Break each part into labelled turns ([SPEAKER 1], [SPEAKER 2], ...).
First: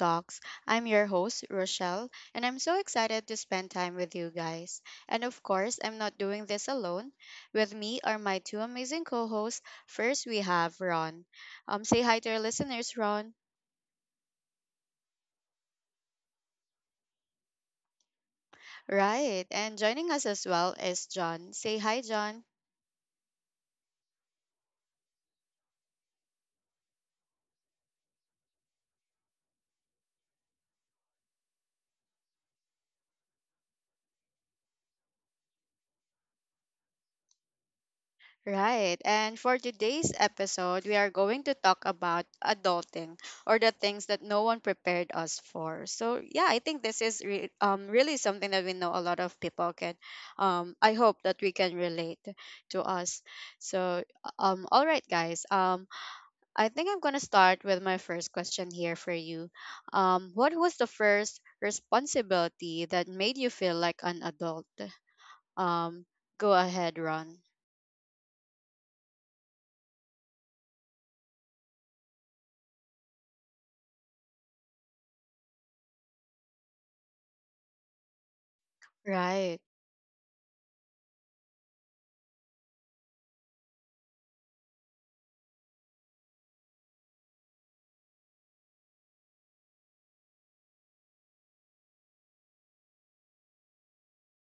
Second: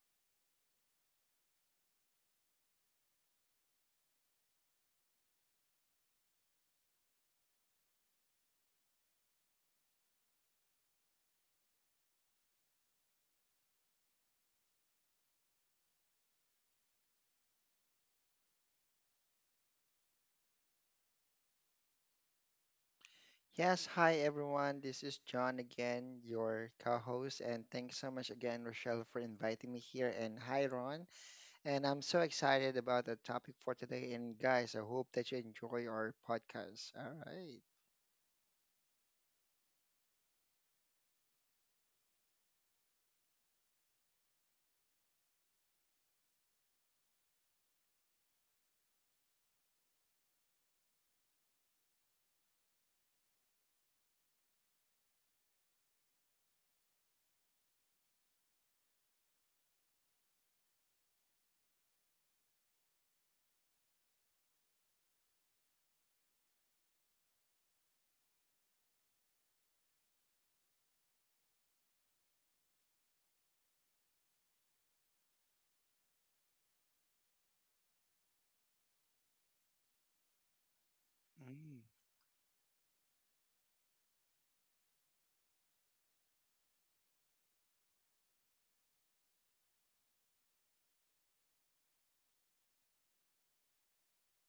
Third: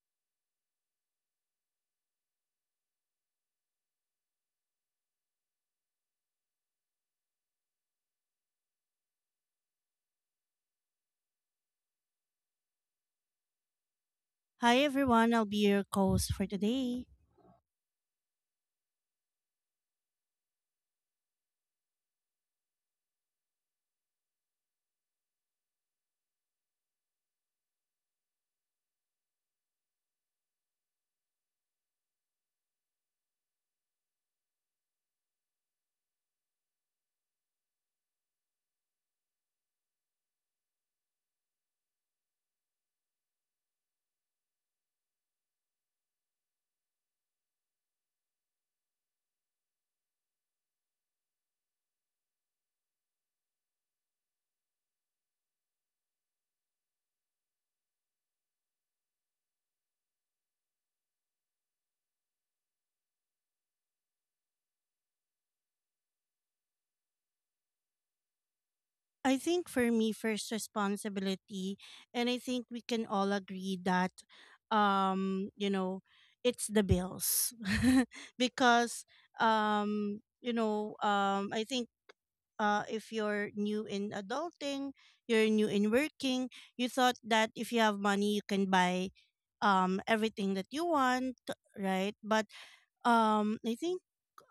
[SPEAKER 1] talks. I'm your host, Rochelle, and I'm so excited to spend time with you guys. And of course, I'm not doing this alone. With me are my two amazing co-hosts. First, we have Ron. Say hi to our listeners, Ron.
[SPEAKER 2] Hi everyone, I'll be your host for today.
[SPEAKER 1] Right, and joining us as well is John. Say hi, John.
[SPEAKER 3] Yes, hi everyone. This is John again, your co-host, and thanks so much again, Rochelle, for inviting me here. And hi, Ron. And I'm so excited about the topic for today. And guys, I hope that you enjoy our podcast. All right.
[SPEAKER 1] Right. And for today's episode, we are going to talk about adulting or the things that no one prepared us for. So, yeah, I think this is really something that we know a lot of people I hope that we can relate to us. So, all right, guys. I think I'm going to start with my first question here for you. What was the first responsibility that made you feel like an adult? Um, go ahead, Ron.
[SPEAKER 2] I think for me, first responsibility, and I think we can all agree that, you know, it's the bills, because,
[SPEAKER 1] Right.
[SPEAKER 2] you know, I
[SPEAKER 3] Mm,
[SPEAKER 2] think if you're new in adulting, you're new in working, you thought that if you have money, you can buy, everything that you want, right? But I think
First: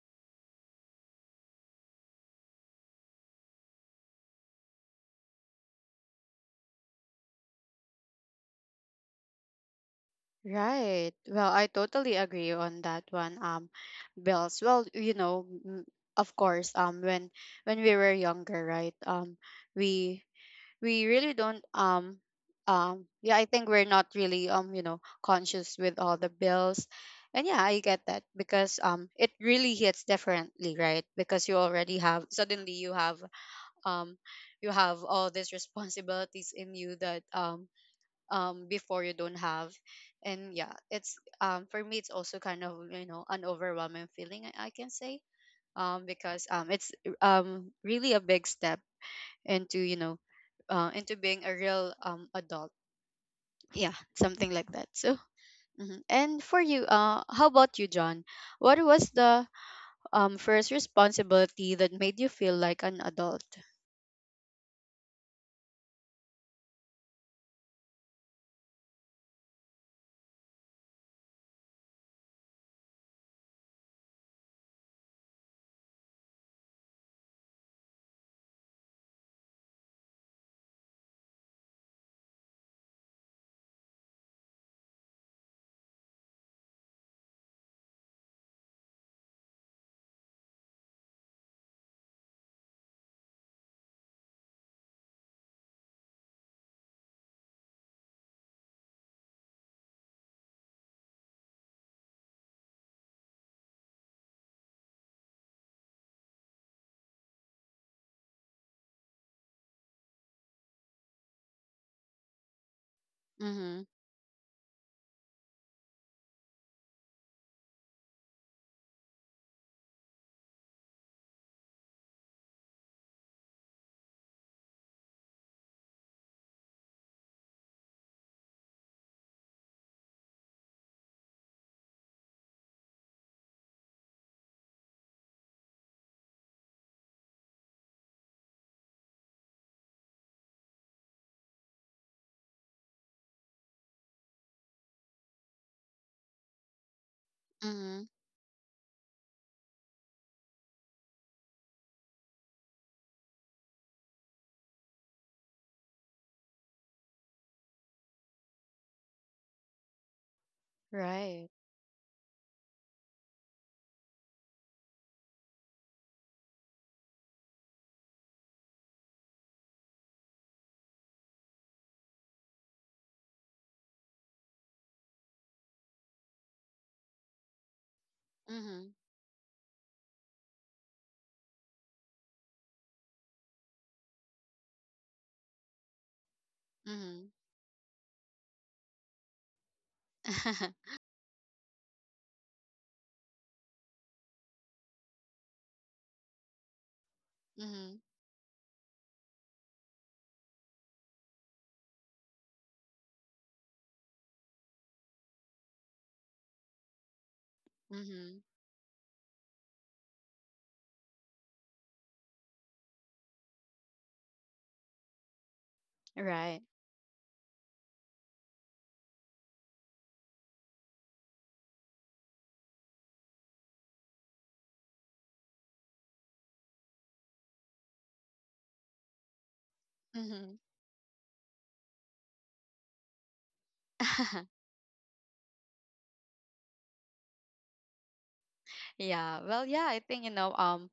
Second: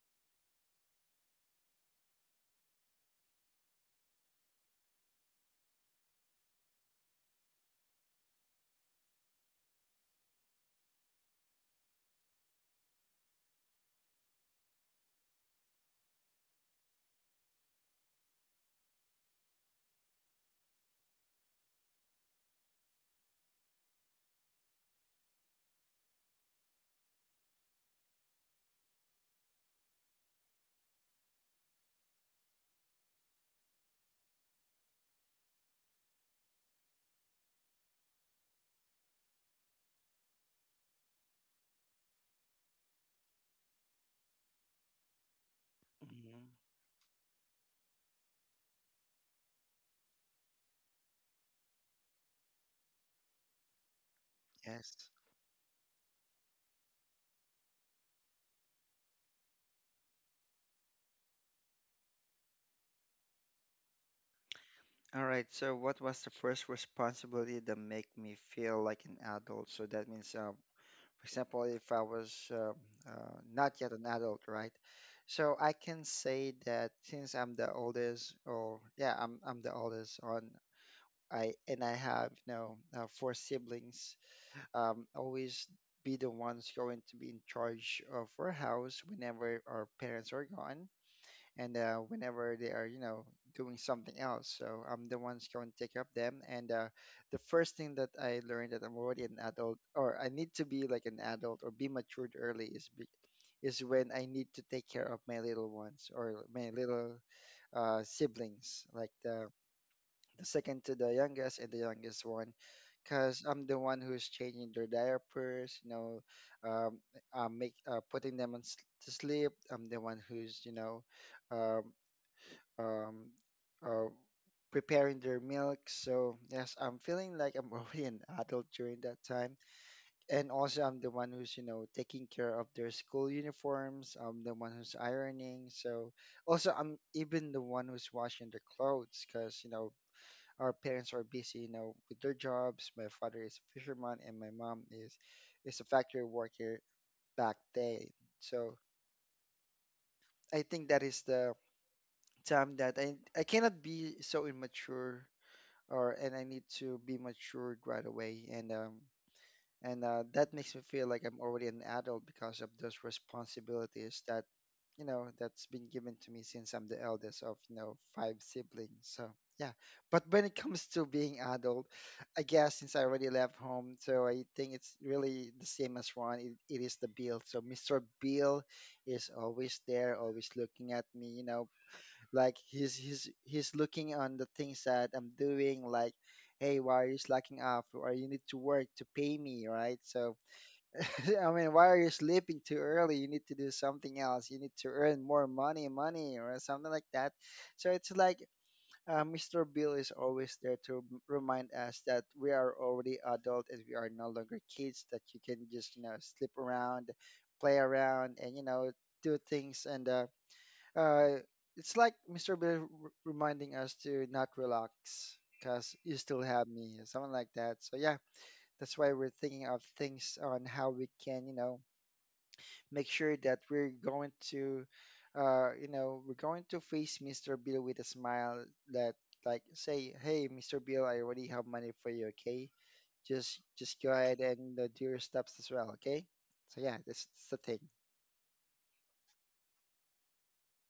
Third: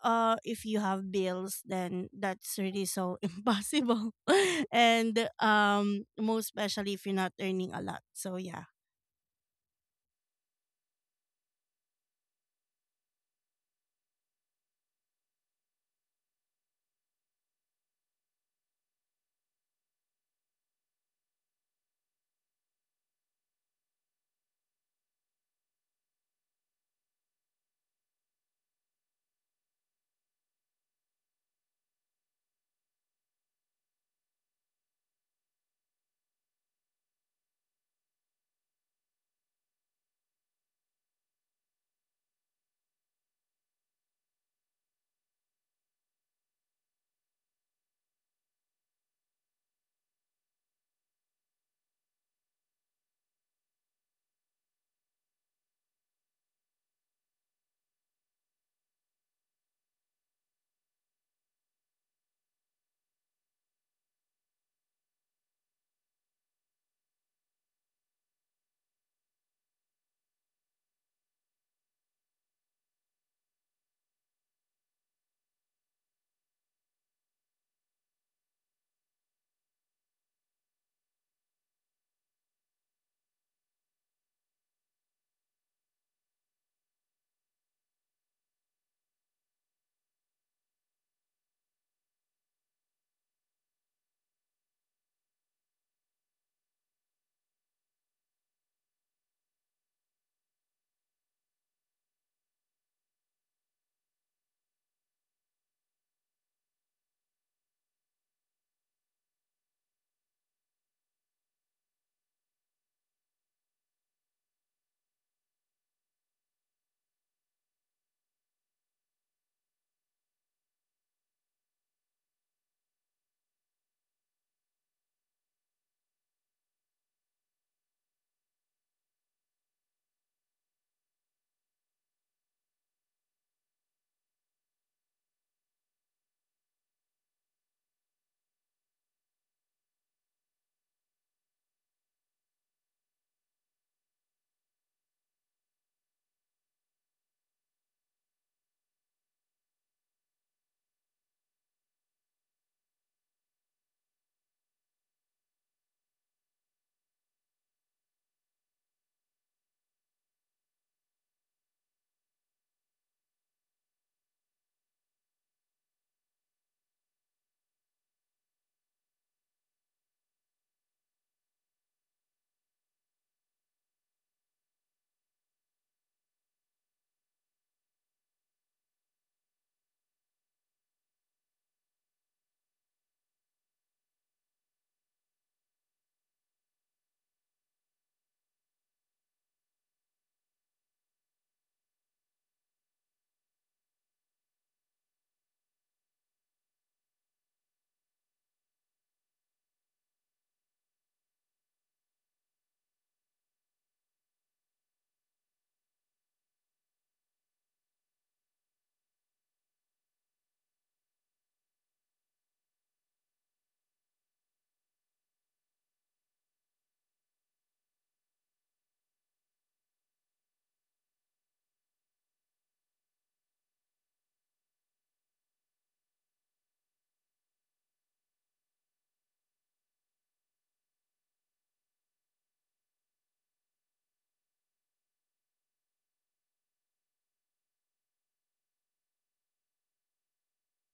[SPEAKER 2] if you have bills then that's really so impossible. And most especially if you're not earning a lot, so yeah,
[SPEAKER 1] Right. Well, I totally agree on that one, Bells. Well, of course, when we were younger, right? We we really don't, yeah, I think we're not really, conscious with all the bills. And yeah, I get that because, it really hits differently, right? Because you already have suddenly um you have all these responsibilities in you that, before, you don't have. And yeah, it's for me, it's also kind of, an overwhelming feeling, I can say,
[SPEAKER 3] mhm.
[SPEAKER 1] because, it's, really a big step, into you know into being a real, adult, yeah, something like that.
[SPEAKER 3] Yes.
[SPEAKER 1] So, mhm. And for you, how about you, John? What was the, first responsibility that made you feel like an adult?
[SPEAKER 3] All right. So, what was the first responsibility that make me feel like an adult? So that means for example, if I was not yet an adult, right? So I can say that since I'm the oldest, or yeah, I'm the oldest on I and I have four siblings. Always be the ones going to be in charge of our house whenever our parents are gone and whenever they are you know doing something else, so I'm the one's going to take care of them, and the first thing that I learned that I'm already an adult, or I need to be like an adult or be matured early is is when I need to take care of my little ones or my little siblings, like the second to the youngest and the youngest one, because I'm the
[SPEAKER 1] Mm-hmm.
[SPEAKER 3] one who's changing their diapers, you know. um, Make putting them on to sleep. I'm the one who's you know um, um, uh, preparing their milk. So yes, I'm feeling like I'm already an adult during that time. And also, I'm the one who's you know taking care of their school uniforms. I'm the one who's ironing. So also, I'm even the one who's washing their clothes, because you know our parents are busy, you know, with their jobs. My father is a fisherman, and my mom is a factory worker back
[SPEAKER 1] Mm-hmm.
[SPEAKER 3] then. So I think that is the time that I cannot be so immature or and I need to be matured right away, and that makes me feel like I'm
[SPEAKER 1] Right.
[SPEAKER 3] already an adult because of those responsibilities that, you know, that's been given to me since I'm the eldest of you know five siblings. So yeah, but when it comes to being adult, I guess since I already left home, so I think it's really the same as Ron. It is the bill. So Mr. Bill
[SPEAKER 1] Mm-hmm.
[SPEAKER 3] is always there, always looking at me. You know, like he's looking on the things that I'm doing, like, hey, why are you
[SPEAKER 1] Mm-hmm.
[SPEAKER 3] slacking off? Or you need to work to pay me, right? So I mean, why are you sleeping too early? You need to do something else. You need to earn more money or something like that. So
[SPEAKER 1] Mm-hmm.
[SPEAKER 3] it's like Mr. Bill is always there to remind us that we are already adult and we are no longer kids, that you can just you know slip around, play around
[SPEAKER 1] Mm-hmm.
[SPEAKER 3] and you know do things. And uh, it's like Mr. Bill reminding us to not relax because you still
[SPEAKER 1] Right.
[SPEAKER 3] have me, something like that. So yeah, that's why we're thinking of things on how we can, you know, make sure that we're going to, you know, we're going to face Mr. Bill with a smile that like say, hey,
[SPEAKER 1] Mhm.
[SPEAKER 3] Mr. Bill, I already have money for you, okay? Just go ahead and do your steps as well, okay? So yeah, that's the thing.
[SPEAKER 1] Yeah. Well, yeah, I think, you know, um,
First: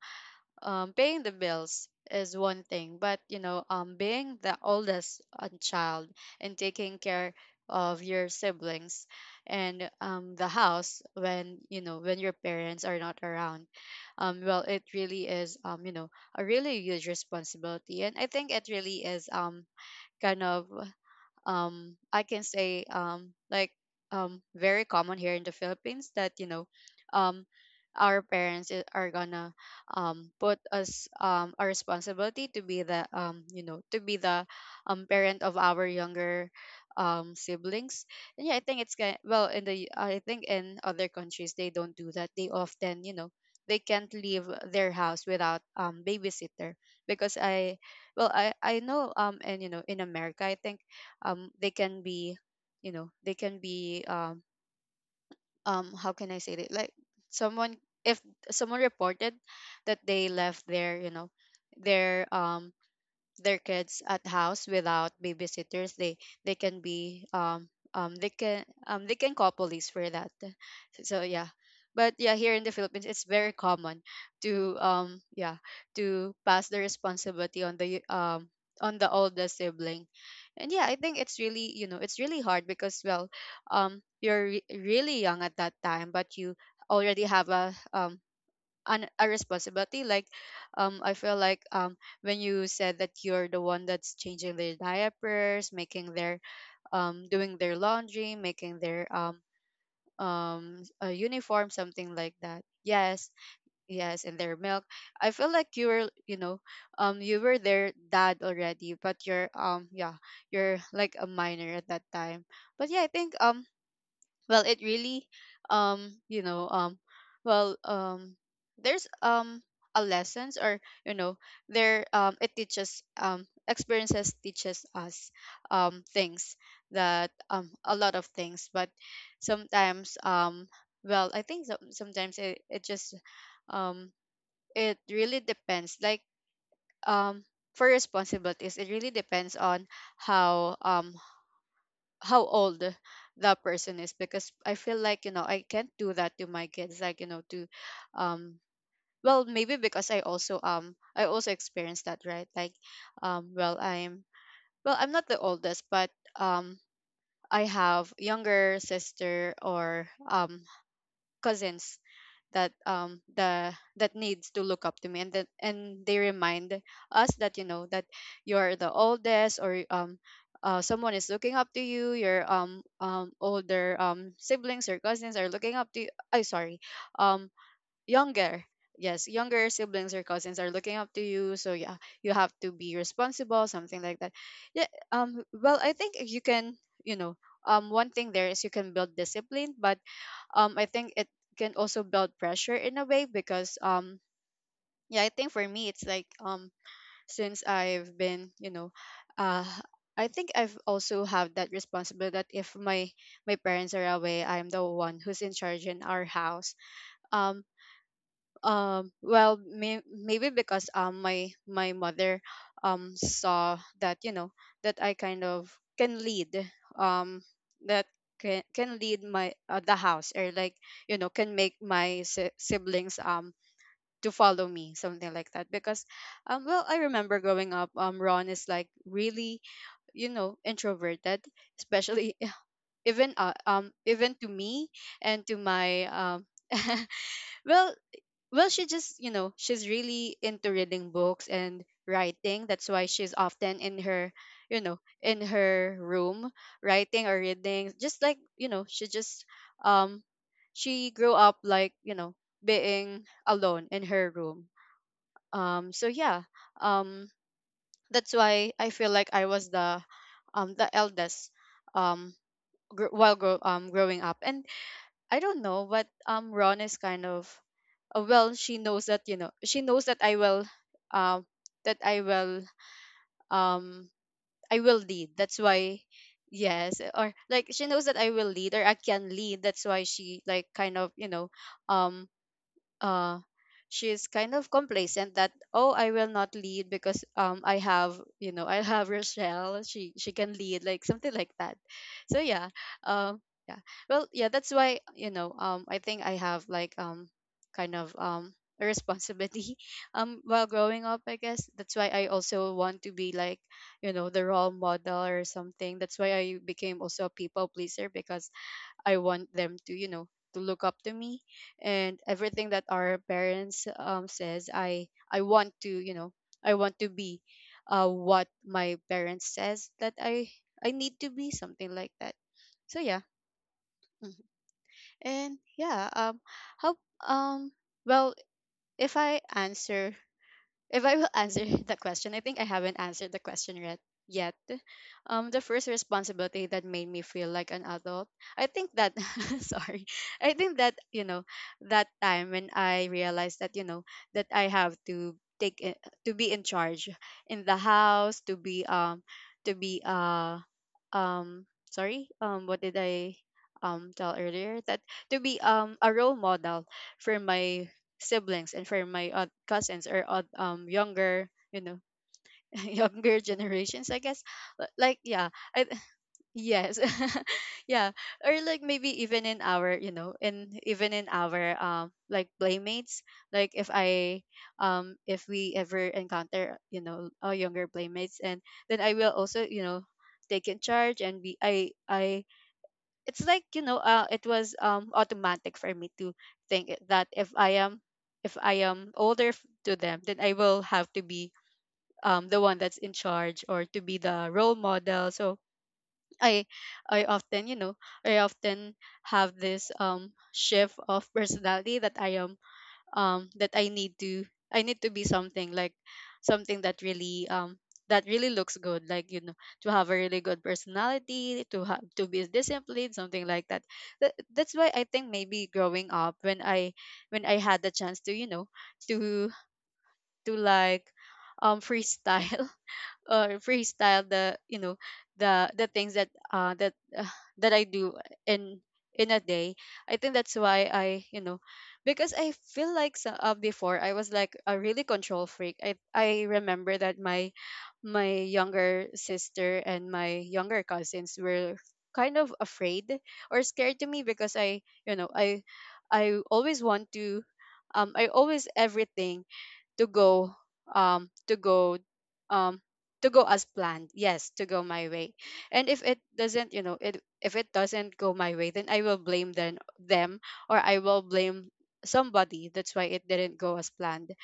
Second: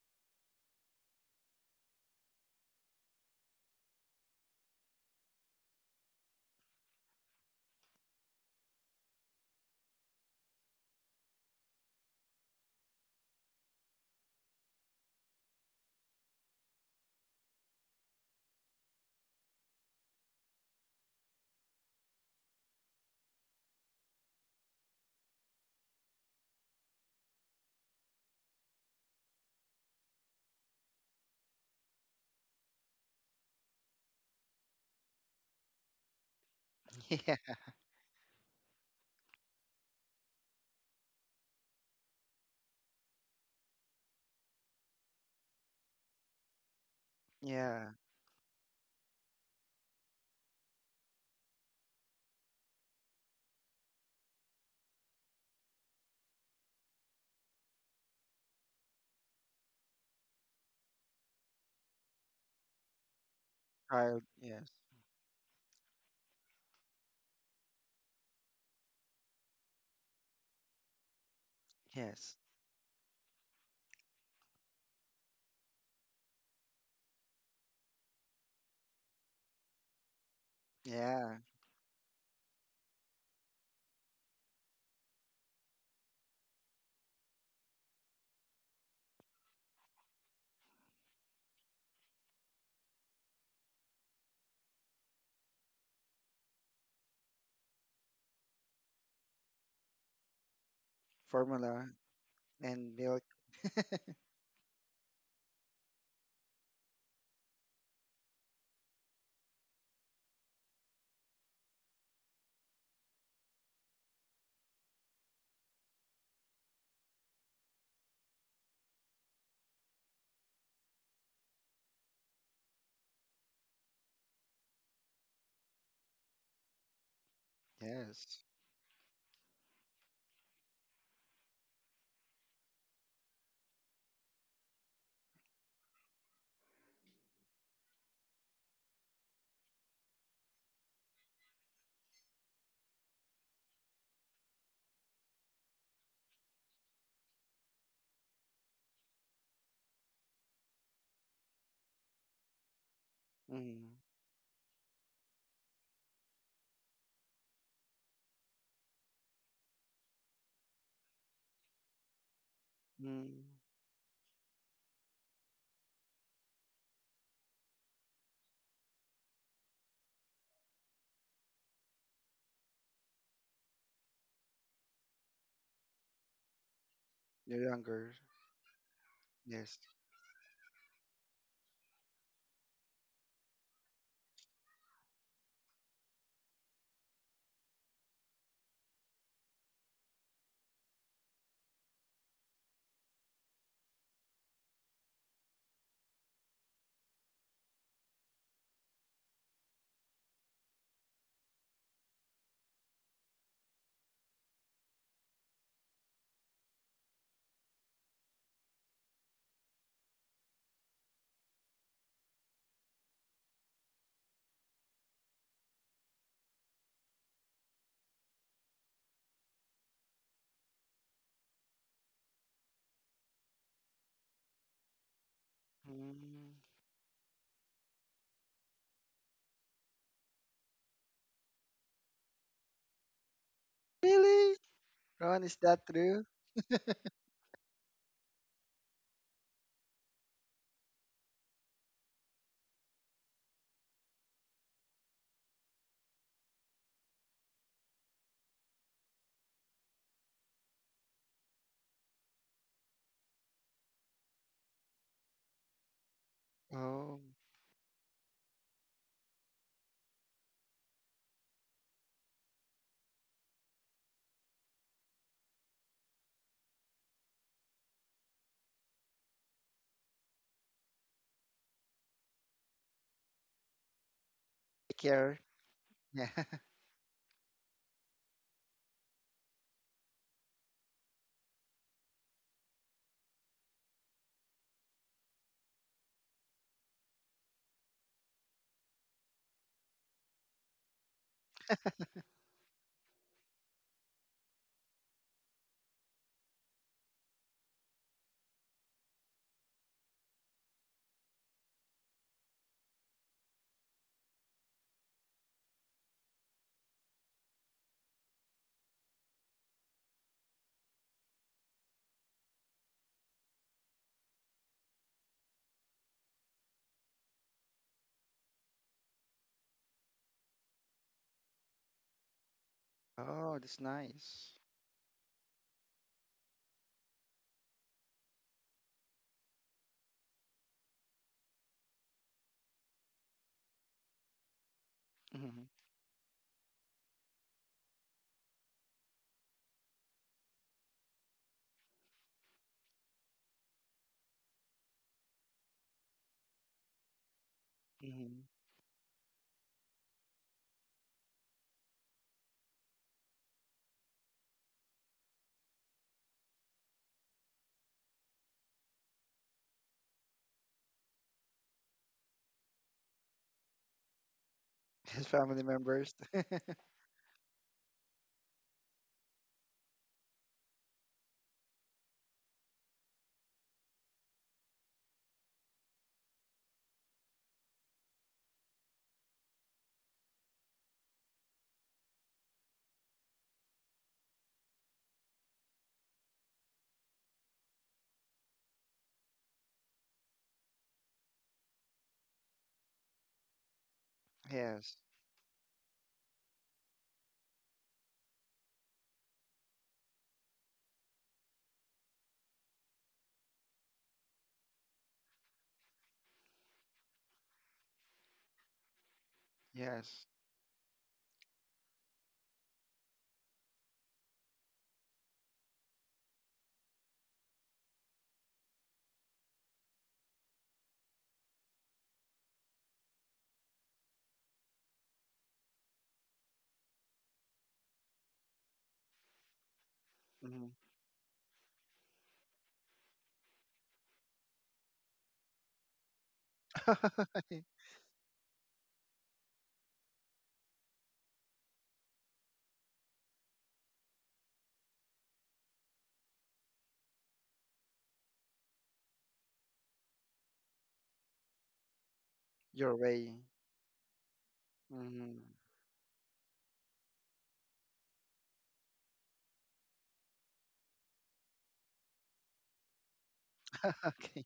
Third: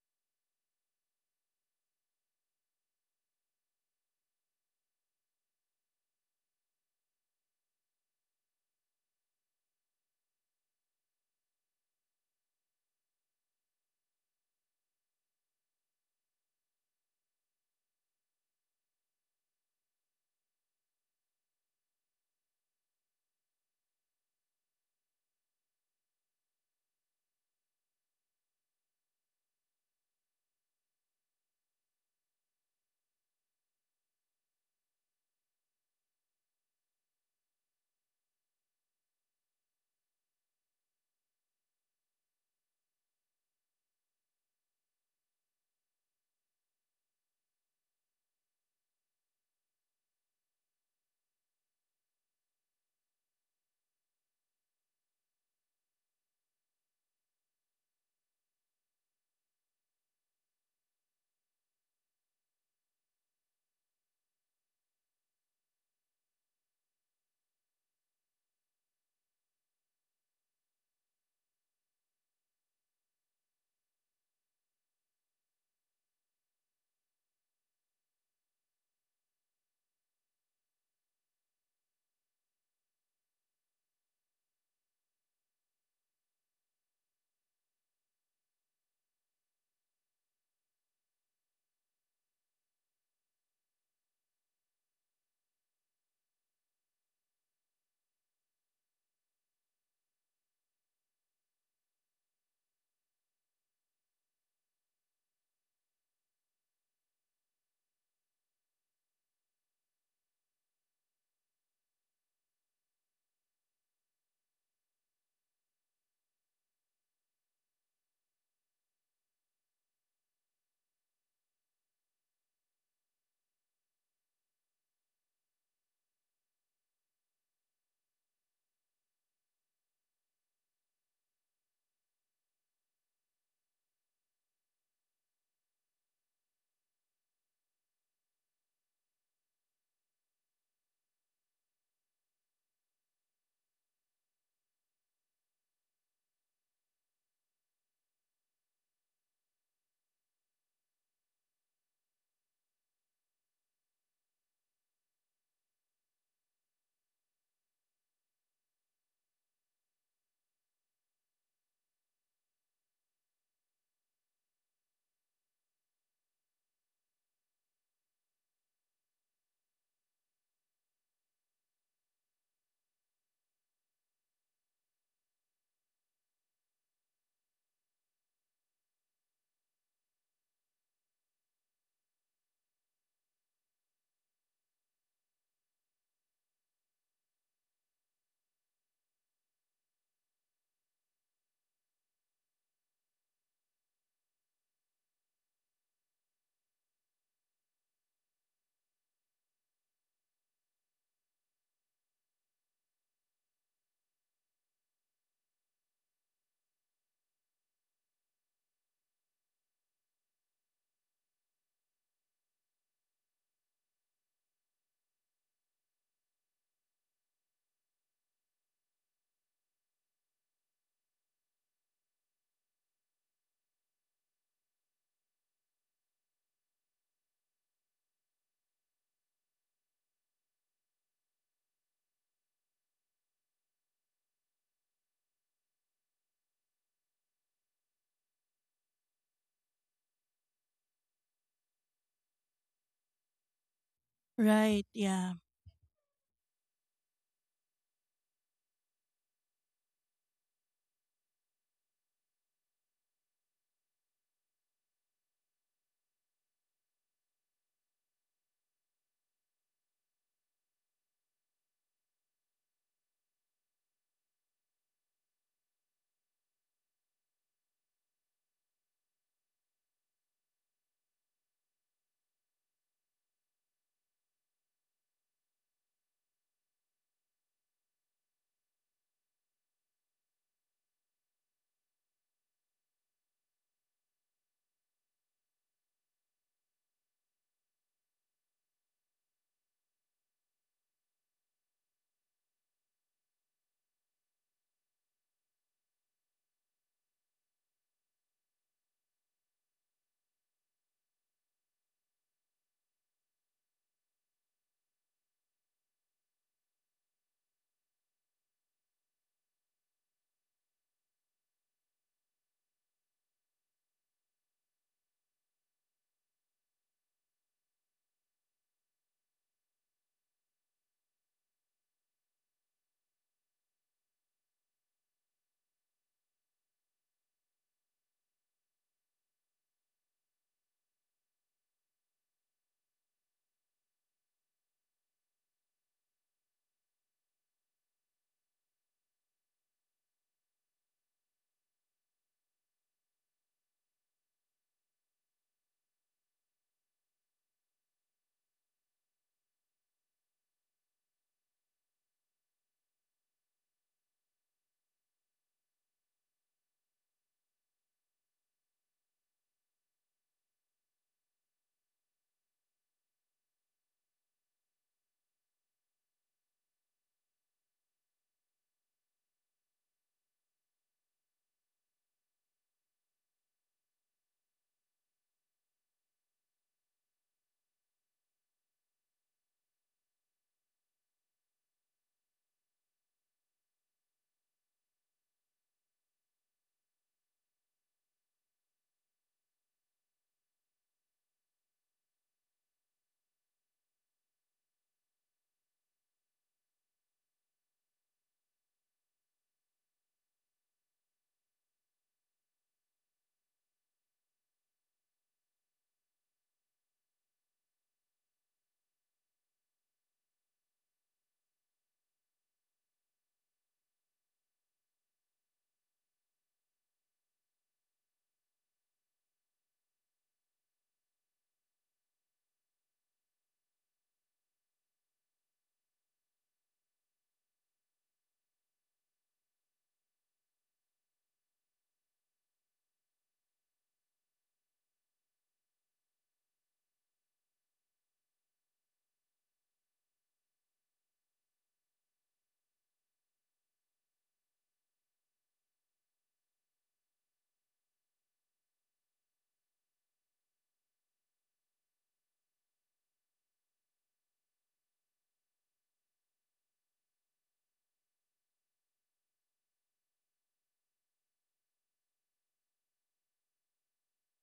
[SPEAKER 1] um, paying the bills is one thing, but, being the oldest, child, and taking care of your siblings, and, the house, when your parents are not around. Well, it really is, a really huge responsibility, and I think it really is, kind of, I can say like, very common here in the Philippines, that, um our parents, are gonna, put us, a responsibility to be the, to be the, parent of our younger,
[SPEAKER 3] Yeah,
[SPEAKER 1] siblings. And yeah, I think, it's kind well in the I think in other countries they don't do that. They often, you know they can't leave their house without, babysitter, because I
[SPEAKER 3] yeah,
[SPEAKER 1] well, I know, and, in America I think, they can be, they can be, how can I say it, like someone, if someone reported that they left their, their, their kids
[SPEAKER 3] child,
[SPEAKER 1] at house
[SPEAKER 3] yes,
[SPEAKER 1] without babysitters, they can be they can call police for that. So yeah. But yeah,
[SPEAKER 3] yes,
[SPEAKER 1] here in the Philippines it's very common to, to pass the responsibility on the, on the older sibling. And yeah, I think,
[SPEAKER 3] yeah.
[SPEAKER 1] it's really hard because, you're, really young at that time, but you already have, a responsibility. Like, I feel like, when you said that you're the one that's changing their diapers, making their, doing their laundry, making their, a uniform,
[SPEAKER 3] Formula
[SPEAKER 1] something like that.
[SPEAKER 3] and milk.
[SPEAKER 1] Yes. Yes, and their milk. I feel like you were their dad already, but you're like a minor at that time. But yeah, I think, well it really you know well there's, a lessons or you know there it teaches, experiences teaches us, things, that a lot of
[SPEAKER 3] Yes.
[SPEAKER 1] things. But sometimes, well, I think, sometimes it just, um it really depends. Like, um for responsibilities, it really depends on how, how old that person is, because I feel like, I can't do that to my kids, like, to um well, maybe because I also, I also experienced that, right? Like, um well
[SPEAKER 3] Mm.
[SPEAKER 1] I'm well, I'm not the oldest, but, um I have younger sister, or, cousins that
[SPEAKER 3] Mm.
[SPEAKER 1] the that needs to look up to me, and they remind us that, that you're the oldest, or, someone is looking up to you, your, older, siblings or cousins are looking up to you. I Sorry, um
[SPEAKER 3] You're younger.
[SPEAKER 1] younger. Yes, younger
[SPEAKER 3] Yes.
[SPEAKER 1] siblings or cousins are looking up to you. So yeah, you have to be responsible, something like that. Yeah. Well, I think you can, you know one thing there is, you can build discipline. But, I think it can also build pressure in a way, because, yeah, I think for me it's like, since I've been, you know, uh I think I've also have that responsibility that if my parents are away, I'm the one who's in charge in our house. Um, well, maybe because, my mother, saw that, that I kind of can lead, um that can lead my, the house, or like, can make my, siblings, to follow me, something like that. Because,
[SPEAKER 3] Mm.
[SPEAKER 1] well, I remember growing up, Ron is like really, introverted, especially, even, even to
[SPEAKER 3] Really?
[SPEAKER 1] me,
[SPEAKER 3] Ron,
[SPEAKER 1] and
[SPEAKER 3] is
[SPEAKER 1] to
[SPEAKER 3] that
[SPEAKER 1] my,
[SPEAKER 3] true?
[SPEAKER 1] well well she just, she's really into reading books and writing, that's why she's often in her,
[SPEAKER 2] right, yeah.
[SPEAKER 1] in her room writing or reading. Just like, um she grew up like, being alone in her room. So yeah.
[SPEAKER 3] Oh,
[SPEAKER 1] um that's why I feel like I was the, the eldest, um while growing up. And I don't know, but, Ron is kind of, well, she knows that, she knows that I will, um that i will um I
[SPEAKER 3] take
[SPEAKER 1] will lead,
[SPEAKER 3] care.
[SPEAKER 1] that's why.
[SPEAKER 3] Yeah.
[SPEAKER 1] Yes, or like, she knows that I will lead or I can lead. That's why um uh she's kind of complacent, that, oh, I will not lead because, I have Rochelle, she can lead, like something like that. So yeah. um yeah, well yeah, that's why, I think I have, like, kind of, a responsibility while growing up, I guess. That's why I also want to be like, the role model or something. That's why I became also a people pleaser, because I want them to, to look up to me, and everything that our parents, says, I want to, you know, I want to be what my parents says that I need to be, something like that. So yeah.
[SPEAKER 3] Oh, that's
[SPEAKER 1] Mhm.
[SPEAKER 3] nice.
[SPEAKER 1] And yeah, how um well, if I answer if I will answer the question. I think I haven't answered the question yet. Yet, the
[SPEAKER 3] Hmm.
[SPEAKER 1] first responsibility that made me feel like an adult, I think that, sorry, I think that, that time when I realized, that that I have to, take i- to be in charge in the house,
[SPEAKER 3] Hmm.
[SPEAKER 1] to be sorry, what did I, tell earlier, that to be, a role model for my siblings, and for my, cousins, or, younger, younger generations, I guess. Like,
[SPEAKER 3] His
[SPEAKER 1] yeah.
[SPEAKER 3] family
[SPEAKER 1] I,
[SPEAKER 3] members.
[SPEAKER 1] Yes. Yeah. Or like, maybe even in our, you know, in even in our, playmates. Like, if we ever encounter, our younger playmates, and then I will also, take in charge, and be I it's like, it was, automatic for me to, that if I am older, to them, then I will have to be, the one that's in charge, or to be the role
[SPEAKER 3] Yes.
[SPEAKER 1] model. So I I often, I often have this, shift of personality, that I am, that I need to be something like, something that really, that really looks good. Like, to have a
[SPEAKER 3] Yes.
[SPEAKER 1] really good personality, to have to be disciplined, something like that. That's why I think maybe growing up, when I had the chance to, to to, like, freestyle, freestyle the, the things that I do in in a day. I think that's
[SPEAKER 3] Hmm.
[SPEAKER 1] why I because I feel like before I was like a really control freak. I remember that my my younger sister and my younger cousins were kind of afraid or scared to me, because you know I I always want to, I always, everything to go, um to go um
[SPEAKER 3] Your
[SPEAKER 1] to
[SPEAKER 3] way.
[SPEAKER 1] go as planned, yes, to go my way.
[SPEAKER 3] Hmm.
[SPEAKER 1] And if it doesn't, you know it if it doesn't go my way, then I will blame them, or I will blame somebody, that's why it didn't go as planned.
[SPEAKER 3] Okay.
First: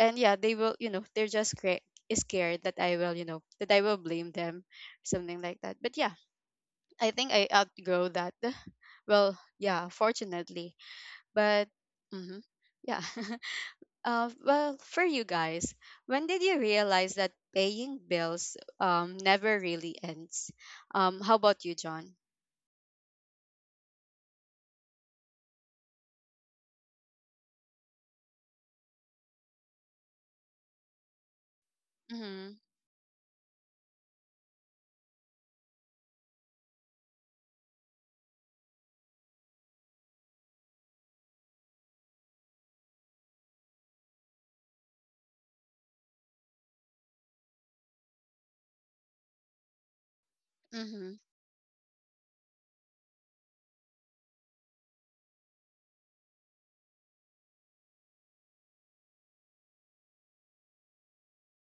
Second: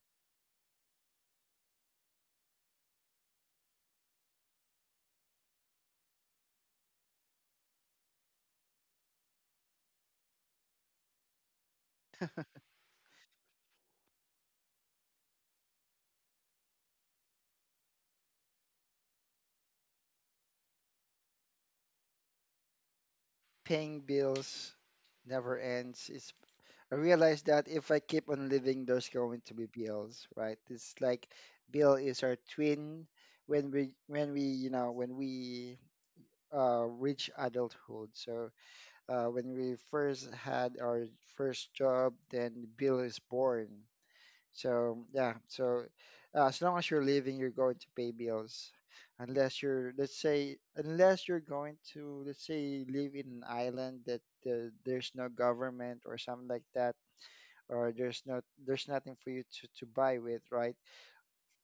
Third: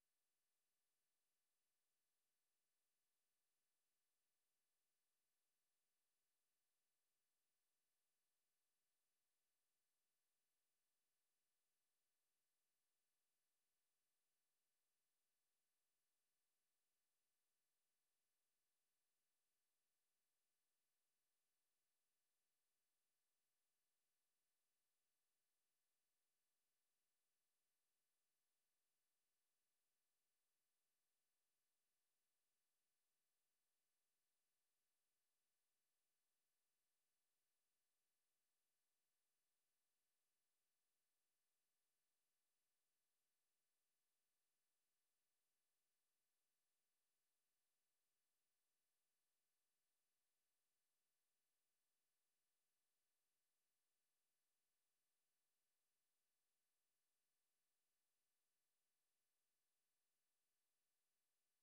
[SPEAKER 1] And yeah, they will, they're just scared that I will, blame them, something like that. But yeah, I think I outgrow that. Well, yeah, fortunately, but hmm yeah. Well, for you guys, when did you realize that paying bills never really ends? How about you, John?
[SPEAKER 3] Paying bills never ends. It's I realized that if I keep on living, there's going to be bills, right? It's like Bill is our
[SPEAKER 1] Mm-hmm.
[SPEAKER 3] twin when we you know when we reach adulthood. So when we first had our first job, then Bill is born. So yeah, so as long as you're living, you're going to pay bills, unless you're let's say
[SPEAKER 1] Mm-hmm.
[SPEAKER 3] unless you're going to let's say live in an island that there's no government or something like that, or there's not there's nothing for you to buy with, right?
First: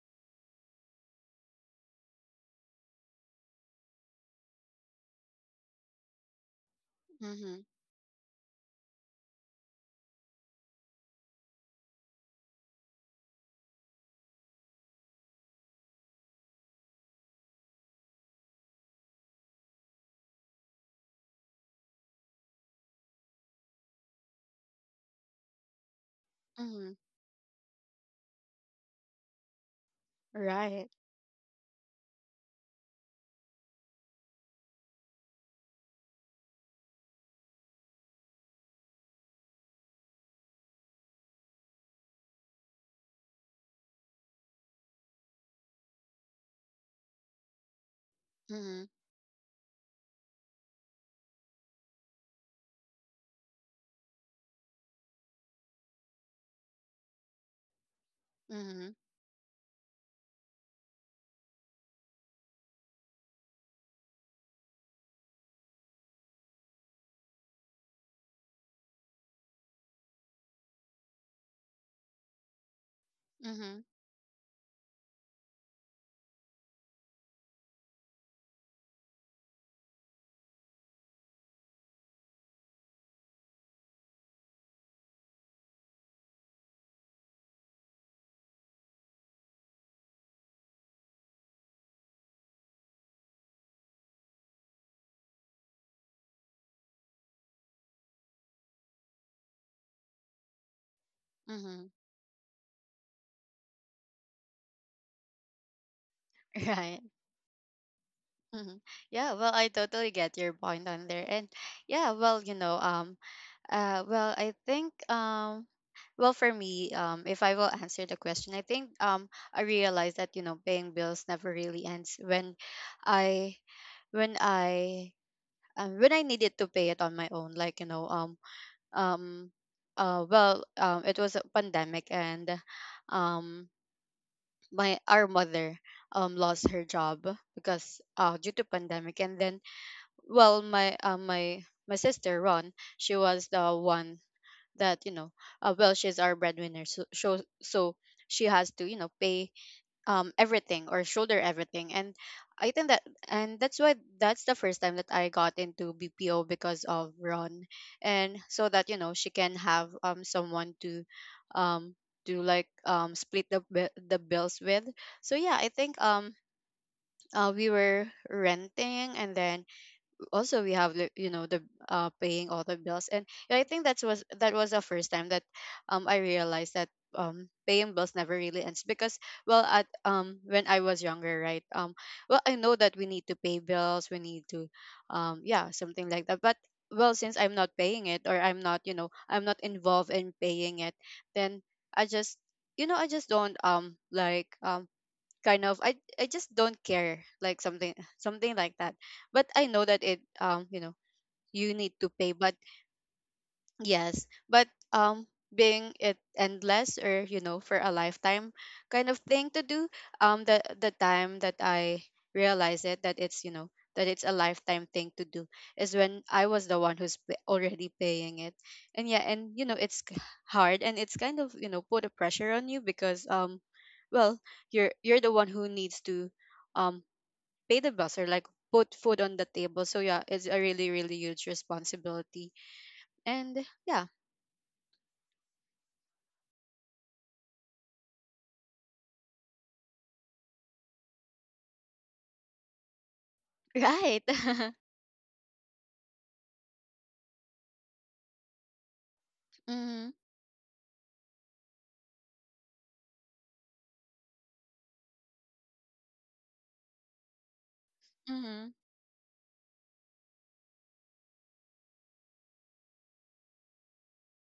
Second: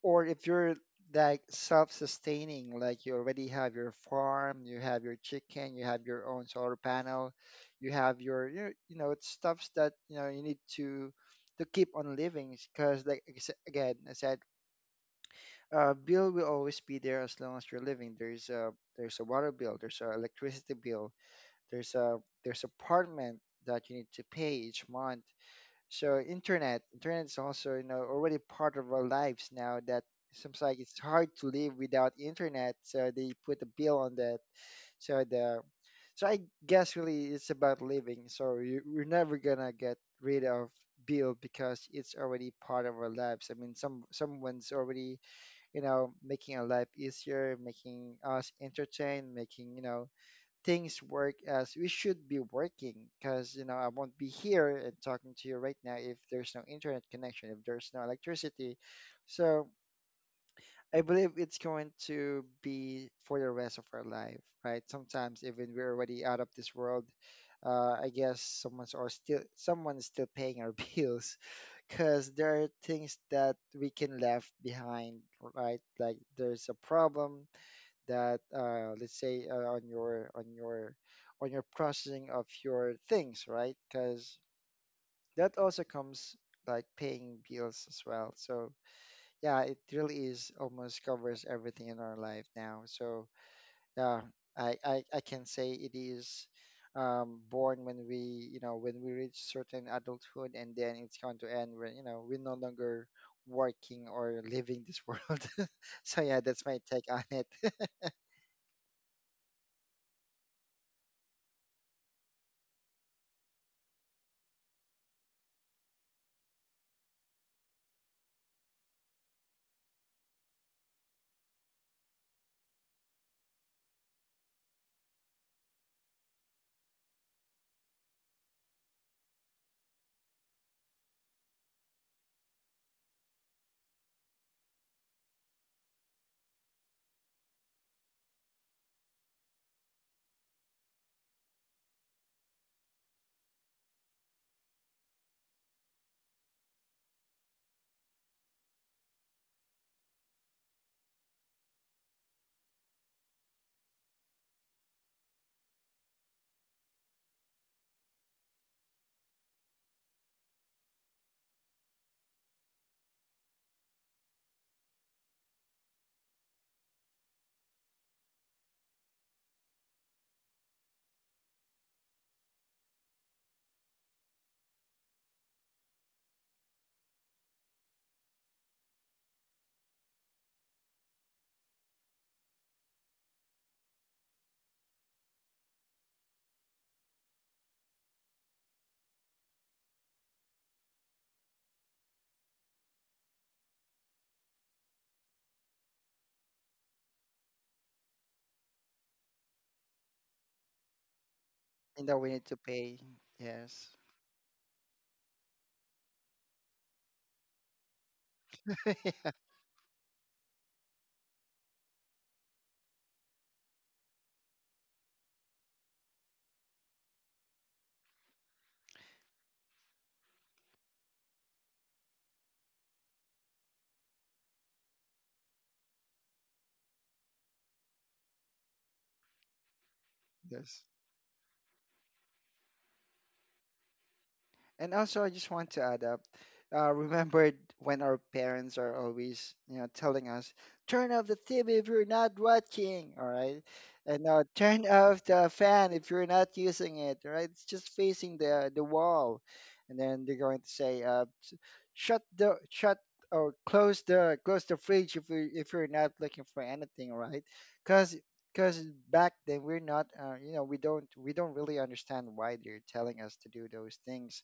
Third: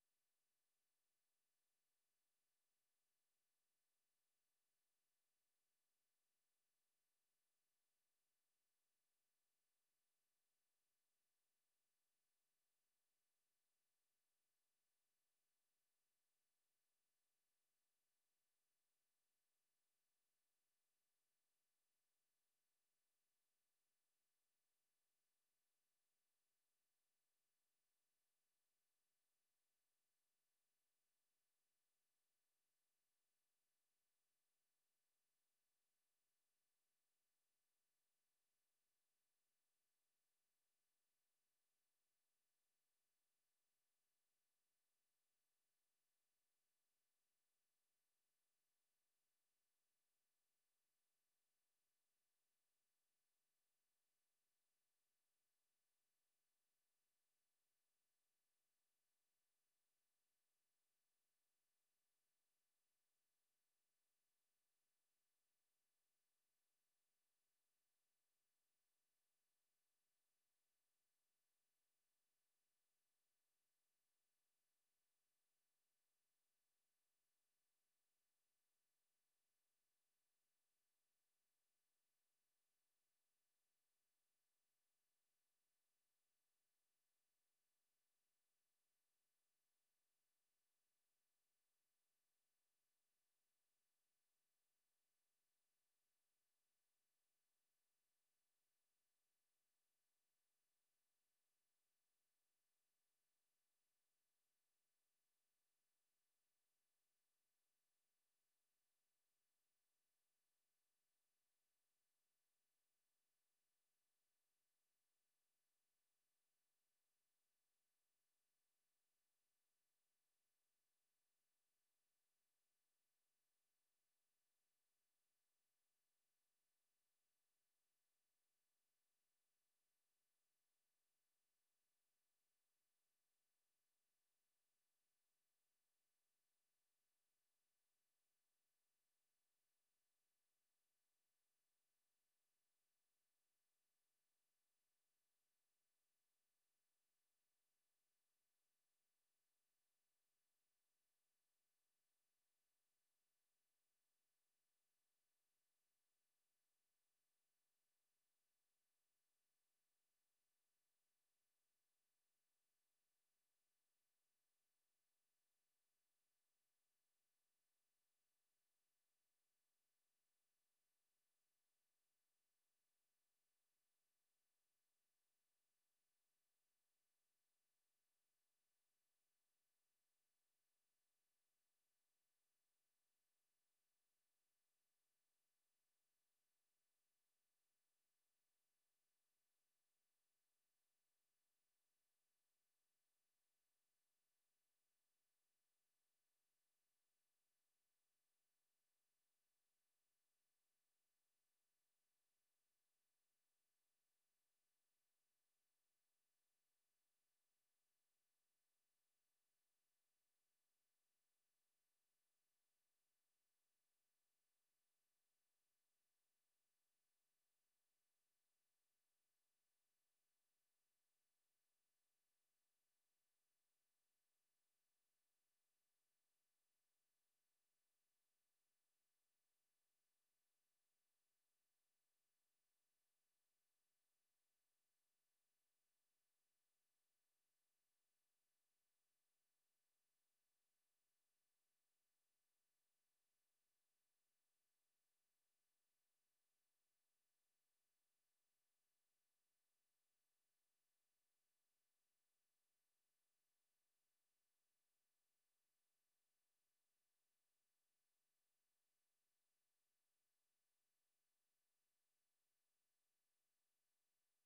[SPEAKER 3] Or if you're like self-sustaining, like you already have your farm, you have your chicken, you have your own solar panel,
[SPEAKER 1] Mm-hmm.
[SPEAKER 3] you have your you know it's stuffs that you know you need to keep on living. Because like I sa- again I said, bill will always be there as long as you're living. There's a water bill, there's a electricity bill, there's a there's apartment that you need to pay each month. So internet,
[SPEAKER 1] Mm-hmm.
[SPEAKER 3] internet is also you know already part of our lives now. That seems like
[SPEAKER 1] Right.
[SPEAKER 3] it's hard to live without internet. So they put a bill on that. So the so I guess really it's about living. So we're never gonna get rid of bill because it's already part of our lives. I mean, some someone's already you know making our life easier, making us
[SPEAKER 1] Mm-hmm.
[SPEAKER 3] entertained, making you know things work as we should be working. Because you know I won't be here and talking to you right now if there's no internet connection, if there's no electricity.
[SPEAKER 1] Mm-hmm.
[SPEAKER 3] So I believe it's going to be for the rest of our life, right? Sometimes even we're already out of this world, I guess someone's or still someone is still paying our bills, because there are things that
[SPEAKER 1] Mm-hmm.
[SPEAKER 3] we can left behind, right? Like there's a problem that let's say on your on your processing of your things, right? Because that also comes like paying bills as well. So yeah, it really is almost covers everything in our life now. So yeah, I can say it is born when we you know when we reach certain adulthood, and then it's going to end
[SPEAKER 1] Mm-hmm.
[SPEAKER 3] when you know we're no longer working or living this world. So yeah, that's my
[SPEAKER 1] Right.
[SPEAKER 3] take on it.
[SPEAKER 1] Mm-hmm. Yeah, well, I totally get your point on there. And yeah, well, well, I think, well, for me, if I will answer the question, I think, I realized that, paying bills never really ends, when I when I when I needed to pay it on my own, like, um, well, it was a pandemic, and um, my our mother lost her job because, due to pandemic. And then, well, my my sister Ron, she was the one that, well, she's our breadwinner, so she has to, pay everything or shoulder everything. And i think that and that's why, that's the first time that I got into BPO because of Ron. And so that, she can have someone to, um to like, split the the bills with. So yeah, I think, we were renting, and then also, we have the, paying all the bills. And yeah, I think that was, the first time that I realized that paying bills never really ends. Because, well, at when I was younger, right, well, I know that we need to pay bills, we need to, yeah, something like that. But well, since I'm not paying it, or I'm not involved in paying it, then I just, don't, like, kind of, I just don't care, like, something, something like that. But I know that, it you know you need to
[SPEAKER 3] And that
[SPEAKER 1] pay,
[SPEAKER 3] we need
[SPEAKER 1] but—
[SPEAKER 3] to pay. Yes.
[SPEAKER 1] Yes, but um being it endless, or, for a lifetime kind of thing to do, the time that I realized it, that it's, a lifetime thing to do, is when I was the one who's already paying it. And yeah, and it's hard, and it's kind of, put a pressure on you, because, well, you're the one who needs to, um pay the bills, or like, put food on the table. So yeah, it's a
[SPEAKER 3] Yes.
[SPEAKER 1] really, really huge responsibility. And yeah.
[SPEAKER 3] And also, I just want to add up. Remember when our parents are always, you know, telling us, "Turn off the TV if you're not watching." All right,
[SPEAKER 1] Right.
[SPEAKER 3] and now turn off the fan if you're not using it. All right, it's just facing the wall, and
[SPEAKER 1] Mhm.
[SPEAKER 3] then they're going to say, "Shut the shut or close the fridge if you if you're not looking for anything." All right, because
[SPEAKER 1] Mhm.
[SPEAKER 3] because back then we're not, you know, we don't really understand why they're telling us to do those things.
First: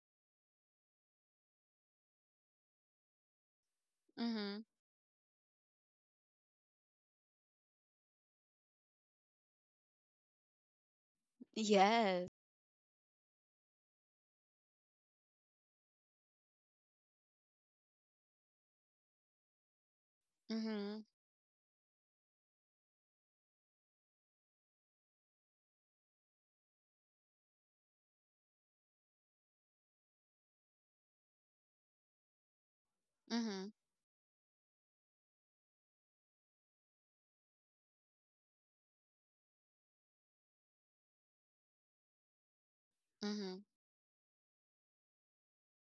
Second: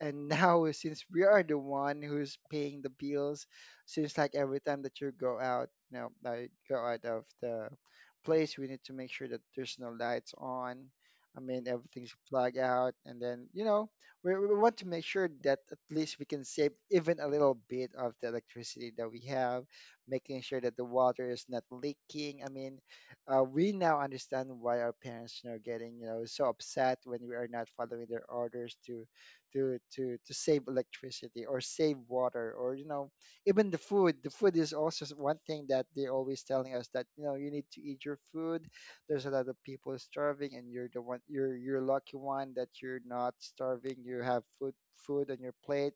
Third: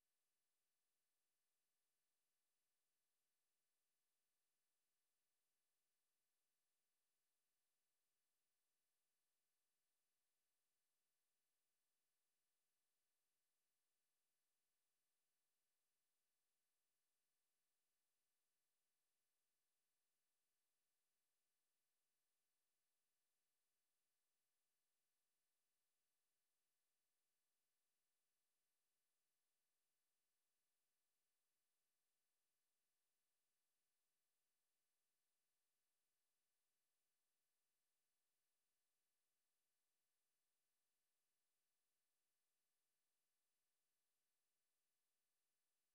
[SPEAKER 3] And now since we are the one who's paying the bills, seems like every
[SPEAKER 1] Mhm.
[SPEAKER 3] time that you go out, you know, like go out of the place, we need to make sure that there's no lights on, I mean everything's
[SPEAKER 1] Yes.
[SPEAKER 3] plugged out, and then you know we want to make sure that at least we can save even a little bit of the electricity that we have, making sure that the
[SPEAKER 1] Mhm.
[SPEAKER 3] water is not leaking. I mean, we now understand why our parents are getting you know so upset when we are not following their orders to to save electricity or save water or you know even
[SPEAKER 1] Mhm.
[SPEAKER 3] the food. The food is also one thing that they're always telling us, that you know you need to eat your food. There's a lot of people starving, and you're the one you're lucky one that you're not
[SPEAKER 1] Mhm.
[SPEAKER 3] starving, you have food on your plate,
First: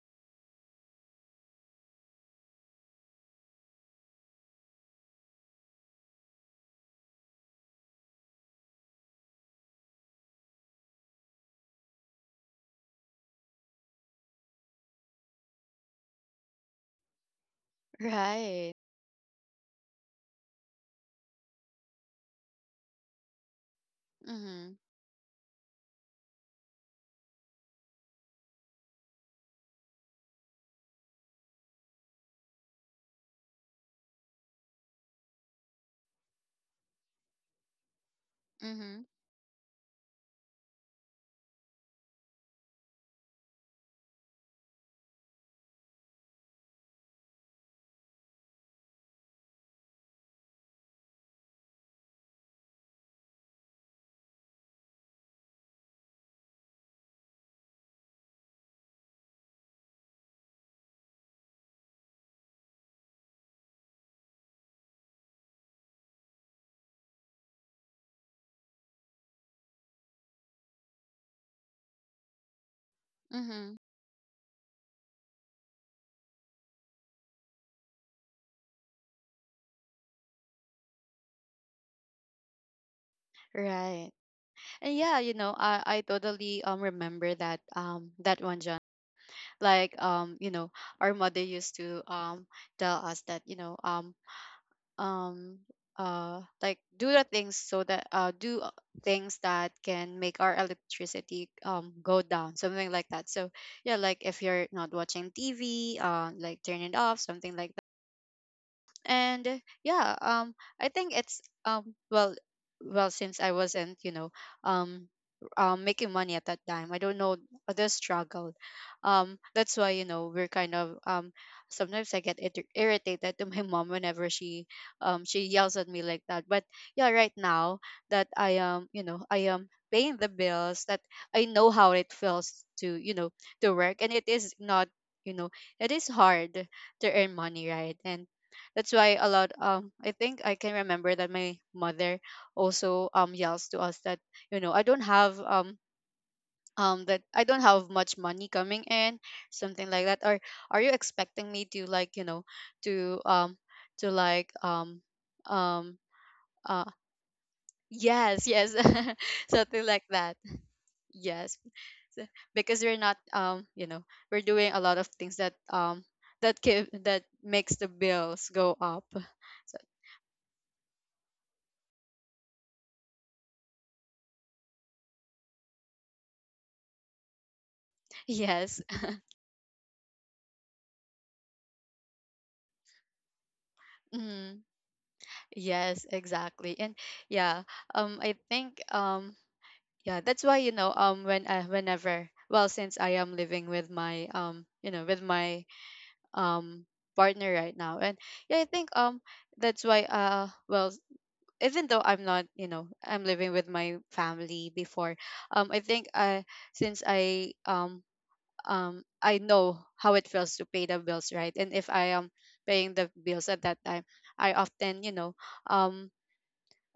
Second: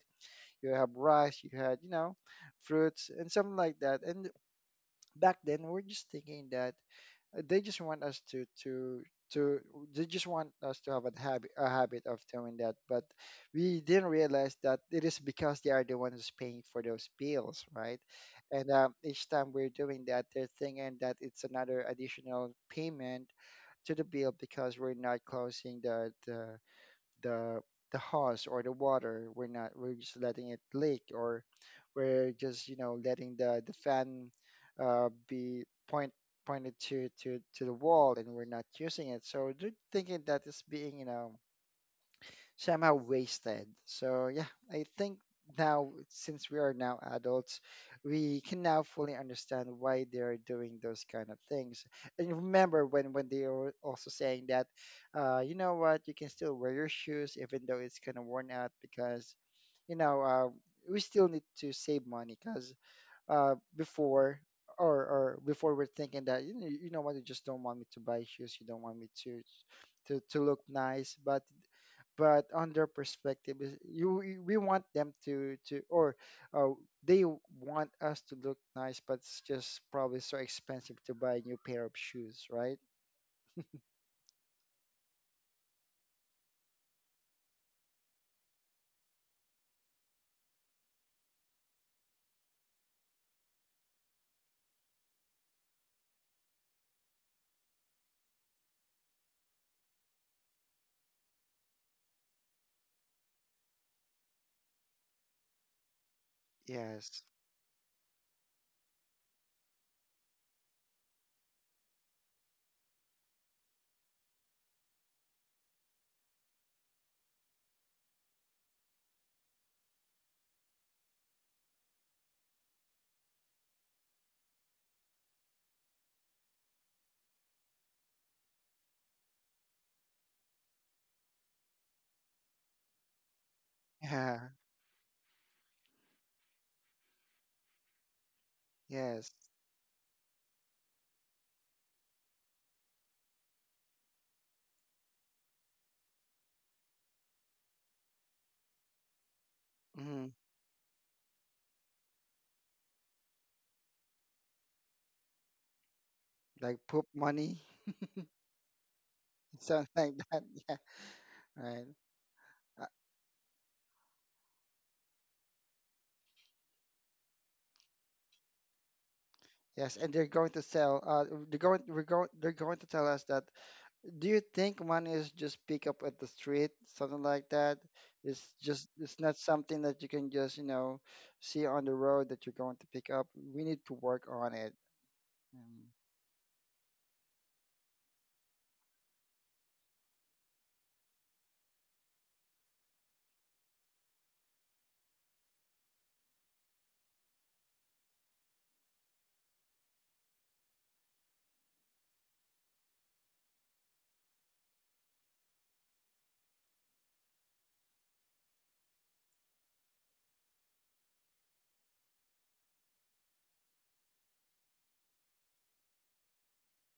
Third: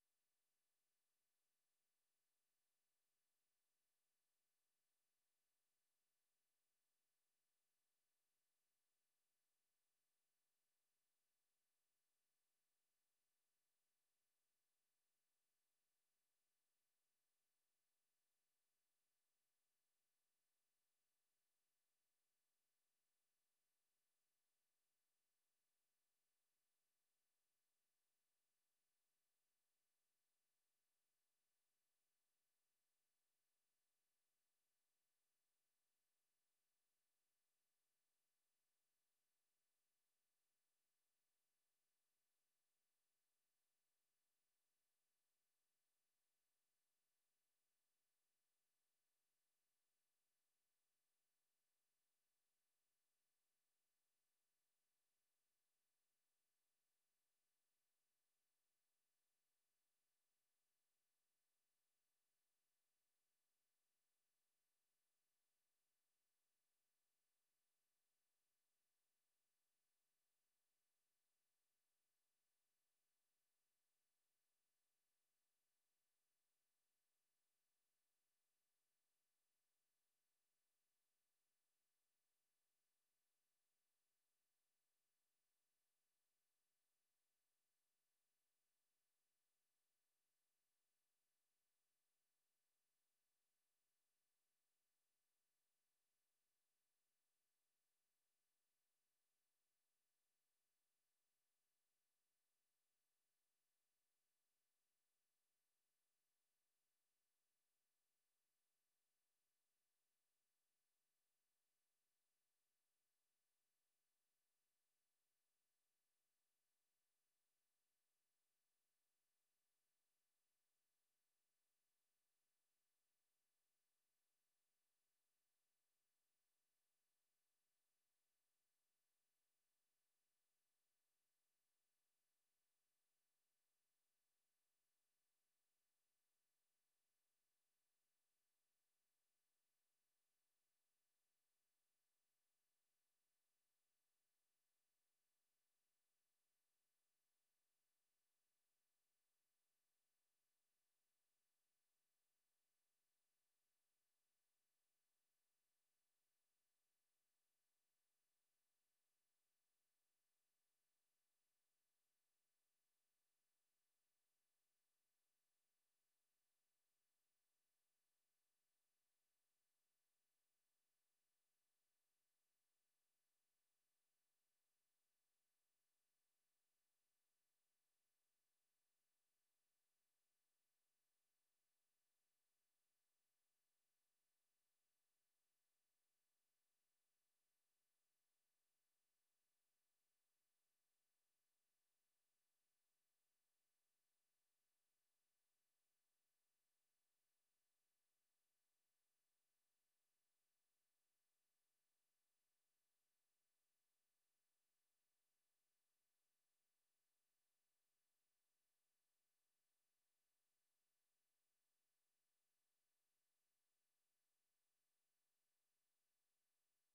[SPEAKER 3] you have rice, you had you know fruits and something like that. And back then we're just thinking that uh, they just want us to to to they just want us to have a habit of doing that, but we didn't realize that it is because they are the ones who's paying for those bills, right? And
[SPEAKER 1] Right.
[SPEAKER 3] each time we're doing that they're thinking that it's another additional payment to the bill, because
[SPEAKER 1] Mhm.
[SPEAKER 3] we're not closing the the hose or the water. We're not we're just letting it leak, or we're just you know letting the fan be point pointed to to the wall and we're not
[SPEAKER 1] Mhm.
[SPEAKER 3] using it. So they're thinking that is being you know somehow wasted. So yeah, I think now since we are now adults, we can now fully understand why they are doing those kind of things. And remember when they were also saying that, you know what, you can still wear your shoes even though it's kind of worn out, because, you know, we still need to save money. Because before. Or before we're thinking that you know, what, you just don't want me to buy shoes, you don't want me to to look nice. But on their perspective is,
[SPEAKER 1] Mhm.
[SPEAKER 3] you, we want them to or uh, they want us to look nice, but it's just probably so expensive to buy a new pair of shoes, right?
[SPEAKER 1] Right. And yeah, you know, I totally remember that, that one, John. Like, our mother used to tell us that, um like, do the things, so that, do things that can make our electricity, go down, something like that. So yeah, like, if you're not watching TV, like, turn it
[SPEAKER 3] Yes.
[SPEAKER 1] off, something like— And, yeah, I think it's, well, well, since I wasn't, um making money at that time, I don't know the struggle, that's why, we're kind of, sometimes I get irritated to my mom, whenever she, she yells at me like that. But yeah, right now that I am, I am paying the bills, that I know how it feels to, to work. And it
[SPEAKER 3] Yeah.
[SPEAKER 1] is not, you know it is hard to earn money, right? And that's why,
[SPEAKER 3] Yes.
[SPEAKER 1] a lot, I think I can remember that my mother also, yells to us that, you know I don't have that I don't have much money coming in, something like that.
[SPEAKER 3] Hmm.
[SPEAKER 1] Or, are you expecting me to, like, to, to like, um
[SPEAKER 3] Like
[SPEAKER 1] uh
[SPEAKER 3] poop money.
[SPEAKER 1] yes, yes, something like
[SPEAKER 3] Something
[SPEAKER 1] that,
[SPEAKER 3] like that. Yeah.
[SPEAKER 1] yes.
[SPEAKER 3] Right.
[SPEAKER 1] So- because
[SPEAKER 3] Uh,
[SPEAKER 1] we're not, we're doing a lot of things that, that give that makes the bills go up. So,
[SPEAKER 3] yes, and they're going to sell they're going to tell us that, do you think money is just pick up at the street, something like that? It's
[SPEAKER 1] yes.
[SPEAKER 3] just, it's not something that you can just, you know, see on the road that you're going to pick up. We need to work on
[SPEAKER 1] Mm-hmm.
[SPEAKER 3] it. Mm.
[SPEAKER 1] Yes, exactly. And yeah, I think, yeah, that's why, when I, whenever, well, since I am living with my, um partner right now. And yeah, I think, that's why, well, even though I'm not, I'm living with my family before, I think I, since I know how it feels to pay the bills, right? And if I am paying the bills at that time, I often, um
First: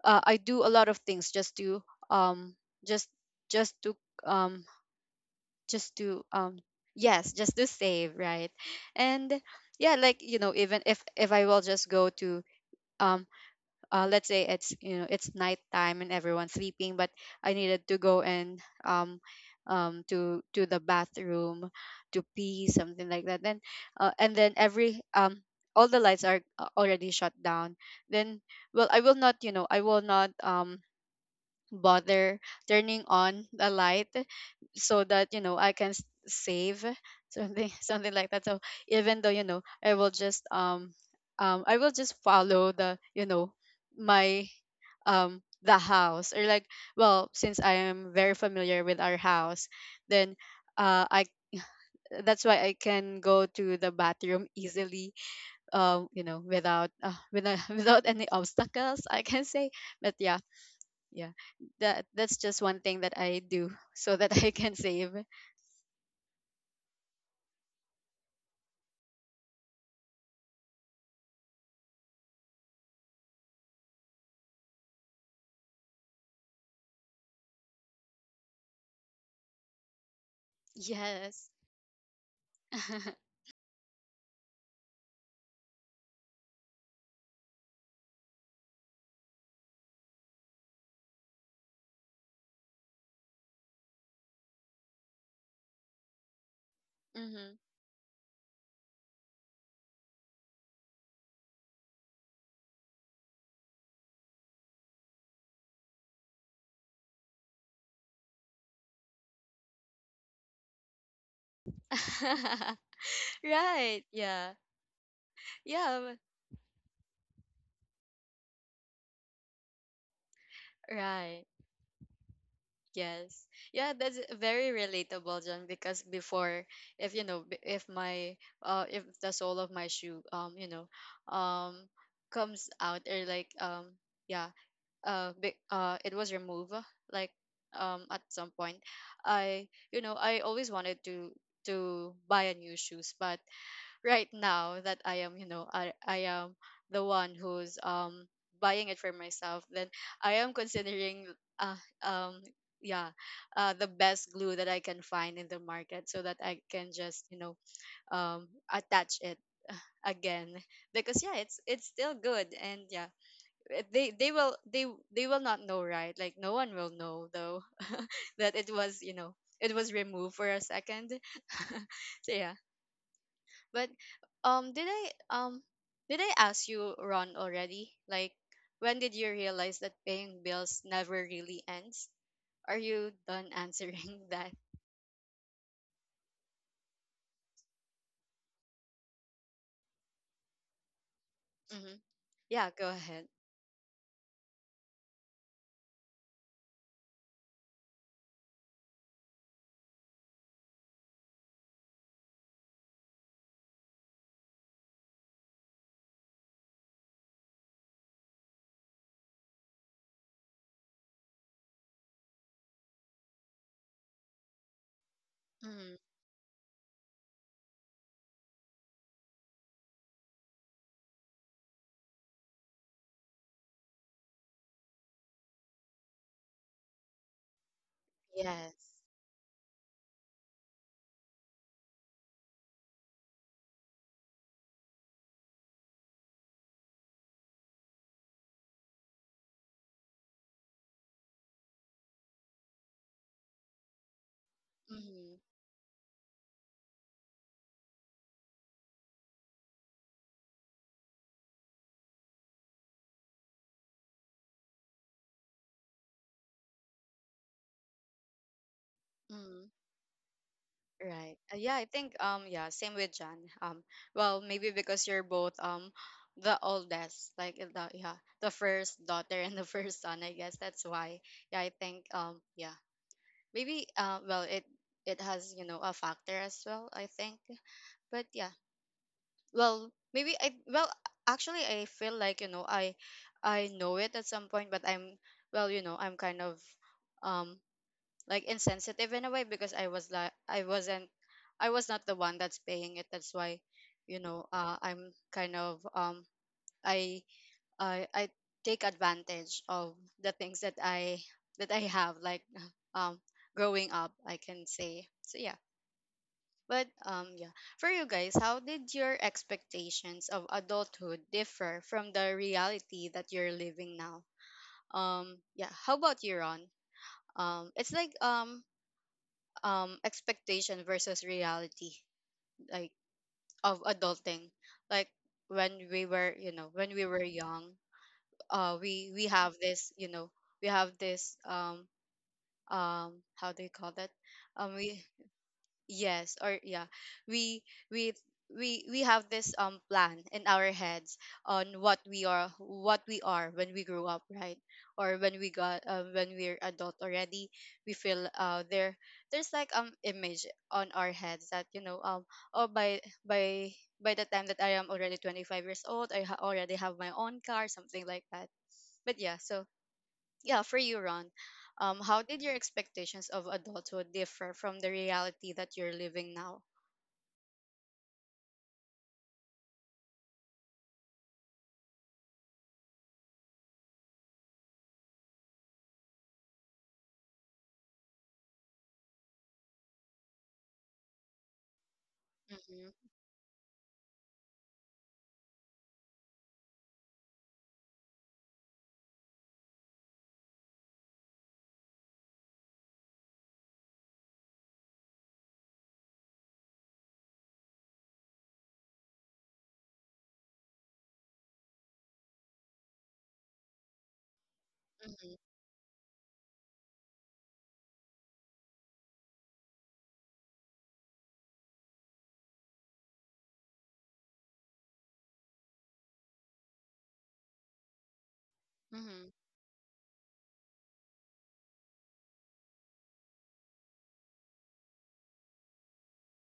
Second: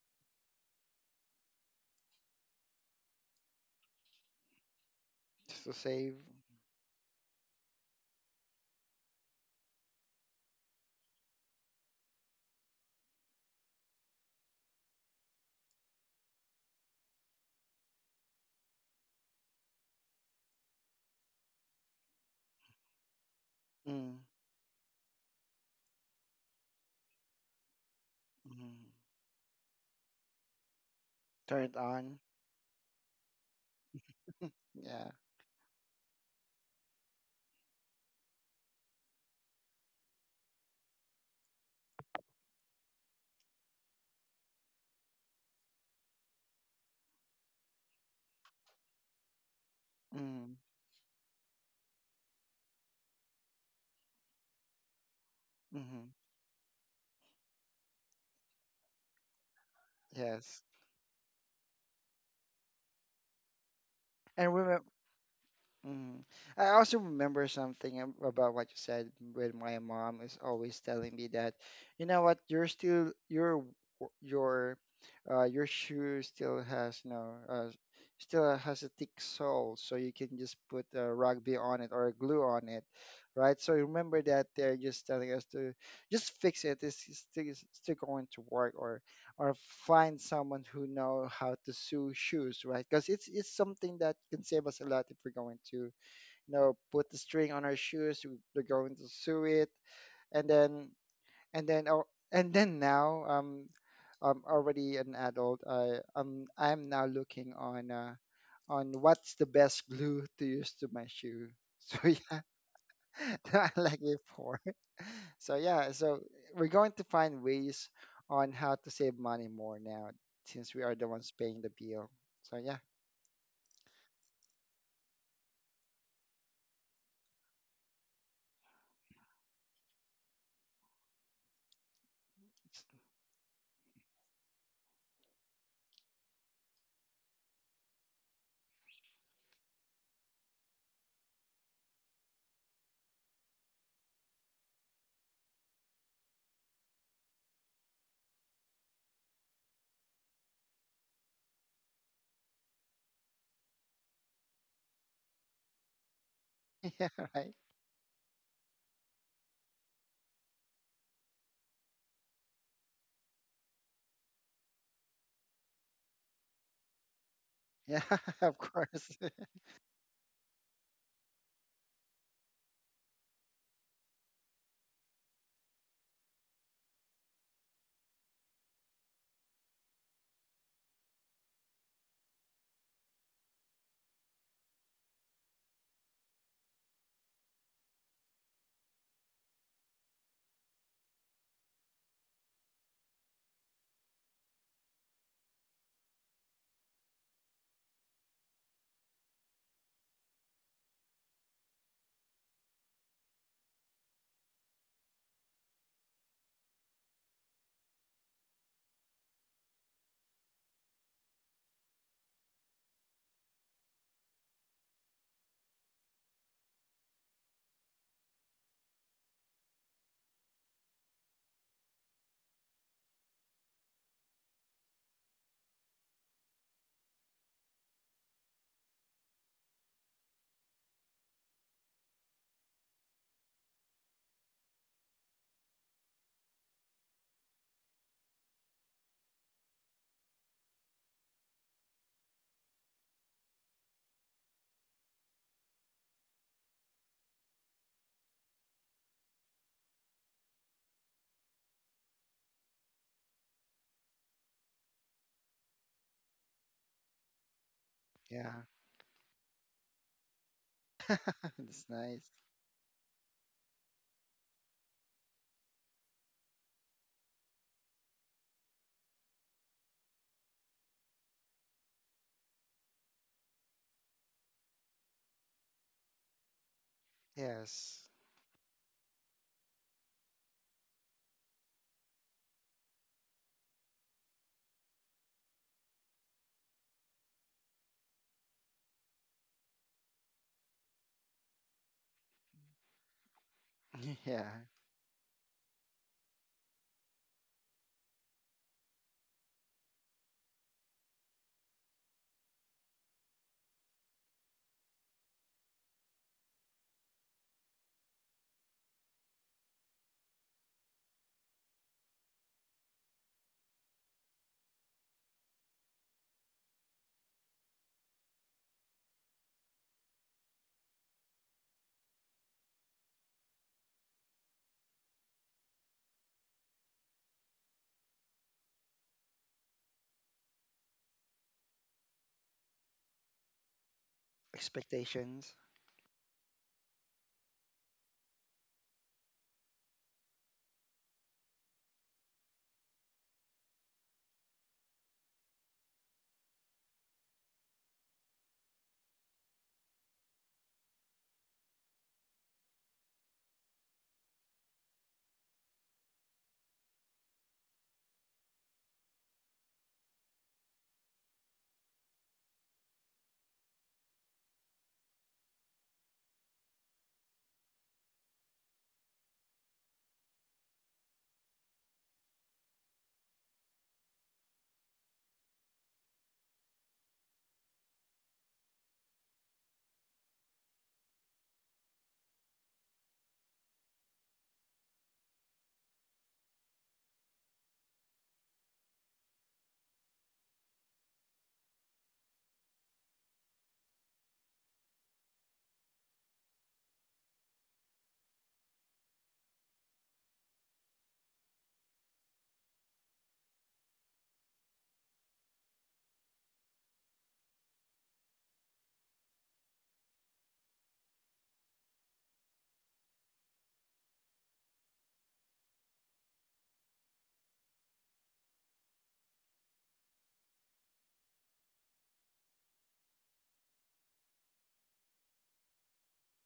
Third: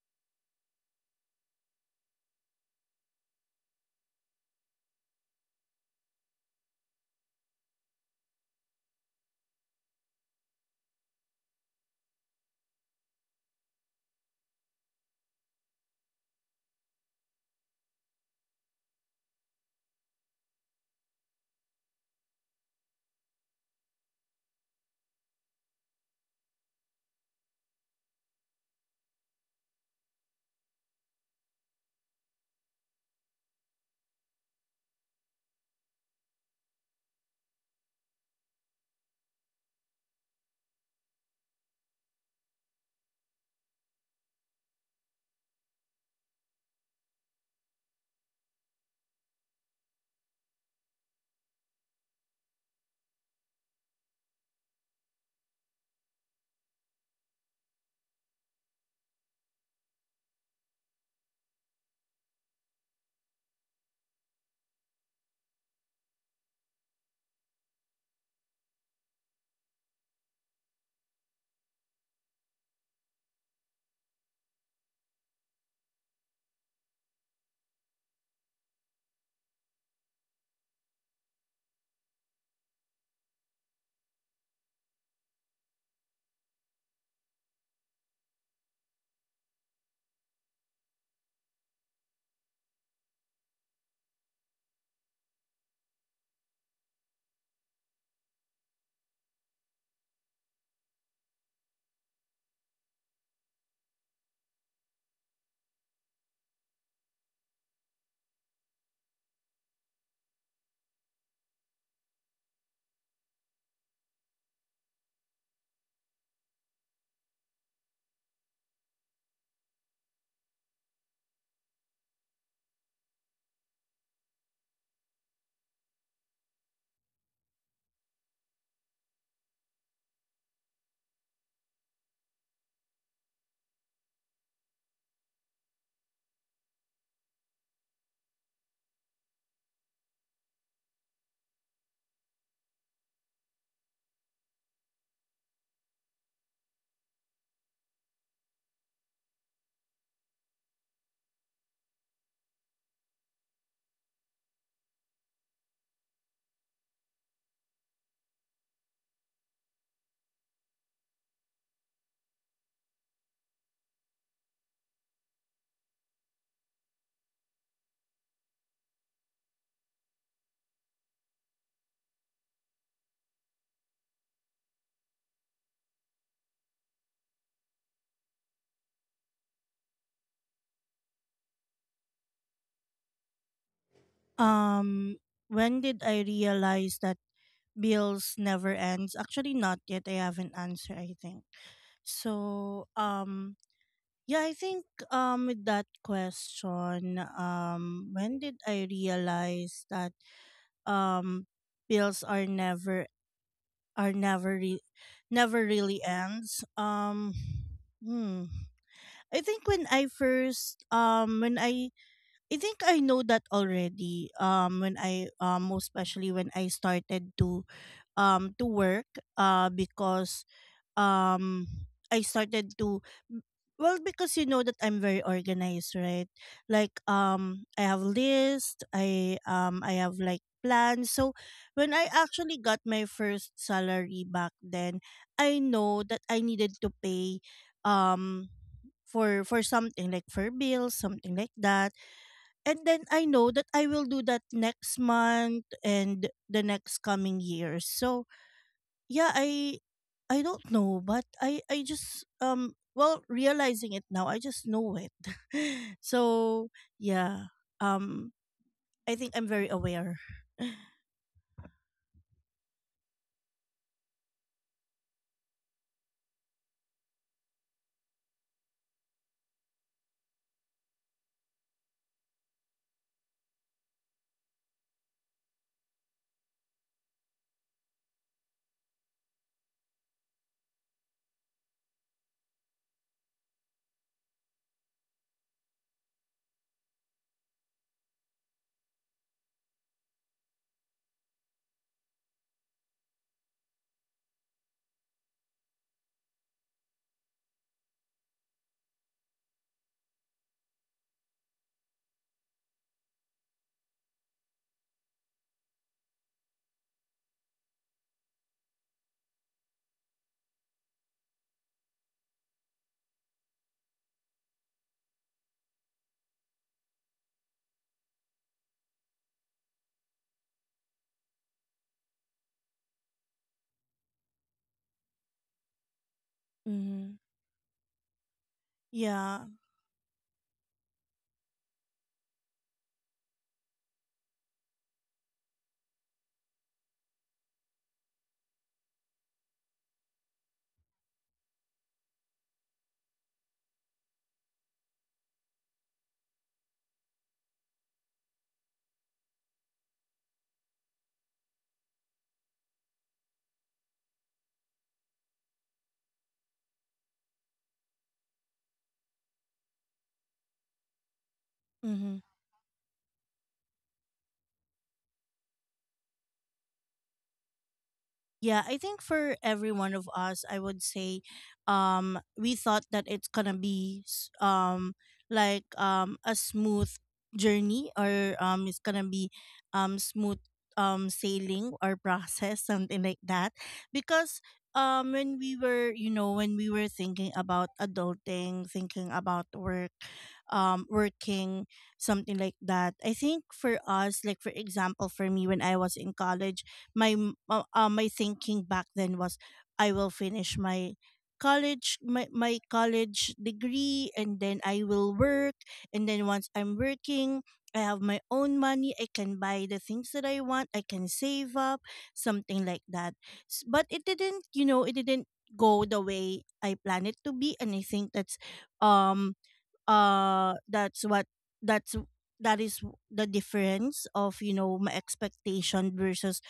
[SPEAKER 1] I do a lot of things just to, um just just to um
[SPEAKER 3] Just to
[SPEAKER 1] just
[SPEAKER 3] save.
[SPEAKER 1] to um yes, just to save, right. And yeah, like, even if I will just go to, um let's say it's, it's nighttime and everyone's sleeping, but I needed to go and, to the bathroom to pee, something like that, then,
[SPEAKER 3] Mm,
[SPEAKER 1] and then, every all the lights are, already shut down, then,
[SPEAKER 3] mm.
[SPEAKER 1] well, I will not,
[SPEAKER 3] Turn it on.
[SPEAKER 1] bother turning on the light, so
[SPEAKER 3] Yeah.
[SPEAKER 1] that, I can save something something like that. So, even though, I will just, I will just follow the, you know my the house, or like, well, since I am very familiar with our house, then,
[SPEAKER 3] Mm,
[SPEAKER 1] I that's why I can go to the bathroom easily,
[SPEAKER 3] mm.
[SPEAKER 1] without, without any obstacles, I can say. But yeah,
[SPEAKER 3] Yes.
[SPEAKER 1] yeah, that's just one thing that I do. So that I
[SPEAKER 3] And
[SPEAKER 1] can
[SPEAKER 3] remember.
[SPEAKER 1] save.
[SPEAKER 3] Mm. I also remember something about what you said. With my mom is always telling me that, you know what, you're still your w- your your shoe still has, you know, still has a thick sole, so you can just put a
[SPEAKER 1] Yes.
[SPEAKER 3] rugby on it or glue on it, right? So remember that they're just telling us to just fix it. It's still going to work. Or find someone who know how to sew shoes, right? Because it's something that can save us a lot if we're going to, you know, put the string
[SPEAKER 1] Hmm.
[SPEAKER 3] on our shoes. We're going to sew it, and then and then oh, now I'm already an adult. I'm now looking on what's the best glue to use to my shoe. So yeah. I like
[SPEAKER 1] Right.
[SPEAKER 3] it
[SPEAKER 1] Yeah.
[SPEAKER 3] for. So yeah,
[SPEAKER 1] Yeah,
[SPEAKER 3] so we're going to find ways on how to save money more now, since we are the ones
[SPEAKER 1] right.
[SPEAKER 3] paying the bill. So yeah.
[SPEAKER 1] Yes. Yeah, that's very relatable, John. Because before, if you know b- if my, if the sole of my shoe, um comes out, or like, yeah it was removed, like, at some point, I you know I always wanted to, buy a new shoes. But right now that I am you know I am the one who's, buying it for myself, then I am considering, uh, um yeah the best glue that I can find in the market, so that I can
[SPEAKER 3] Yeah,
[SPEAKER 1] just,
[SPEAKER 3] right.
[SPEAKER 1] attach it, uh, again. Because yeah, it's still good. And yeah, eh, they they will they they will not know, right? Like, no one will know, though.
[SPEAKER 3] Yeah,
[SPEAKER 1] That
[SPEAKER 3] of
[SPEAKER 1] it was,
[SPEAKER 3] course.
[SPEAKER 1] it was removed for a second. So yeah. But, did I, um ask you, Ron, already, like, when did you realize that paying bills never really ends? Are you done answering that?
[SPEAKER 2] um when did I realize that bills never ends? Actually, not yet. I have an answer, I think.
[SPEAKER 1] Hmm. Yeah, go
[SPEAKER 2] So
[SPEAKER 1] ahead.
[SPEAKER 2] yeah, I think with that question, when did I realize that um bills are are never re- never really ends? Hmm. I think when I first when I think I know that already. When I most
[SPEAKER 1] Hmm.
[SPEAKER 2] especially when I started to work because um I started to, well, because you know that I'm very organized, right? Like I have list,
[SPEAKER 1] Yes.
[SPEAKER 2] I have like plans. So when I actually got my first salary back then, I know that I needed to pay um for something like for bills, something like that. And then I know that I will do that next
[SPEAKER 1] Hmm.
[SPEAKER 2] month and the next coming years. So yeah, I don't know, but I just, well, realizing it now, I just know it. So yeah, um
[SPEAKER 3] Yeah,
[SPEAKER 2] I think I'm very aware.
[SPEAKER 1] Right. Yeah, I
[SPEAKER 3] that's
[SPEAKER 1] think,
[SPEAKER 3] nice.
[SPEAKER 1] yeah, same with John. Well, maybe because you're both, the oldest, like, the, the first daughter and the first son, I guess that's why. Yeah, I think, yeah. Maybe, well, it has, you know, a factor as well, I think.
[SPEAKER 3] Yes.
[SPEAKER 1] But yeah. Well, maybe I well, actually I feel like, you know, I know it at some point, but I'm well, I'm kind of, um like, insensitive in a way, because I was like I wasn't I was not the one that's paying it. That's why,
[SPEAKER 3] Yeah.
[SPEAKER 1] I'm kind of, I I take advantage of the things that I, have, like, um growing up, I can say. So yeah. But, yeah. For you guys, how did your expectations of adulthood differ from the reality that you're living now? Yeah, how about you, Ron? It's like, expectation versus reality, like, of adulting, like, when we were, you know when we
[SPEAKER 2] Mm-hmm.
[SPEAKER 1] were young, we
[SPEAKER 2] Yeah.
[SPEAKER 1] have this, we have this um how do you call that, we
[SPEAKER 3] Expectations.
[SPEAKER 1] yes, or yeah, we we we have this, plan in our heads on what we are when we grow up, right? Or when we got when we're adult already, we feel there's like image on our heads that oh by by by the time that I am already 25 years old, already have my own car, something like that. But yeah, for you, Ron.
[SPEAKER 2] Mm-hmm.
[SPEAKER 1] How did your expectations of adulthood differ from the reality that you're living now?
[SPEAKER 2] Yeah, I think for every one of us, I would say, we thought that it's gonna be like a smooth journey, or it's gonna be smooth sailing or process something
[SPEAKER 1] Mm-hmm,
[SPEAKER 2] like that, because when we were, you know, when we were thinking about adulting, thinking about work, working, something like that. I think for us, like for example, for me, when I was in college, my thinking back then was I will finish my college, my college degree, and then I will
[SPEAKER 1] mm-hmm,
[SPEAKER 2] work, and then once I'm working, I have my own money, I can buy the things that I want, I can save up, something like that. But it didn't, you know, it didn't go the way I planned it to be, and I think
[SPEAKER 1] mm-hmm,
[SPEAKER 2] um that's what that's that is the difference of, you know, my expectation versus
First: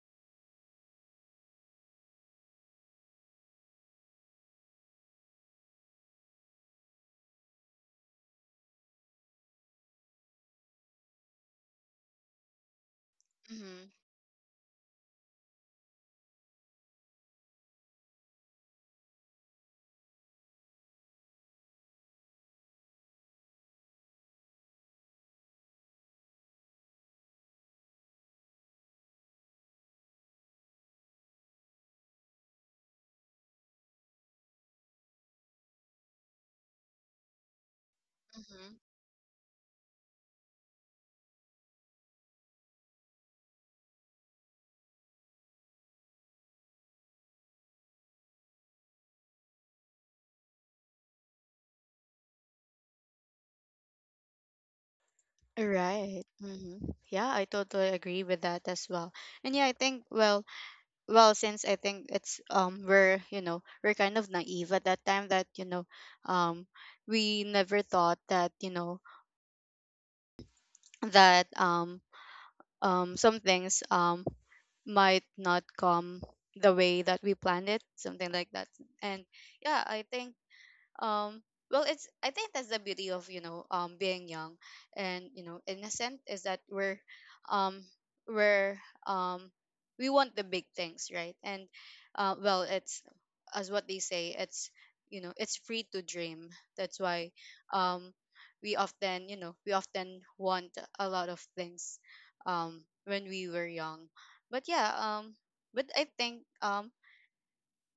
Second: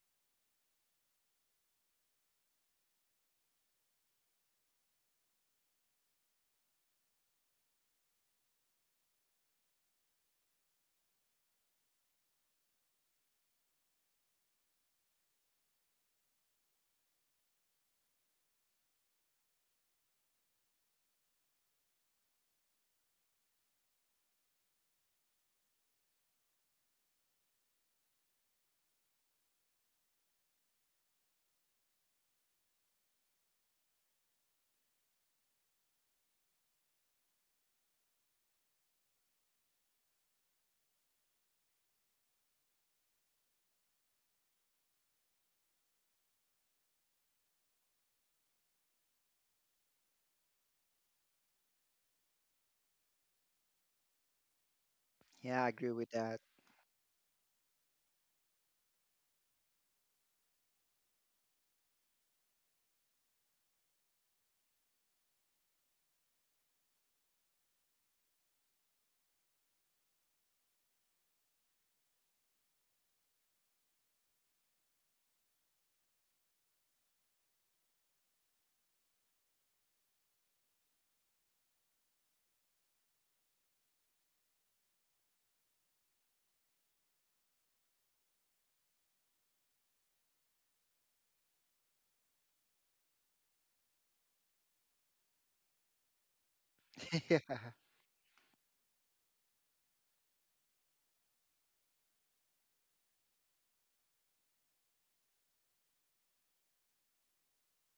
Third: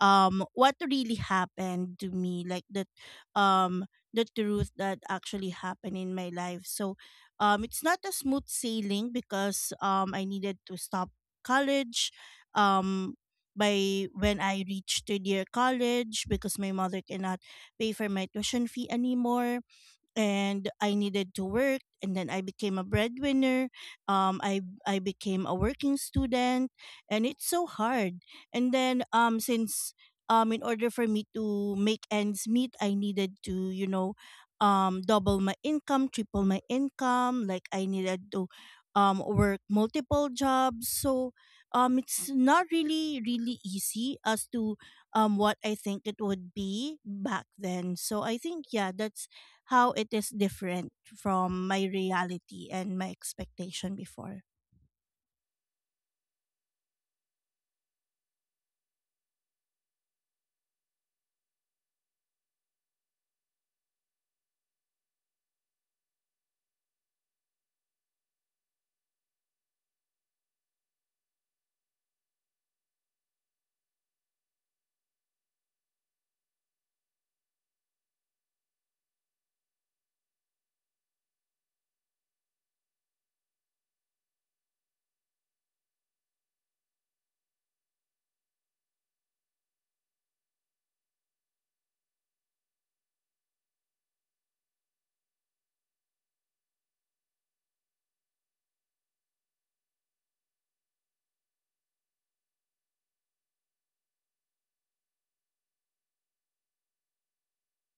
[SPEAKER 2] what really happened to me, like that, um the truth that actually happened in my life. So it's not a smooth sailing because I needed to stop college um
[SPEAKER 1] mm-hmm,
[SPEAKER 2] by when I reached third year college, because my mother cannot pay for my tuition fee anymore, and I needed to work, and then I became a breadwinner. I became a working student, and it's so hard. And then since in order for me to make ends meet, I needed to, you know, double my income, triple my income, like I needed to
[SPEAKER 1] hmm.
[SPEAKER 2] work multiple jobs. So it's not really really easy as to what I think it would be back then. So I think, yeah, that's how it is different from my reality and my expectation before.
[SPEAKER 3] Yeah, I agree with
[SPEAKER 1] Right.
[SPEAKER 3] that.
[SPEAKER 1] Mm-hmm. Yeah, I totally agree with that as well. And yeah, I think since I think it's we're we're kind of naive at that time that um we never thought that that um some things might not come the way that we planned it, something like that. And yeah, I think um well it's I think that's the beauty of being young and innocent is that um we're um we want the big things, right? And well it's as what they say, it's it's free to dream. That's why
[SPEAKER 3] Yeah.
[SPEAKER 1] um we often we often want a lot of things when we were young. But I think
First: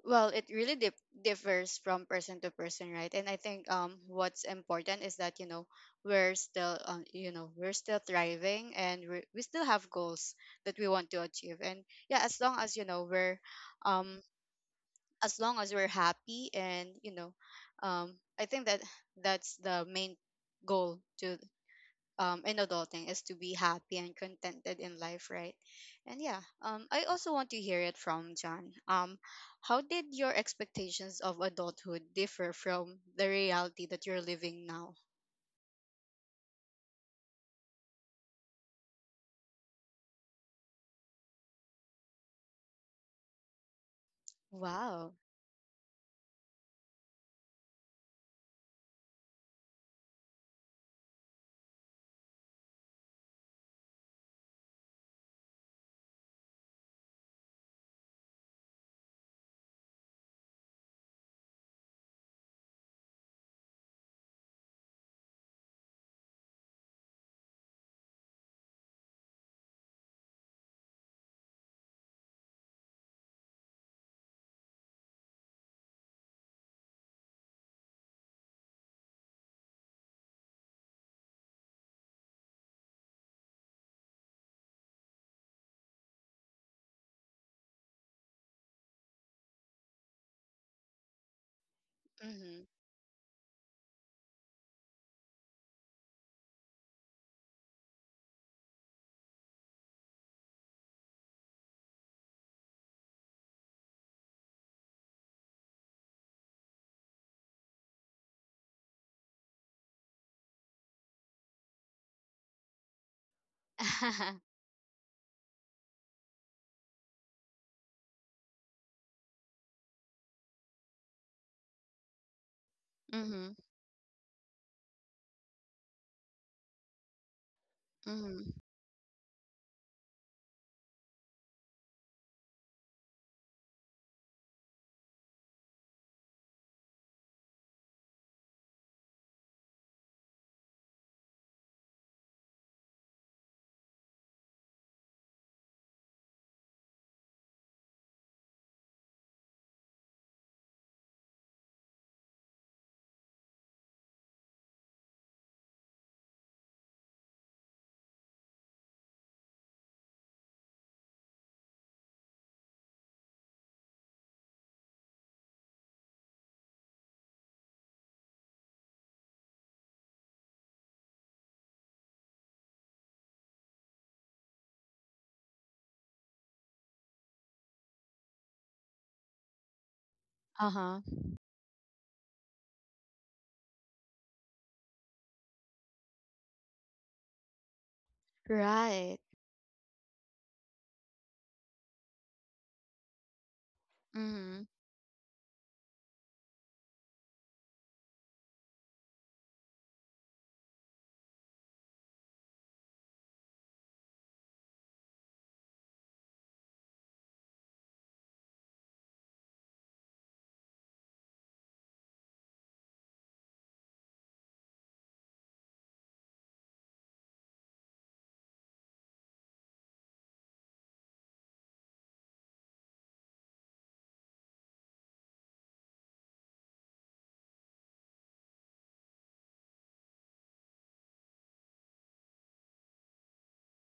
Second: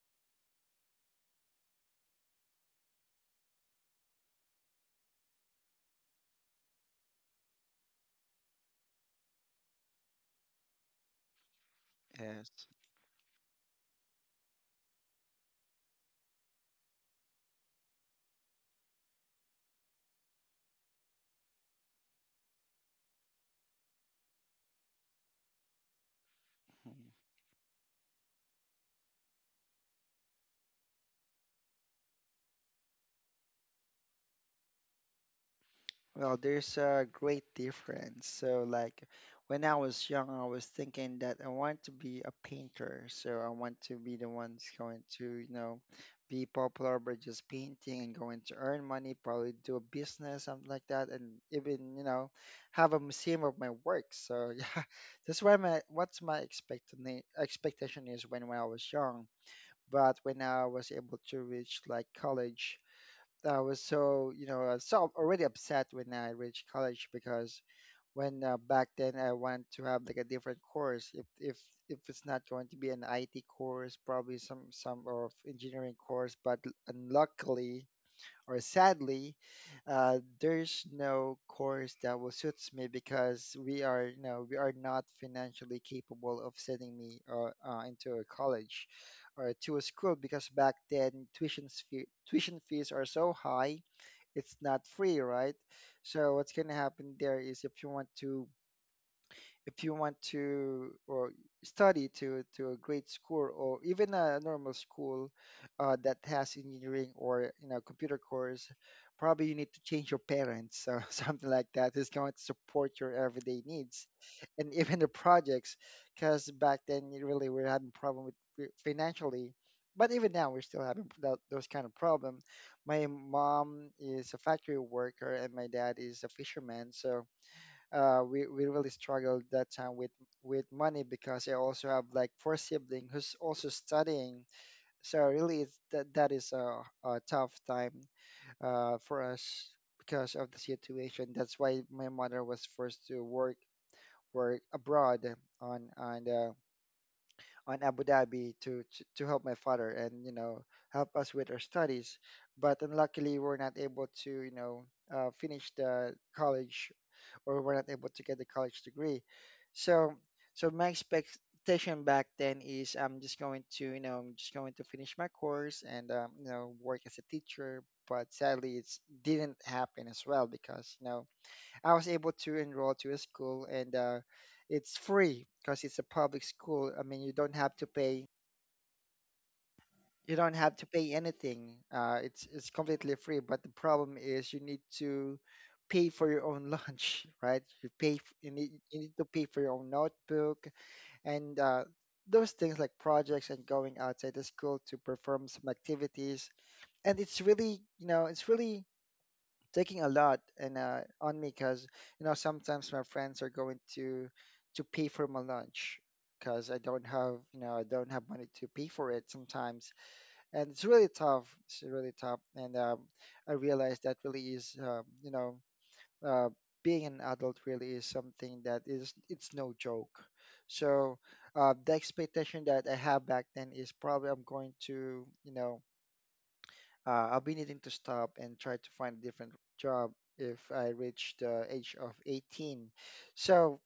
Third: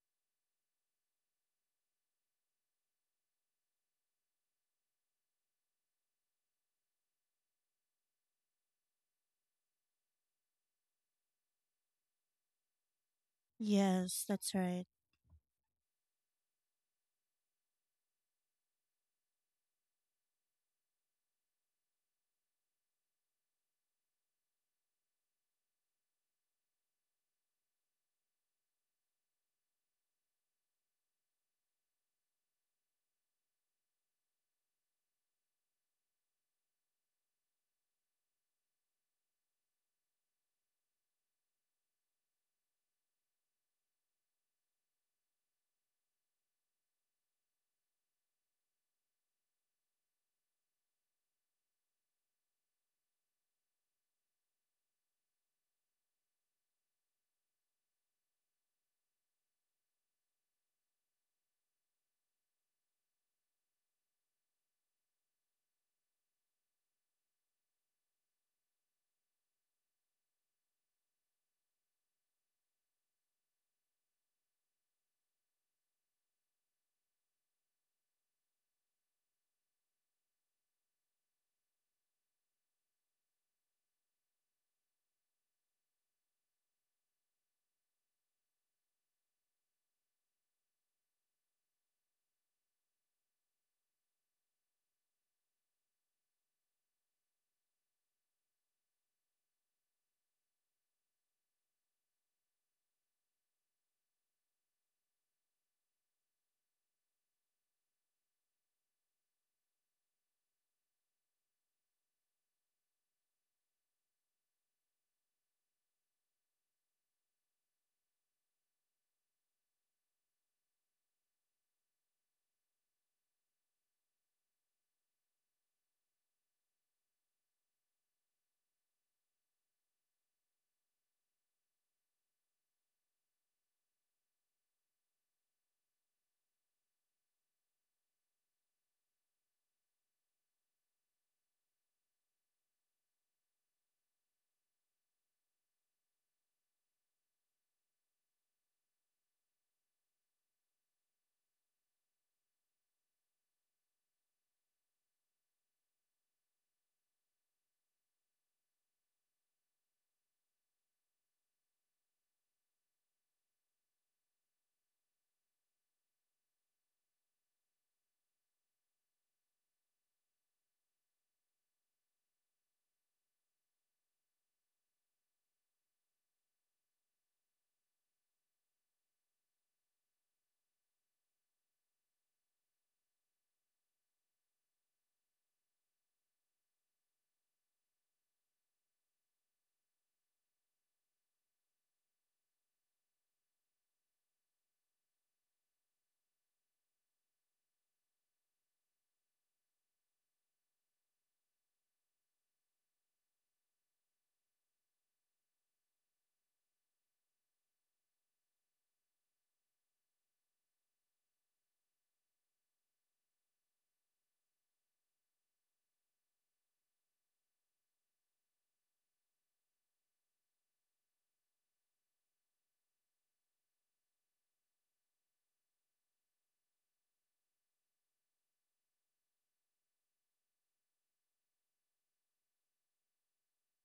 [SPEAKER 1] well, it really differs from person to person, right? And I think what's important is that we're still we're still thriving and we still have goals that we want to achieve. And yeah, as long
[SPEAKER 3] Yes.
[SPEAKER 1] as we're um
[SPEAKER 2] Yes, that's right.
[SPEAKER 1] as long as we're happy and I think that that's the main goal to in adulting is to be happy and contented in life, right? And yeah, I
[SPEAKER 3] Mm-hmm.
[SPEAKER 1] also want to hear it from John. How did your expectations of adulthood differ from the reality that you're living now?
[SPEAKER 3] Well, there's a great difference. So, like, when I was young, I was thinking that I want to be a painter. So I want to be the ones going
[SPEAKER 1] Wow.
[SPEAKER 3] to, you know, be popular by just painting and going to earn money, probably do a business, something like that, and even, you know, have a museum of my work. So, yeah, that's why my what's my expectation is when I was young. But when I was able to reach like college. I was so, you know, so already upset when I reached college because when back then I wanted to have like a different course. If if it's not going to be an IT course, probably some of engineering course. But unluckily, or sadly, there's no course that will suits me because we are, you know, we are not financially capable of sending me into a college or to a school because back then
[SPEAKER 1] Mm-hmm.
[SPEAKER 3] tuition fees are so high. It's not free, right? So what's gonna happen there is, if you want to if you want to or study to a great school or even a normal school that has engineering or, you know, computer course, probably you need to change your parents, so something like that is going to support your everyday needs and even the projects, because back then you really were having problem with financially, but even now we're still having that, those kind of problem. My
[SPEAKER 1] mm-hmm.
[SPEAKER 3] mom is a factory worker and my dad is a fisherman, so
[SPEAKER 1] Mm-hmm.
[SPEAKER 3] we really struggled that time with money because I also have like 4 siblings who's also studying. So really, it's, that that is a tough time for us because of the situation. That's why my mother was forced to work work abroad on on uh, on Abu Dhabi to help my father and, you know, help us with our studies. But unluckily, we're not able to, you know, finish the college, or were not able to get the college degree. So, so my expectation back then is, I'm just going to, you know, I'm just going to finish my course and, you know, work as a teacher. But sadly, it didn't happen as well because, you know, I was able to enroll to a school and it's free because it's a public school. I mean, you don't have to pay, you don't have to
[SPEAKER 1] Uh-huh.
[SPEAKER 3] pay anything. It's completely free. But the problem is, you need to pay for your own lunch, right? You pay you need
[SPEAKER 1] Right.
[SPEAKER 3] to pay for your own notebook and those things like projects and going outside the
[SPEAKER 1] Mm-hmm.
[SPEAKER 3] school to perform some activities. And it's really, you know, it's really taking a lot and on me, because you know, sometimes my friends are going to pay for my lunch because I don't have, you know, I don't have money to pay for it sometimes, and it's really tough. It's really tough, and I realized that really is, you know, uh, being an adult really is something that is, it's no joke. So the expectation that I have back then is, probably I'm going to, you know, I'll be needing to stop and try to find a different job if I reach the age of 18. So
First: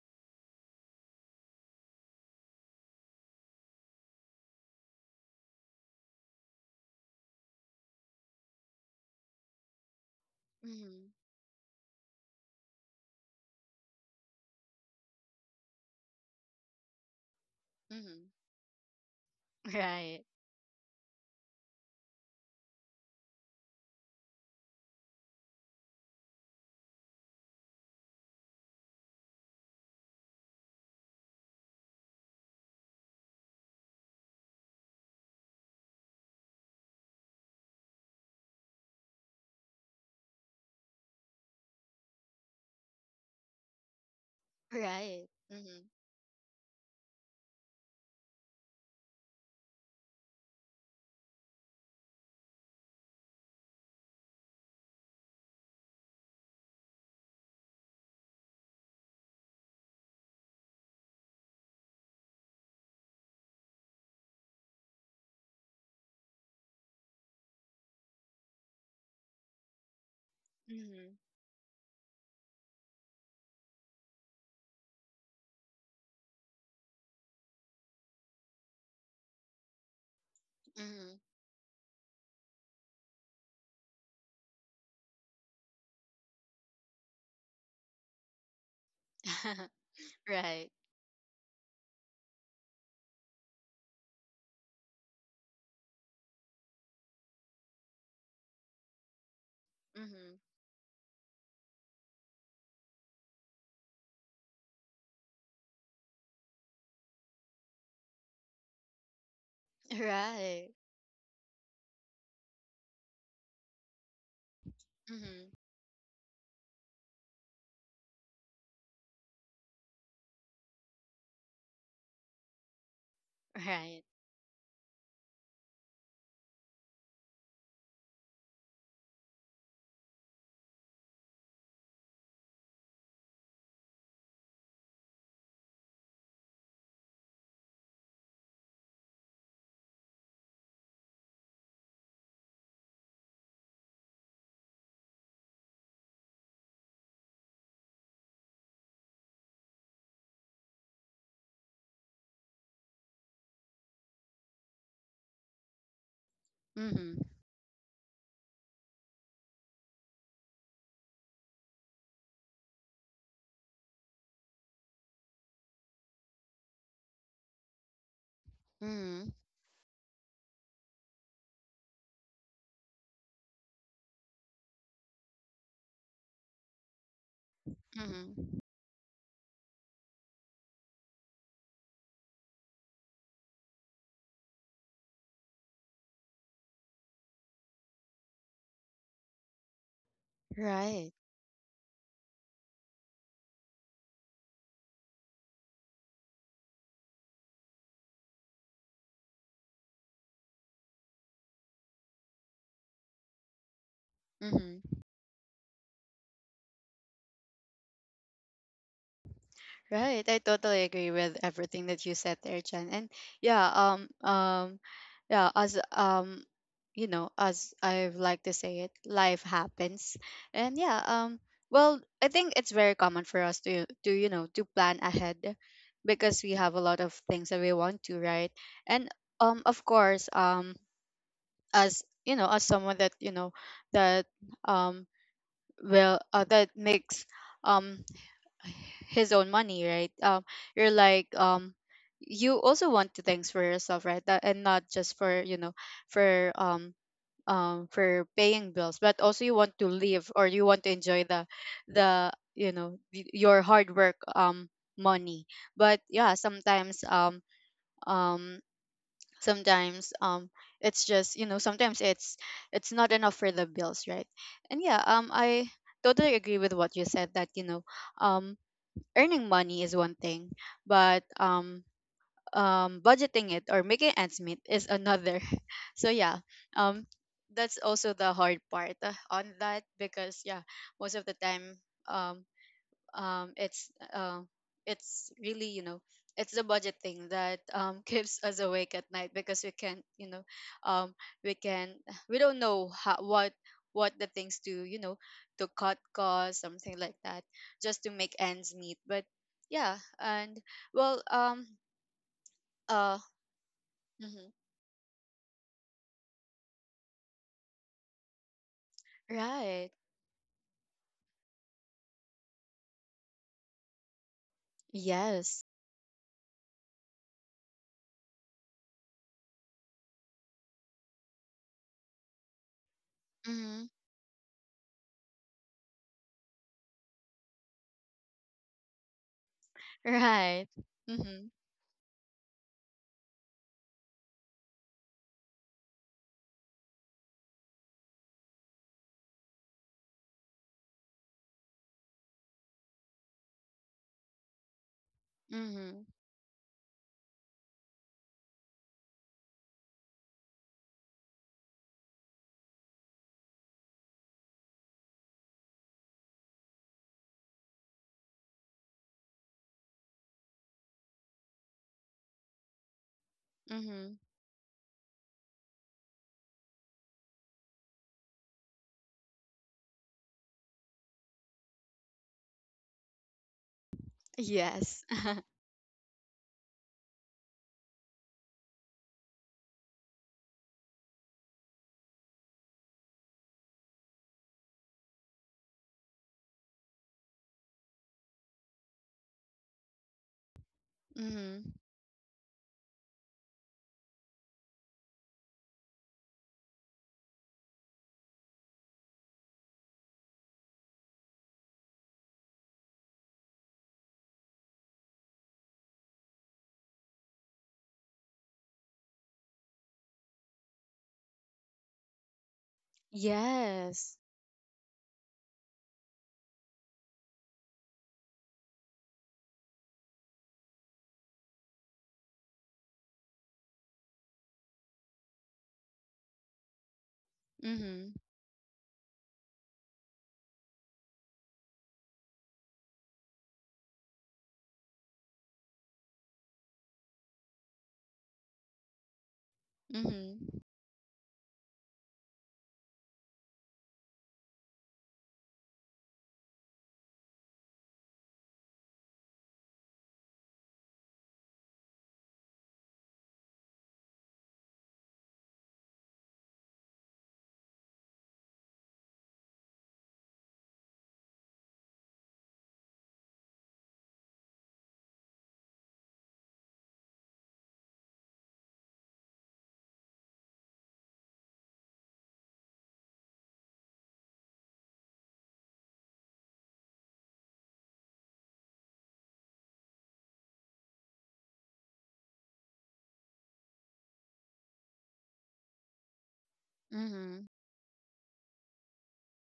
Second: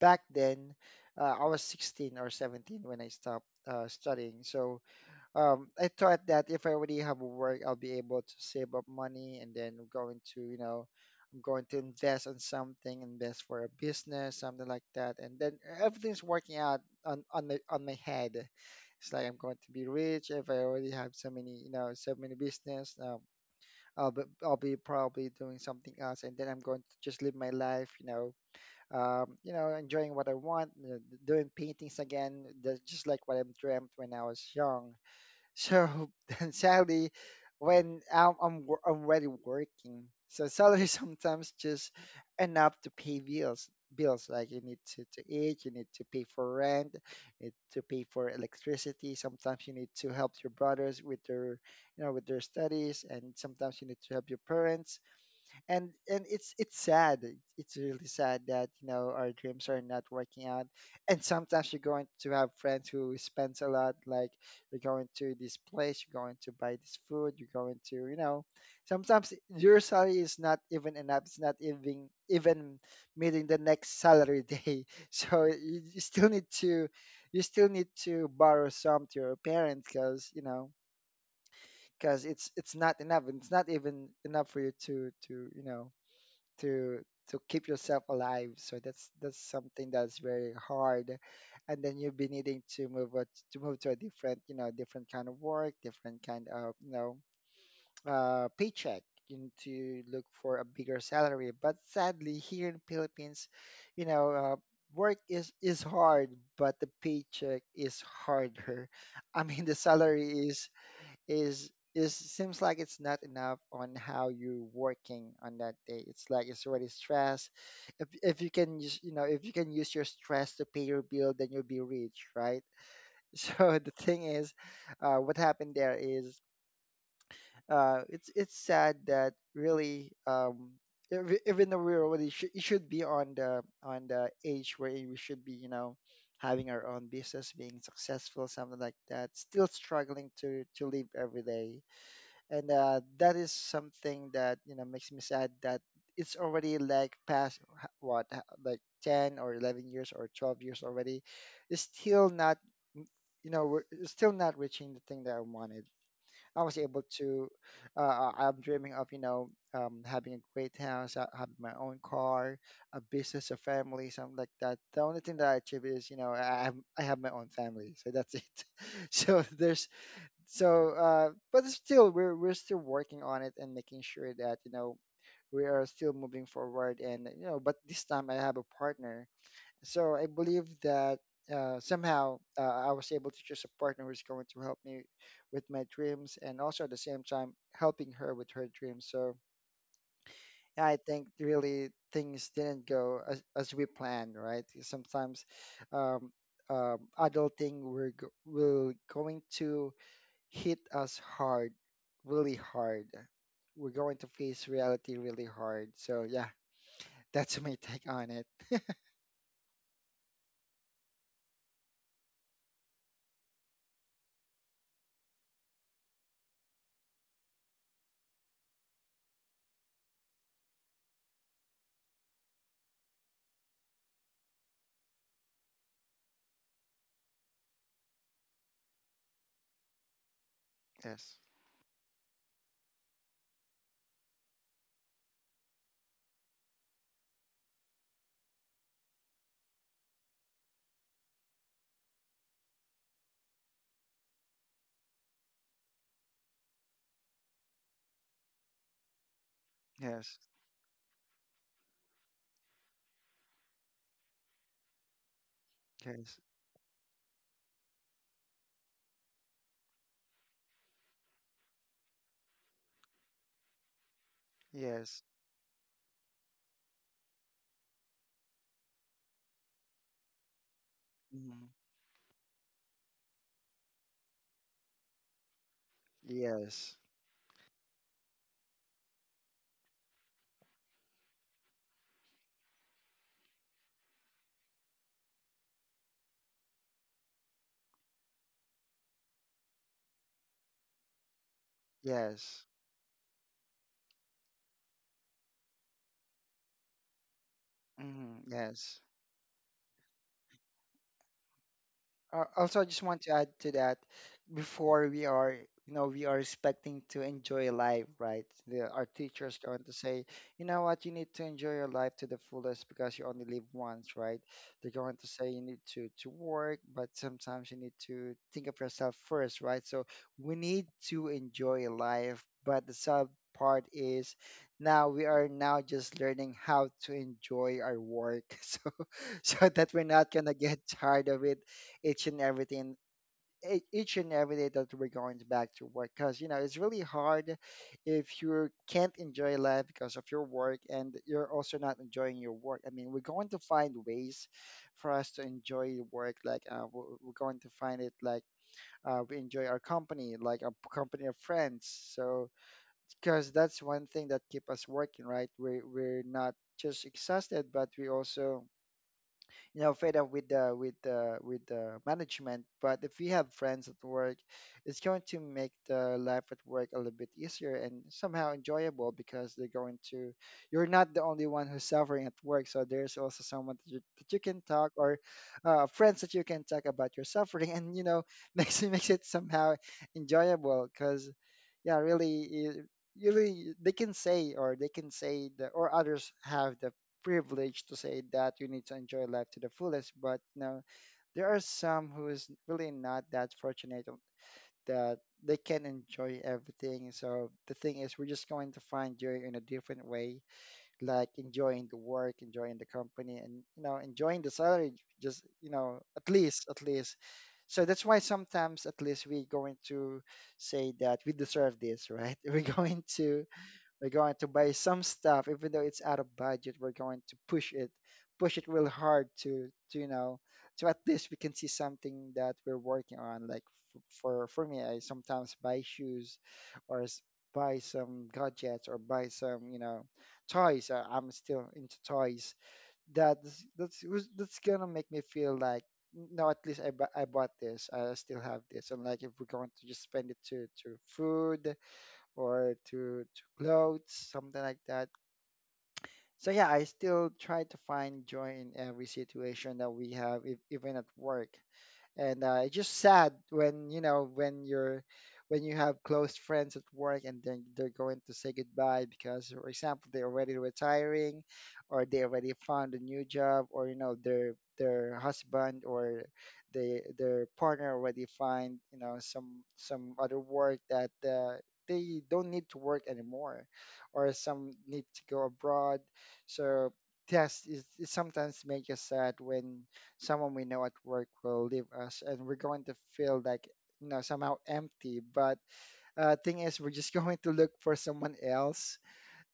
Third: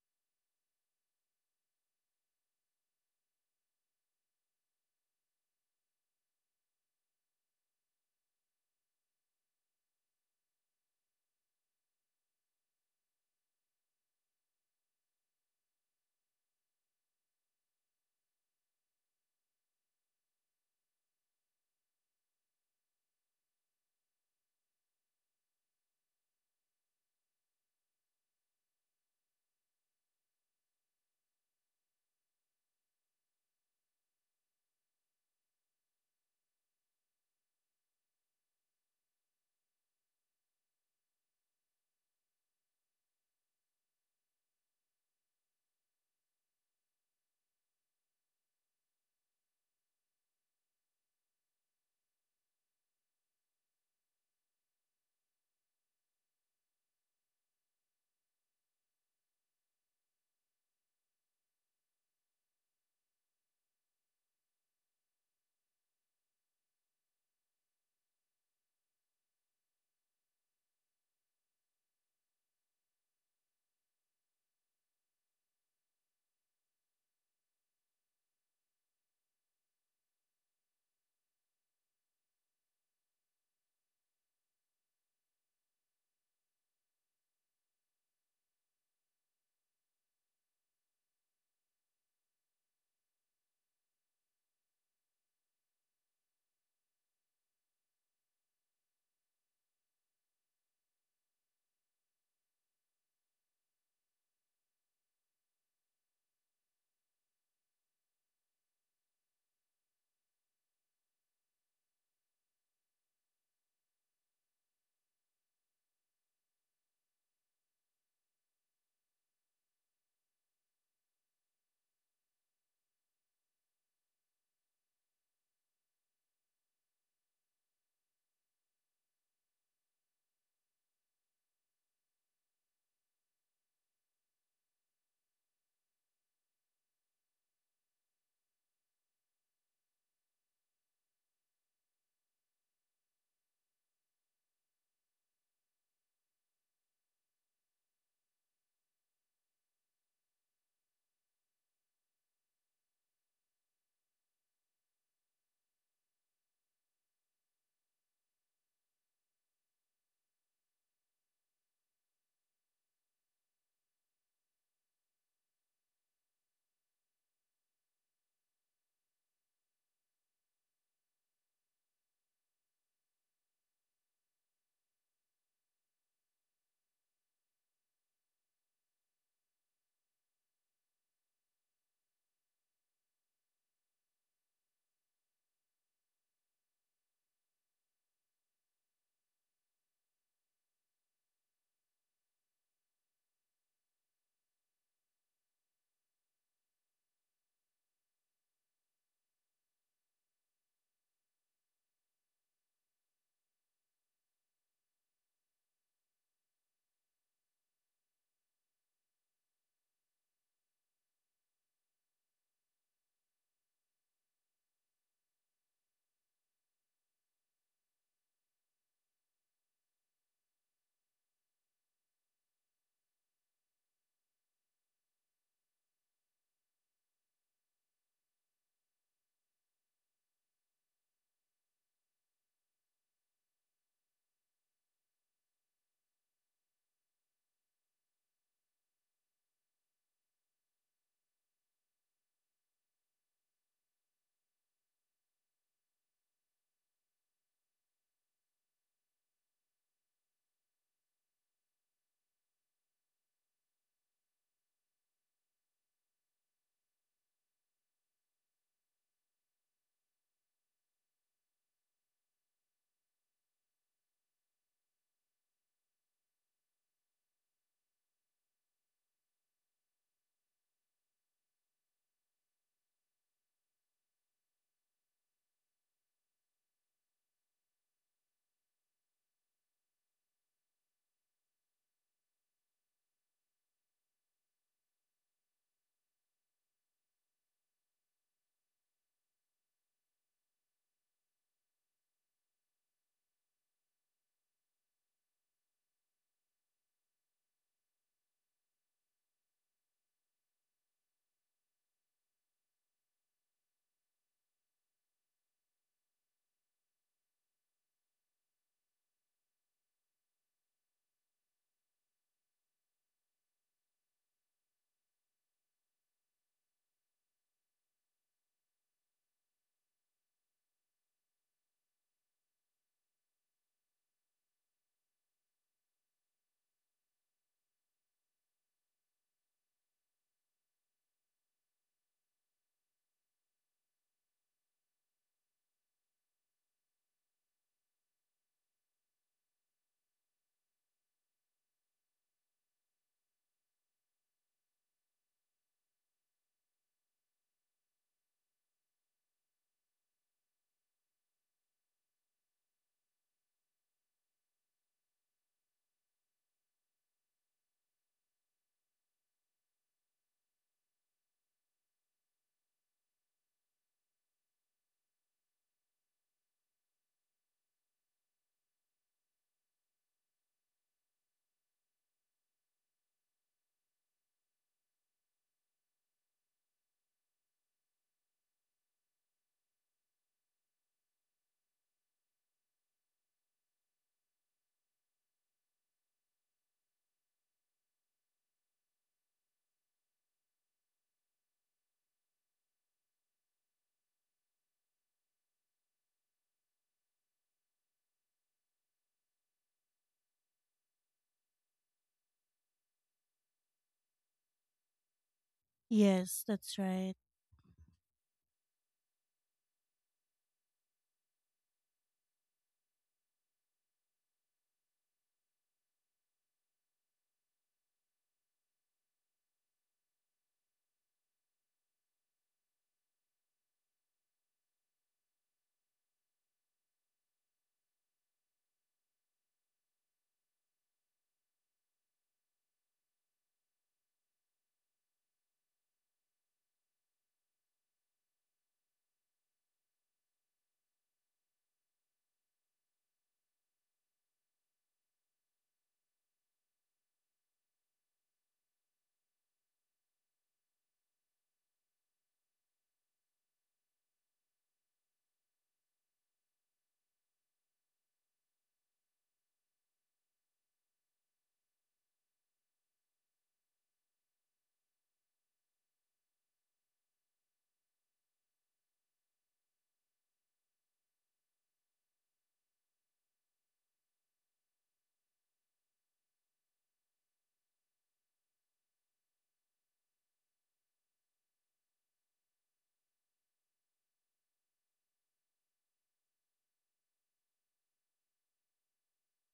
[SPEAKER 3] back then, I was 16 or 17 when I stopped studying. So I thought that if I already have a work, I'll be able to save up money, and then going to, you know,
[SPEAKER 1] Mm-hmm.
[SPEAKER 3] I'm going to invest on something, invest for a business, something like that. And then everything's working out on on my
[SPEAKER 1] Mm-hmm.
[SPEAKER 3] head. It's like I'm going to be
[SPEAKER 1] Right.
[SPEAKER 3] rich if I already have so many, you know, so many business. I'll be probably doing something else, and then I'm going to just live my life, you know, enjoying what I want, you know, doing paintings again, just like what I dreamt when I was young. So then sadly, when I'm already working, so salary sometimes just enough to pay bills. Bills like, you need to
[SPEAKER 1] Right.
[SPEAKER 3] eat, you
[SPEAKER 1] Mm-hmm.
[SPEAKER 3] need to pay for rent, you need to pay for electricity. Sometimes you need to help your brothers with their, you know, with their studies, and sometimes you need to help your parents, and it's sad, it's really sad that, you know, our dreams are not working out, and sometimes you're going to have friends who spends a lot, like you're going to this place, you're going to buy this food, you're going to, you know, sometimes your salary is not even
[SPEAKER 1] Mm-hmm.
[SPEAKER 3] enough, it's not even meeting the next salary day. So you still need to, you still need to borrow some to your parents, because you know, because it's not enough and it's not even enough for you to, you know, to to keep yourself alive. So that's
[SPEAKER 1] Mm-hmm.
[SPEAKER 3] something that's very
[SPEAKER 1] right.
[SPEAKER 3] hard, and then you'll be needing to move to move to a different, you know, different kind of work, different kind of, you know, paycheck. You need to look
[SPEAKER 1] Mm-hmm.
[SPEAKER 3] for a bigger salary. But sadly, here in Philippines, you know. Work is hard, but the paycheck is harder. I mean, the salary is
[SPEAKER 1] Right.
[SPEAKER 3] is seems like it's not enough on how you're working on
[SPEAKER 1] Mm-hmm.
[SPEAKER 3] that day. It's like it's already stress. If you can use, you know, if you can use your stress to pay your bill, then you'll be rich, right? So the
[SPEAKER 1] Right.
[SPEAKER 3] thing is, what happened there is it's sad that really even though we're it should be on the age where we should be, you know, having our own business, being successful, something like that, still struggling to live every day, and that is something that, you know, makes me sad that it's already like past h- what h- like 10 or 11 years or 12 years already. It's still not m- you know, we're it's still not reaching the thing that I wanted. I was able
[SPEAKER 1] Mm-hmm.
[SPEAKER 3] to I'm dreaming of, you know, having a great house, having my own car, a business, a family, something like that. The only thing that I achieve is, you know, I have my own family, so that's it. So there's but still we're still working on it and making sure that, you know, we are still moving forward. And you know, but this time I have
[SPEAKER 1] Mhm.
[SPEAKER 3] a partner, so I believe that somehow I was able to choose a partner who's going to help me with my dreams, and also at the same time helping her with her dreams. So yeah, I
[SPEAKER 1] Right.
[SPEAKER 3] think really things didn't go as we planned, right? Sometimes um, adulting, we're going to hit us hard, really hard. We're going to face
[SPEAKER 1] Mm-hmm.
[SPEAKER 3] reality really hard. So yeah, that's my take on it.
[SPEAKER 1] Right. I totally agree with everything that you said there, Jen. And yeah, um, um, yeah, as you know, as I like to say it, life happens. And yeah, I think it's very common for us to you know to plan ahead because we have a lot of things that we want to, right? And of course,
[SPEAKER 3] Yes,
[SPEAKER 1] as you know, as someone that that um will that makes um his own money, right? You're like you also want to thanks for yourself, right? That, and not just for for um for paying bills, but also you want to live
[SPEAKER 3] yes,
[SPEAKER 1] or you want to enjoy the you know your hard work money. But yeah,
[SPEAKER 3] yes,
[SPEAKER 1] um sometimes it's just you know sometimes it's not enough for the bills, right? And
[SPEAKER 3] yes,
[SPEAKER 1] I totally agree with what you said that um earning money is one thing, but
[SPEAKER 3] mhm,
[SPEAKER 1] budgeting it or making ends meet is another. So yeah,
[SPEAKER 3] yes,
[SPEAKER 1] um that's also the hard part on that because yeah, most of the time um um it's uh, it's really you know it's the budget thing that keeps us awake at night because we can't um we can we don't
[SPEAKER 3] yes,
[SPEAKER 1] know how, what the things to you know to cut costs, something like that, just to make
[SPEAKER 3] mhm,
[SPEAKER 1] ends meet.
[SPEAKER 3] yes.
[SPEAKER 1] But yeah, and well
[SPEAKER 3] Also, I just
[SPEAKER 1] uh
[SPEAKER 3] want to add to that,
[SPEAKER 1] mhm,
[SPEAKER 3] before we are, you know, we are expecting to enjoy life, right? The, our teachers going
[SPEAKER 1] right,
[SPEAKER 3] to say, you know what, you need to enjoy your life to the fullest because you only live once, right? They're going to say
[SPEAKER 1] yes,
[SPEAKER 3] you need to work, but sometimes you need to think of yourself first, right? So we need to enjoy life, but the sub
[SPEAKER 1] mm-hmm,
[SPEAKER 3] part is now we are now just learning how to enjoy our work. So. So that we're not gonna
[SPEAKER 1] right,
[SPEAKER 3] get tired
[SPEAKER 1] mm-hmm.
[SPEAKER 3] of it each and everything, each and every day that we're going back to work, because you know it's really hard if you can't enjoy life because of your work and you're also not enjoying your work. I mean, we're going to find ways for us to enjoy
[SPEAKER 1] Mm-hmm.
[SPEAKER 3] work, like we're going to find it like, we enjoy our company like a company of friends. So because that's one thing that keep us working, right? We're not just exhausted, but we also, you know, fed up with the with the with the management. But if we have friends at
[SPEAKER 1] Mm-hmm.
[SPEAKER 3] work, it's going to make the life at work a little bit easier and somehow enjoyable, because they're going to, you're not the only one who's suffering at work, so there's also someone that you can talk,
[SPEAKER 1] Yes.
[SPEAKER 3] or friends that you can talk about your suffering, and you know, makes it, makes it somehow enjoyable. Because yeah, really it, really they can say, or they can say the, or others have the privilege to say that you need to enjoy life to the fullest, but no, there
[SPEAKER 1] mm-hmm.
[SPEAKER 3] are some who is really not that fortunate of- that they can enjoy everything. So the thing is, we're just going to find joy in a different way, like enjoying the work, enjoying the company, and you know, enjoying the salary. Just you know, at
[SPEAKER 2] Yes,
[SPEAKER 3] least,
[SPEAKER 2] that's
[SPEAKER 3] at
[SPEAKER 2] right.
[SPEAKER 3] least. So that's why sometimes, at least, we're going to say that we deserve this, right? We're
[SPEAKER 1] Yes.
[SPEAKER 3] going to buy some stuff, even though it's out of budget, we're going to push it real hard to, you know, so at least we can see something that we're working on. Like for me, I sometimes buy shoes, or buy
[SPEAKER 1] Mm-hmm.
[SPEAKER 3] some gadgets, or buy some, you know, toys. I'm still into toys. That's gonna make me feel like, no, at least I, I bought this. I still have this. And like if we're going to just spend it
[SPEAKER 1] Mm-hmm.
[SPEAKER 3] to food, or to clothes, something like that. So yeah, I still try to find joy in every situation that we have, if, even at work. And it's just sad when you know when you're, when you have close friends at work, and then they're going to say goodbye because for example they're already retiring, or they already found a new job, or you know their husband, or they their partner already find, you know, some other work that they don't need to work anymore, or some need to go abroad. So yes it, it sometimes makes us sad when someone we know at work will leave us, and we're going to feel like, you know, somehow empty. But thing is we're just
[SPEAKER 1] Mm-hmm.
[SPEAKER 3] going to look for someone else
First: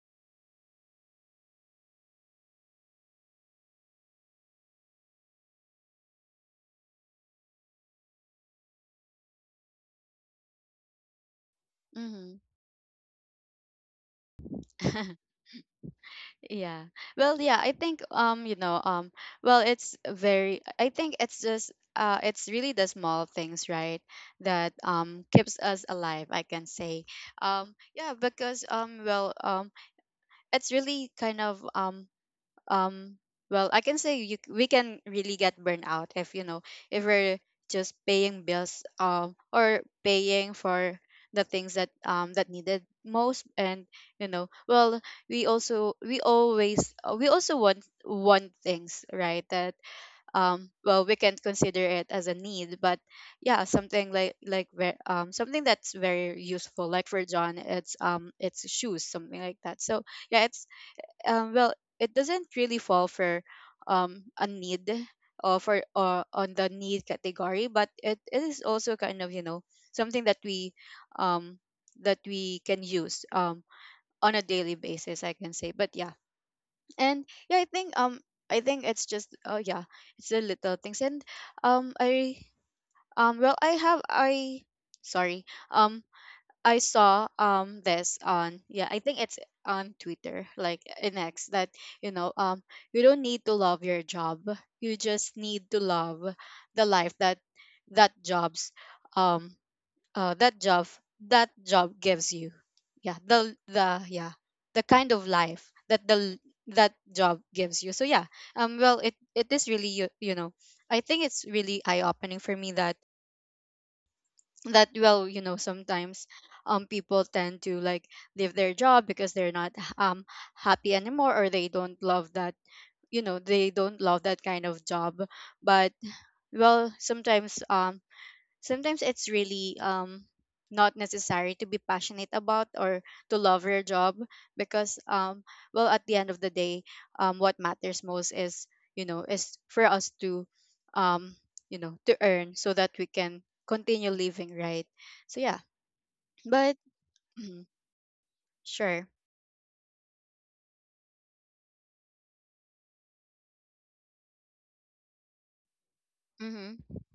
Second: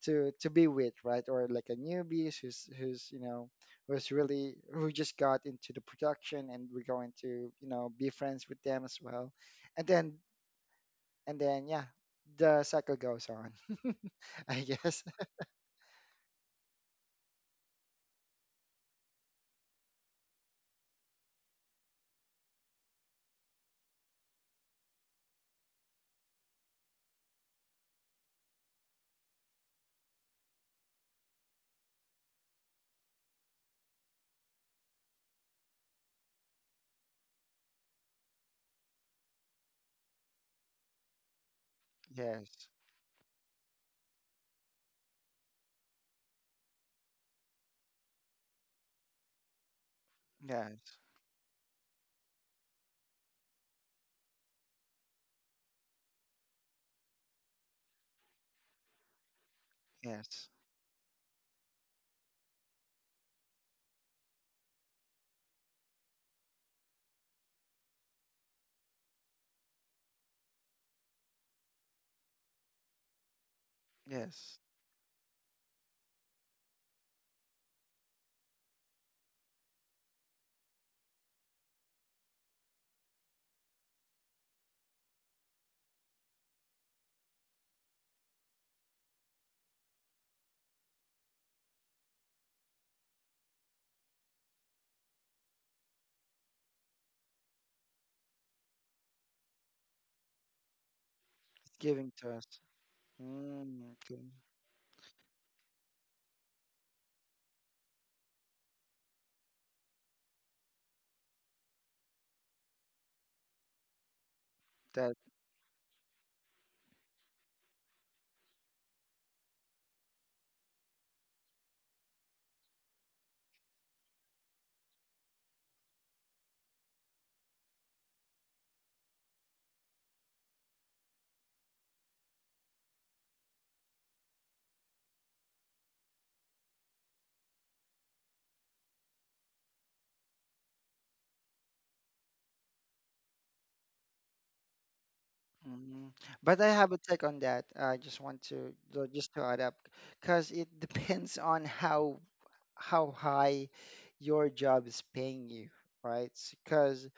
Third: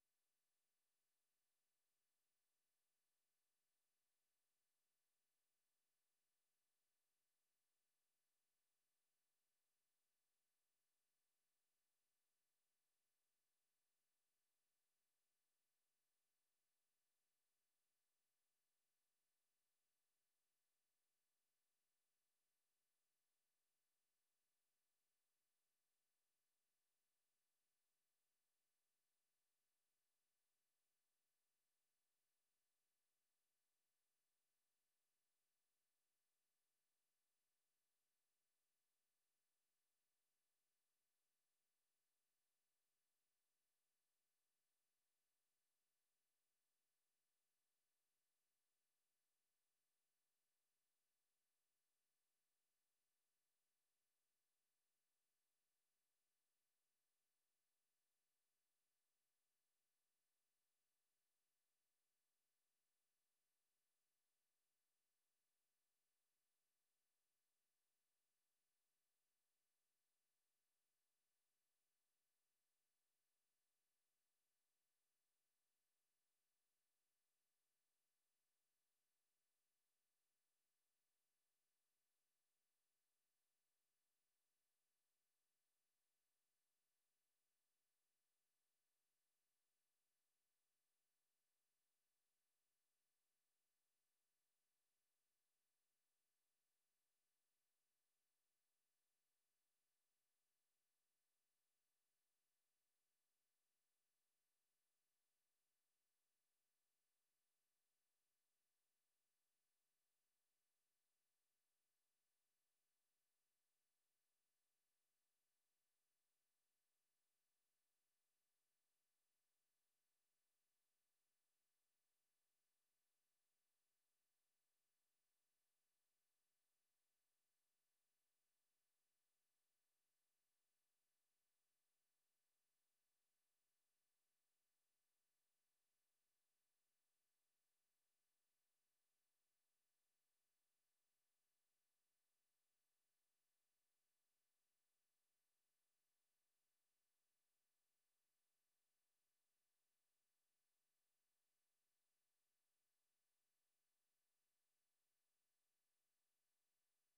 [SPEAKER 3] to be with, right? Or like a newbie who's you know, who's really, who just got into the production, and we're going to, you know, be friends with them as well. And then, and then yeah,
[SPEAKER 1] Mm-hmm.
[SPEAKER 3] the cycle goes on. I guess.
[SPEAKER 1] Yeah. Well, yeah, I think it's very I think it's just it's really the small things, right, that keeps us alive, I can say. Yeah, because it's really kind of um well I can say you, we can really get burned out if if we're just paying bills or paying for the things that
[SPEAKER 3] Yes,
[SPEAKER 1] that needed most. And you know well we also we always we also want things right that
[SPEAKER 3] yes,
[SPEAKER 1] well we can consider it as a need, but yeah, something like something that's very useful, like for John it's shoes, something like that. So yeah,
[SPEAKER 3] yes,
[SPEAKER 1] it's well, it doesn't really fall for a need or for on the need category, but it is also kind of you know something um, that we can use on a
[SPEAKER 3] yes,
[SPEAKER 1] daily basis, I can say. But yeah, and yeah, I think it's just oh yeah, it's the little things, and I well I have I sorry I saw this on yeah I think it's on Twitter like in X that you know um you don't need to love your job, you just need to love the life that that jobs um uh that job that
[SPEAKER 3] it's
[SPEAKER 1] job
[SPEAKER 3] giving to
[SPEAKER 1] gives
[SPEAKER 3] us.
[SPEAKER 1] you. Yeah,
[SPEAKER 3] Mm,
[SPEAKER 1] the
[SPEAKER 3] okay.
[SPEAKER 1] yeah, the kind of life that the that job gives you. So yeah, well it is really you know, I think it's really eye opening for me that that
[SPEAKER 3] That.
[SPEAKER 1] well you know sometimes people tend to like leave their job because they're not um happy anymore or they don't love that you know they don't love that kind of job. But well, sometimes sometimes it's really not necessary to be passionate about or to love your job because well at the end of the day what matters most is you know is for us to um you know to earn so that we can continue living, right? So yeah,
[SPEAKER 3] Mhm. But I
[SPEAKER 1] but
[SPEAKER 3] have a take on that.
[SPEAKER 1] mhm,
[SPEAKER 3] I just want to
[SPEAKER 1] sure,
[SPEAKER 3] just to add up, because it depends on how high your job is paying you, right?
[SPEAKER 1] mhm,
[SPEAKER 3] Because